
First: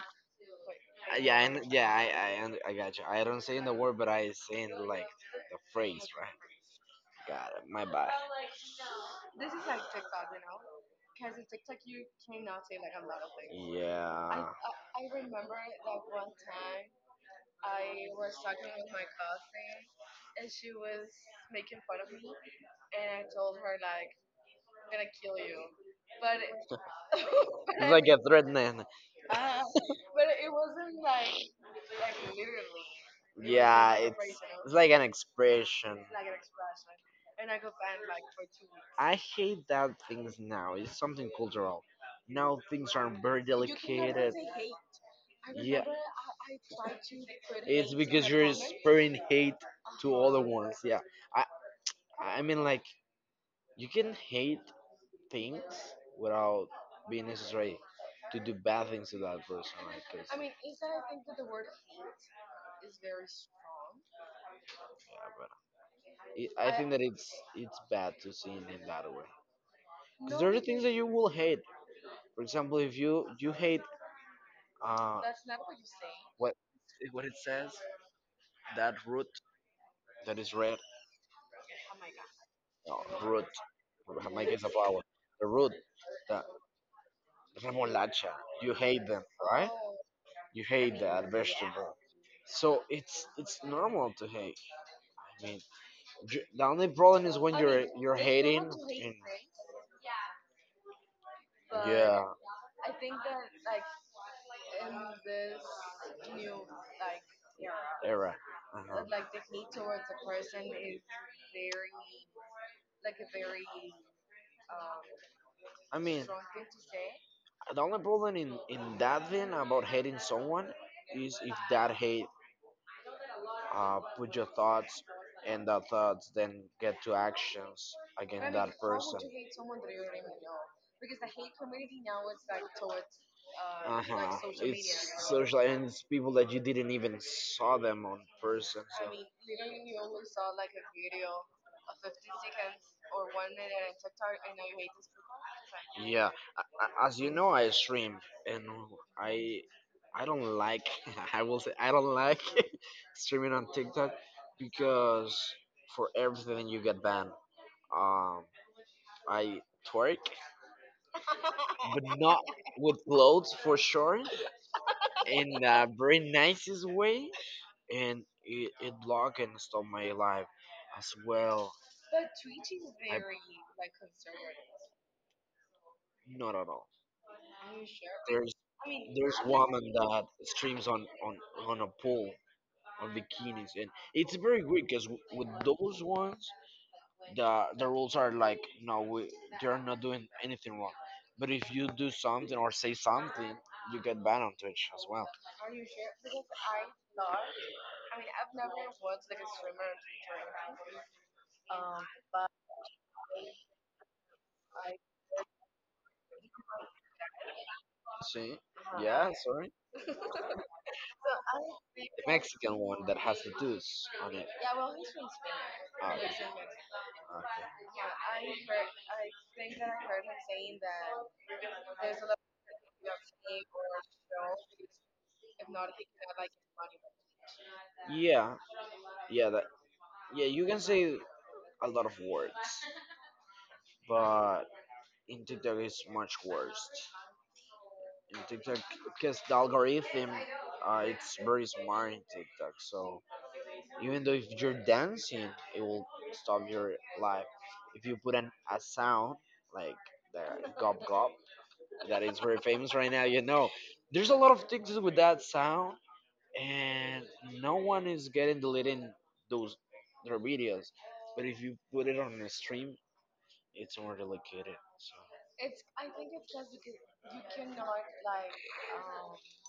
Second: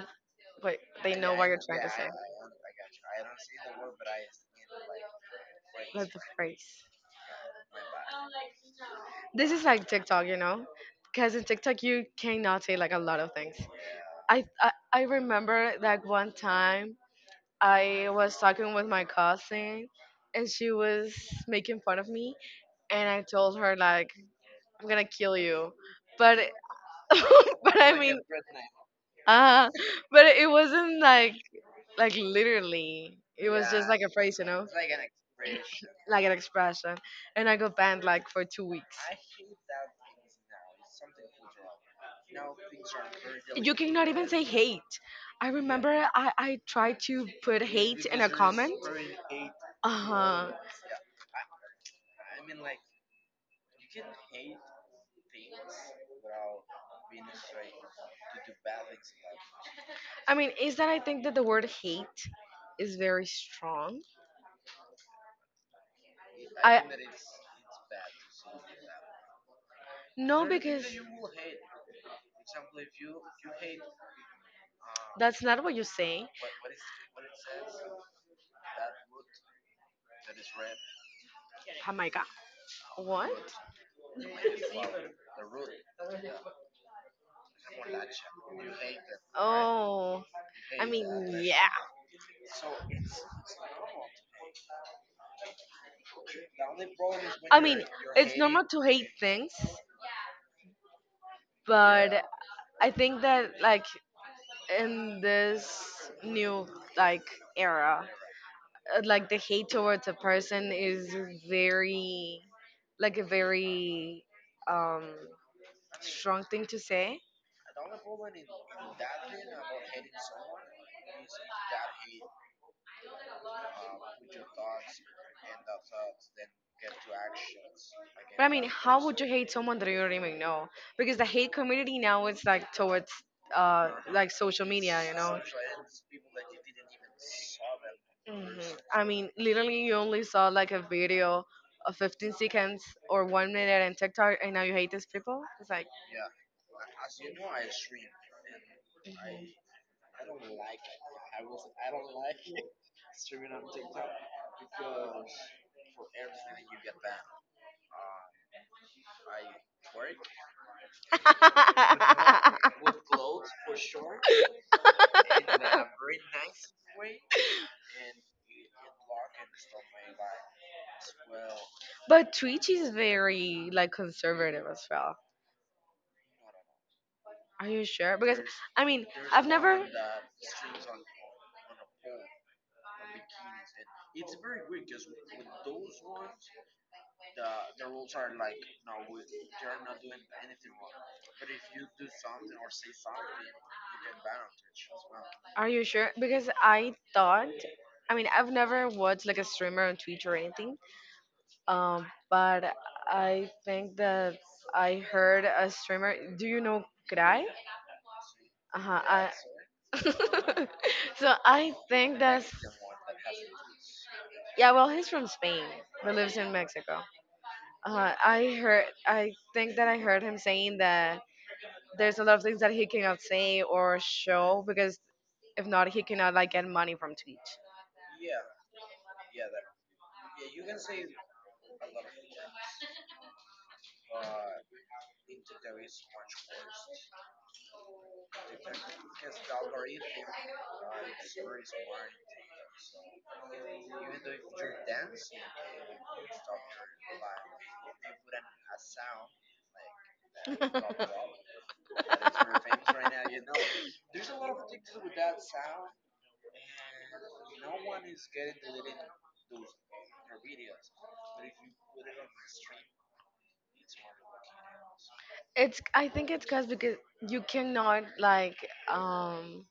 B: but they
A: I
B: know what
A: yeah, know.
B: you're
A: And
B: trying
A: yeah,
B: to say.
A: I got you. I don't say in the word, but I say in like the phrase,
B: That's the
A: right?
B: phrase.
A: Got it. My bad.
B: This
A: This
B: is
A: is like
B: like TikTok,
A: TikTok,
B: you
A: you know,
B: know, because
A: because
B: in
A: in TikTok
B: TikTok
A: you
B: you cannot
A: cannot
B: say
A: say
B: like
A: like
B: a
A: a
B: lot
A: lot of
B: of things.
A: things. I Yeah. I,
B: I
A: I remember
B: remember
A: that
B: like
A: one
B: one
A: time
B: time I
A: I was
B: was
A: talking
B: talking with
A: with
B: my
A: my cousin,
B: cousin,
A: and
B: and
A: she
B: she
A: was
B: was
A: making
B: making fun
A: fun
B: of
A: of me,
B: me, and
A: and
B: I
A: I
B: told
A: told
B: her
A: her
B: like,
A: like,
B: I'm
A: I'm
B: gonna
A: gonna
B: kill
A: kill you.
B: you, but
A: But it, but
B: but
A: it's I
B: I
A: like
B: mean,
A: think a threatening,
B: uh but
A: but
B: it
A: it wasn't
B: wasn't like
A: like
B: Like
A: like literally. It was
B: literally, it
A: like,
B: was just
A: yeah,
B: like
A: a
B: a
A: it's phrase,
B: phrase,
A: it's operational, like an expression.
B: like an expression.
A: And
B: And
A: I
B: I
A: got
B: got banned
A: banned
B: like
A: like for
B: for two
A: two
B: weeks.
A: weeks. I hate that things now. It's something cultural. Now things are very, you
B: You cannot
A: cannot
B: even
A: delicate
B: say
A: say.
B: hate. I Yeah,
A: I Yeah, remember
B: remember, I,
A: I,
B: I
A: I
B: tried
A: tried to
B: to
A: put
B: put
A: it's hate in,
B: hate in a
A: because a you're
B: comment.
A: comment spreading hate.
B: Uh
A: To huh. Other
B: huh.
A: ones. Yeah, I I mean, like, you can hate things without being necessary to do bad things to that person. Like, 'cause.
B: I
A: I
B: mean,
A: mean,
B: is
A: is
B: that I
A: that,
B: think
A: think
B: that
A: that
B: the
A: the
B: word
A: word
B: hate
A: hate
B: is
A: is
B: very
A: very strong.
B: strong.
A: Yeah, but it, I think that it's bad to see it in that way. Because no,
B: No,
A: there are
B: because
A: things that you will hate. For example, if you hate,
B: that's
A: that's not
B: not what
A: what
B: you
A: you say.
B: say.
A: what what it says, that root, that is red.
B: Oh
A: Oh
B: my
A: my
B: god.
A: god.
B: What?
A: No, root. Jamaica is a flower. The root, the remolacha. You hate them, right? Oh,
B: Oh,
A: you
B: I
A: hate
B: mean,
A: that, yeah,
B: yeah.
A: vegetable. So it's normal to hate. I mean, the only problem is when
B: I mean,
A: you're
B: it's normal
A: hating
B: to hate
A: and,
B: things, but
A: yeah,
B: I think that in this new like era,
A: era. Uh-huh.
B: like the hate towards a person is very like a very um
A: I mean, the
B: strong thing to say.
A: only problem in that thing about hating someone is if that hate, put your thoughts and that thoughts then get to actions
B: But I
A: against
B: mean,
A: that
B: how would
A: person.
B: you hate someone that you don't even know? Because the hate community now is towards like
A: Uh-huh,
B: social
A: it's
B: media, you know.
A: social, and it's people that you didn't even saw them on
B: Hmm.
A: person,
B: I
A: so
B: mean, literally, you only saw like a video of 15 seconds or 1 minute in TikTok, and now you hate these people. It's like,
A: yeah. As you know, I stream, and I I don't like, I will say I don't like streaming on TikTok, because for everything you get banned. Um, I twerk,
B: mhm.
A: not with clothes for sure, in a very nicest way, and it blocked and stopped my life as well.
B: but Twitch is
A: I
B: very like conservative as well.
A: not at all.
B: Are you sure? Because
A: There's
B: I mean,
A: there's
B: I've never.
A: woman that streams on a pool, on bikinis, and it's very weird because with those ones, the rules are like, no, we, they're not doing anything wrong. But if you do something or say something, you get banned on Twitch as well.
B: Are you sure? Because I thought. I mean, I've never watched like a streamer on Twitch or anything. But I think that I heard a streamer. Do you know Krai?
A: See?
B: Uh huh.
A: Yeah, sorry.
B: I. so I
A: Well, the
B: think that's
A: Mexican one that has the deuce on it.
B: yeah. Well,
A: Well,
B: he's
A: he's
B: from
A: from.
B: Spain, but
A: Ah, okay.
B: lives in Mexico.
A: Okay.
B: I heard. I think
A: Think
B: that
A: that
B: I heard him saying
A: saying that
B: that
A: a
B: there's a
A: lot
B: lot
A: of
B: of things that he cannot say
A: name,
B: or
A: or
B: show because if
A: if
B: not,
A: not.
B: he cannot like get money from Twitch.
A: Yeah, yeah, that, yeah. You can say a lot of words, but in TikTok it's much worse. In TikTok, because the algorithm, it's very smart in TikTok, so even though if you're dancing, it will stop your life if you put an a sound like the gob gob that is very famous right now, you know. There's a lot of things with that sound, and no one is getting deleting those their videos. But if you put it on a stream, it's more delegated. So
B: it's I
A: I
B: think
A: think
B: it's cause because you
A: you
B: cannot
A: cannot like, um
B: um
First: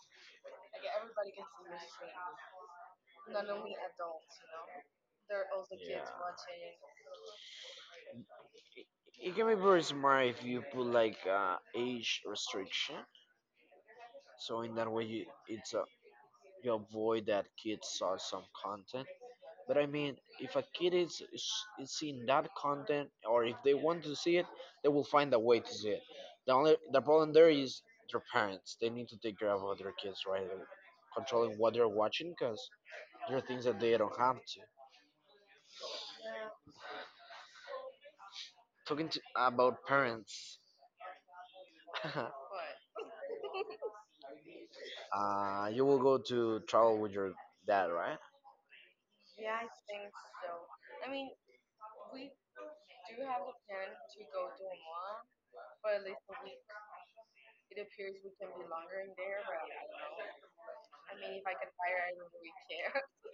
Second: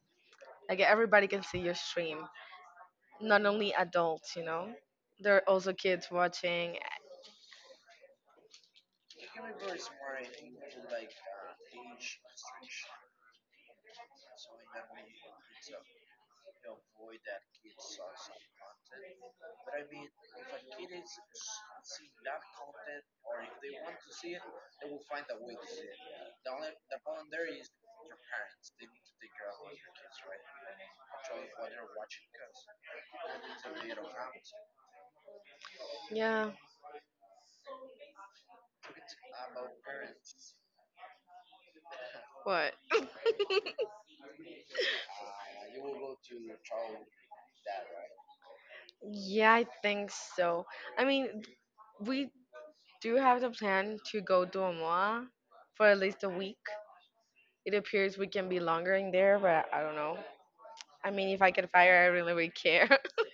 B: like
A: like,
B: everybody
A: everybody
B: can
A: can
B: see
A: see
B: your
A: your stream,
B: stream. Not
A: not
B: only
A: only adults,
B: adults, you
A: you know.
B: know, there
A: There
B: are
A: are
B: also
A: also, yeah,
B: kids
A: kids watching.
B: watching.
A: It can be very smart if you put like, age restriction. So in that way, you, it's a, you avoid that kids saw some content. But I mean, if a kid is seeing that content, or if they want to see it, they will find a way to see it. The only the problem there is their parents. They need to take care of their kids, right? Like, controlling what they're watching, because there are things that they don't have to.
B: Yeah,
A: Talking to, about parents.
B: what?
A: You will go to travel with your dad, right?
B: Yeah,
A: Yeah,
B: I
A: I
B: think
A: think so.
B: so. I
A: I mean,
B: mean, we
A: we
B: do
A: do
B: have
A: have
B: the
A: the plan
B: plan
A: to
B: to go
A: go
B: to
A: to Oman
B: Omaha for
A: for
B: at
A: at least
B: least a
A: a
B: week.
A: week.
B: It
A: Appears
B: appears we
A: we
B: can
A: can
B: be
A: be
B: longer
A: longer in
B: in there,
A: there, but I
B: but I
A: don't
B: don't
A: know.
B: know. I
A: I
B: mean,
A: mean,
B: if
A: if
B: I
A: I
B: get
A: can hire,
B: fired, I
A: I
B: really
A: don't
B: would care.
A: care.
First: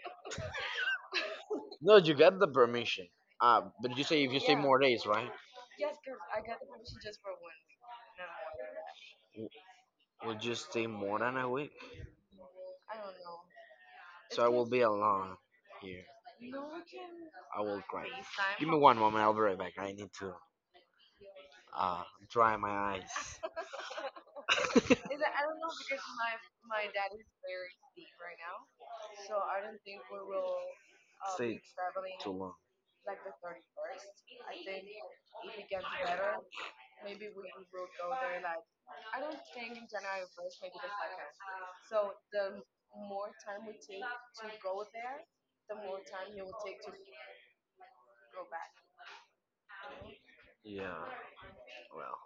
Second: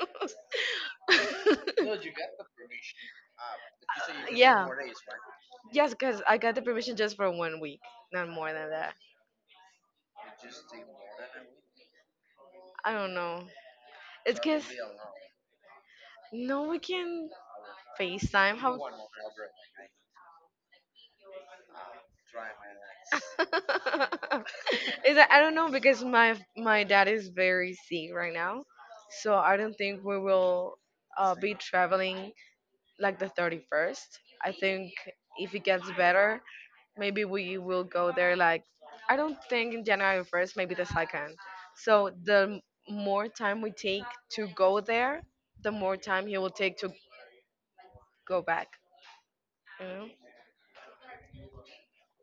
A: No, you get the permission. But you say if you stay, yeah,
B: yeah.
A: more days, right?
B: Yes,
A: Yes,
B: because I got the permission just for 1 week, not more than that.
A: no more than. W- Would you stay more than a week?
B: I
A: I don't
B: don't
A: know.
B: know.
A: So it's
B: It's
A: I gonna
B: because
A: will just be alone here.
B: no, we can
A: I will cry.
B: FaceTime.
A: FaceTime. Give
B: How?
A: me one moment. I'll be right back. I need to, Uh, dry my eyes.
B: Is
A: Is
B: that,
A: that,
B: I
A: I
B: don't
A: don't
B: know,
A: know because
B: because
A: my
B: my
A: my
B: dad
A: dad is
B: is
A: very
B: very
A: sick
B: sick right
A: right now,
B: now, so
A: so
B: I
A: I
B: don't
A: don't think
B: think we
A: we will,
B: will be
A: be stay traveling too
B: traveling
A: long, like
B: like the
A: the
B: thirty
A: 31st.
B: first. I
A: And
B: think if
A: if
B: it
A: it gets
B: gets
A: better,
B: better, maybe
A: maybe we
B: we will
A: will go
B: go
A: there,
B: there
A: like
B: like I don't think
A: staying
B: in
A: in
B: january
A: January
B: 1st,
A: 1st.
B: maybe the second.
A: So
B: So the
A: the
B: more
A: more
B: time
A: time
B: we
A: we
B: take to
A: go
B: go
A: there,
B: there, the
A: the
B: more
A: more
B: time
A: time
B: he
A: you
B: will take to go
A: go back.
B: back, you know?
A: Yeah, well,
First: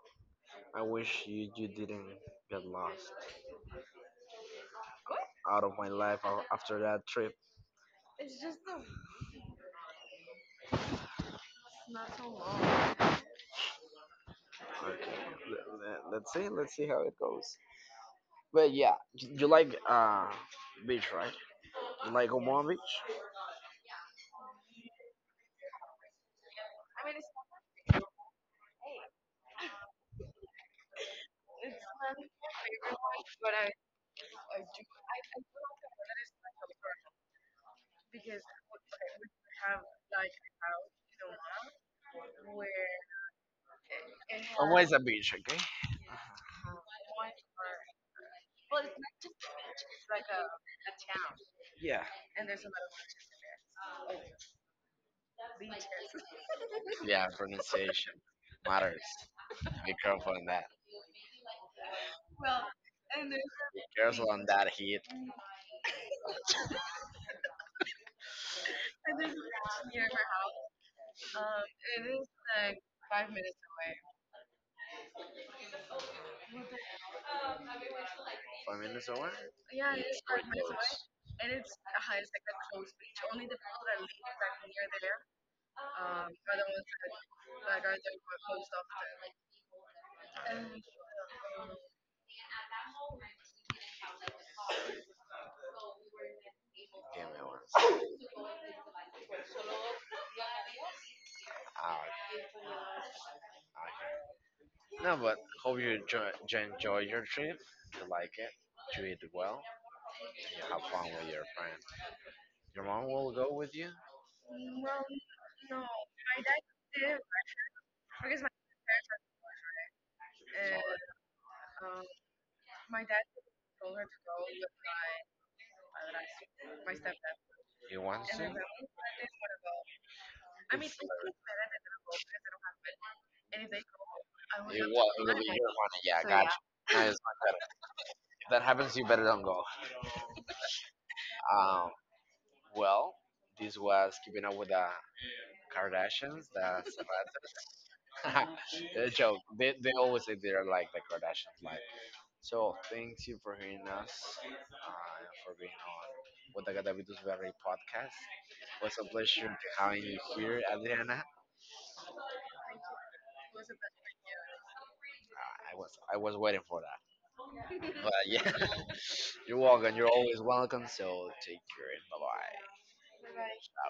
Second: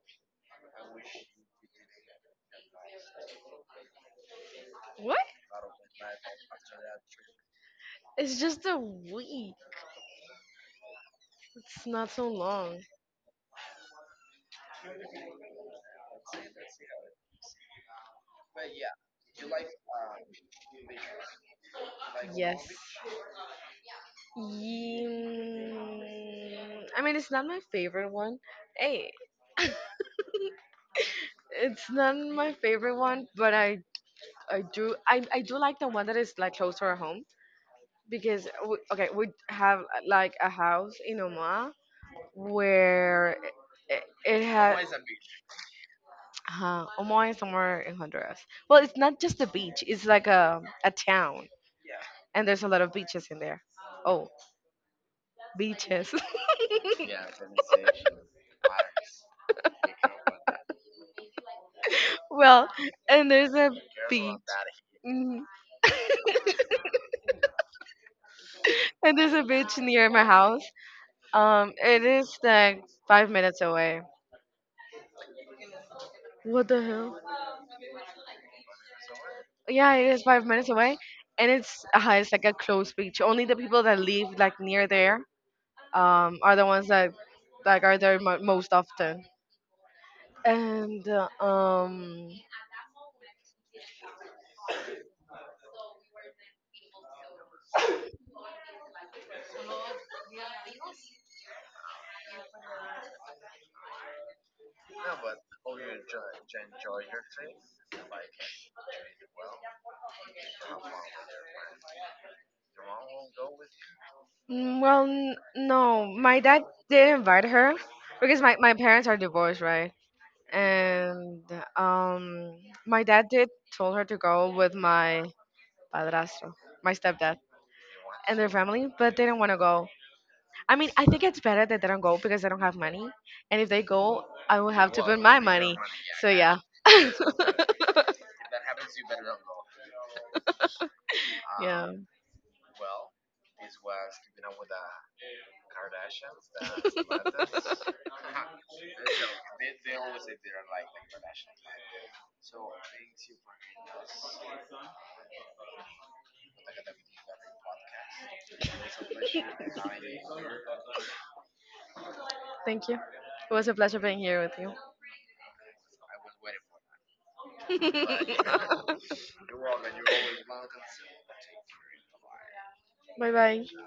A: I wish you, you didn't get lost.
B: What,
A: What? Out of my life after that trip. It's
B: it's
A: just
B: just a
A: the.
B: week, it's not
A: Not so
B: so long.
A: long. But yeah, you like, beach, right? You like Omaha
B: Yes.
A: Beach?
B: I
A: I mean,
B: mean it's not my
A: it's
B: favorite one. Hey, it's not
A: my
B: my favorite
A: favorite one,
B: one,
A: but
B: but I do like the one that is like close to our home
A: I
B: because okay, we
A: have
B: have
A: like
B: like
A: a
B: a
A: house
B: house
A: in
B: in Omaha
A: Omaha, where
B: where
A: it
B: it
A: Omaha has
B: had
A: always a beach, okay?
B: Omaha is somewhere in Honduras. Well, it's not just a beach; it's like a town, and there's a lot of beaches in there. Oh, beaches.
A: Yeah, pronunciation matters. Be careful on that.
B: well, and there's a
A: Careful
B: beach.
A: on that heat.
B: Mhm. And there's a beach near my house.
A: uh,
B: It is
A: like
B: like
A: five
B: 5 minutes away. What the hell?
A: minutes. 5 minutes away? Yeah,
B: Yeah,
A: yeah, yeah,
B: it is
A: pretty
B: five
A: 5 minutes
B: minutes
A: away,
B: away,
A: and
B: and
A: it's.
B: it's like a closed beach. Only the people that live like near there are the ones that like are there most often. And
A: Give me one second. Out. Okay. No, but hope you enjoy your trip. You like it. You eat well, and you have fun with your friends. Your mom will go with you. Well,
B: well, no, my dad did invite her
A: because
B: because
A: my,
B: my parents are divorced, right?
A: sorry.
B: And um,
A: My
B: my
A: dad,
B: dad did told her to go with my padrastro,
A: my
B: my
A: dad,
B: stepdad,
A: you want
B: and their
A: to?
B: family, but they didn't want to go. I mean, I think it's better that they don't go because I don't have money. And if they go, I will
A: It
B: have to put
A: will
B: my
A: be your
B: money.
A: money. Yeah, I
B: So
A: got
B: yeah,
A: you. No, it's not better. If that happens, you better don't go. Um.
B: yeah.
A: Well, this was Keeping Up With the Kardashians. That's a joke. They always say they're like the Kardashians. Like, so thank you for hearing us, for being on with the Gadavitus Berry podcast. It was a pleasure having you here, Adriana.
B: Thank you. It was a pleasure being here with you.
A: I was, I was waiting for that. But yeah, you're welcome. You're always welcome. So take care, and bye bye.
B: bye bye.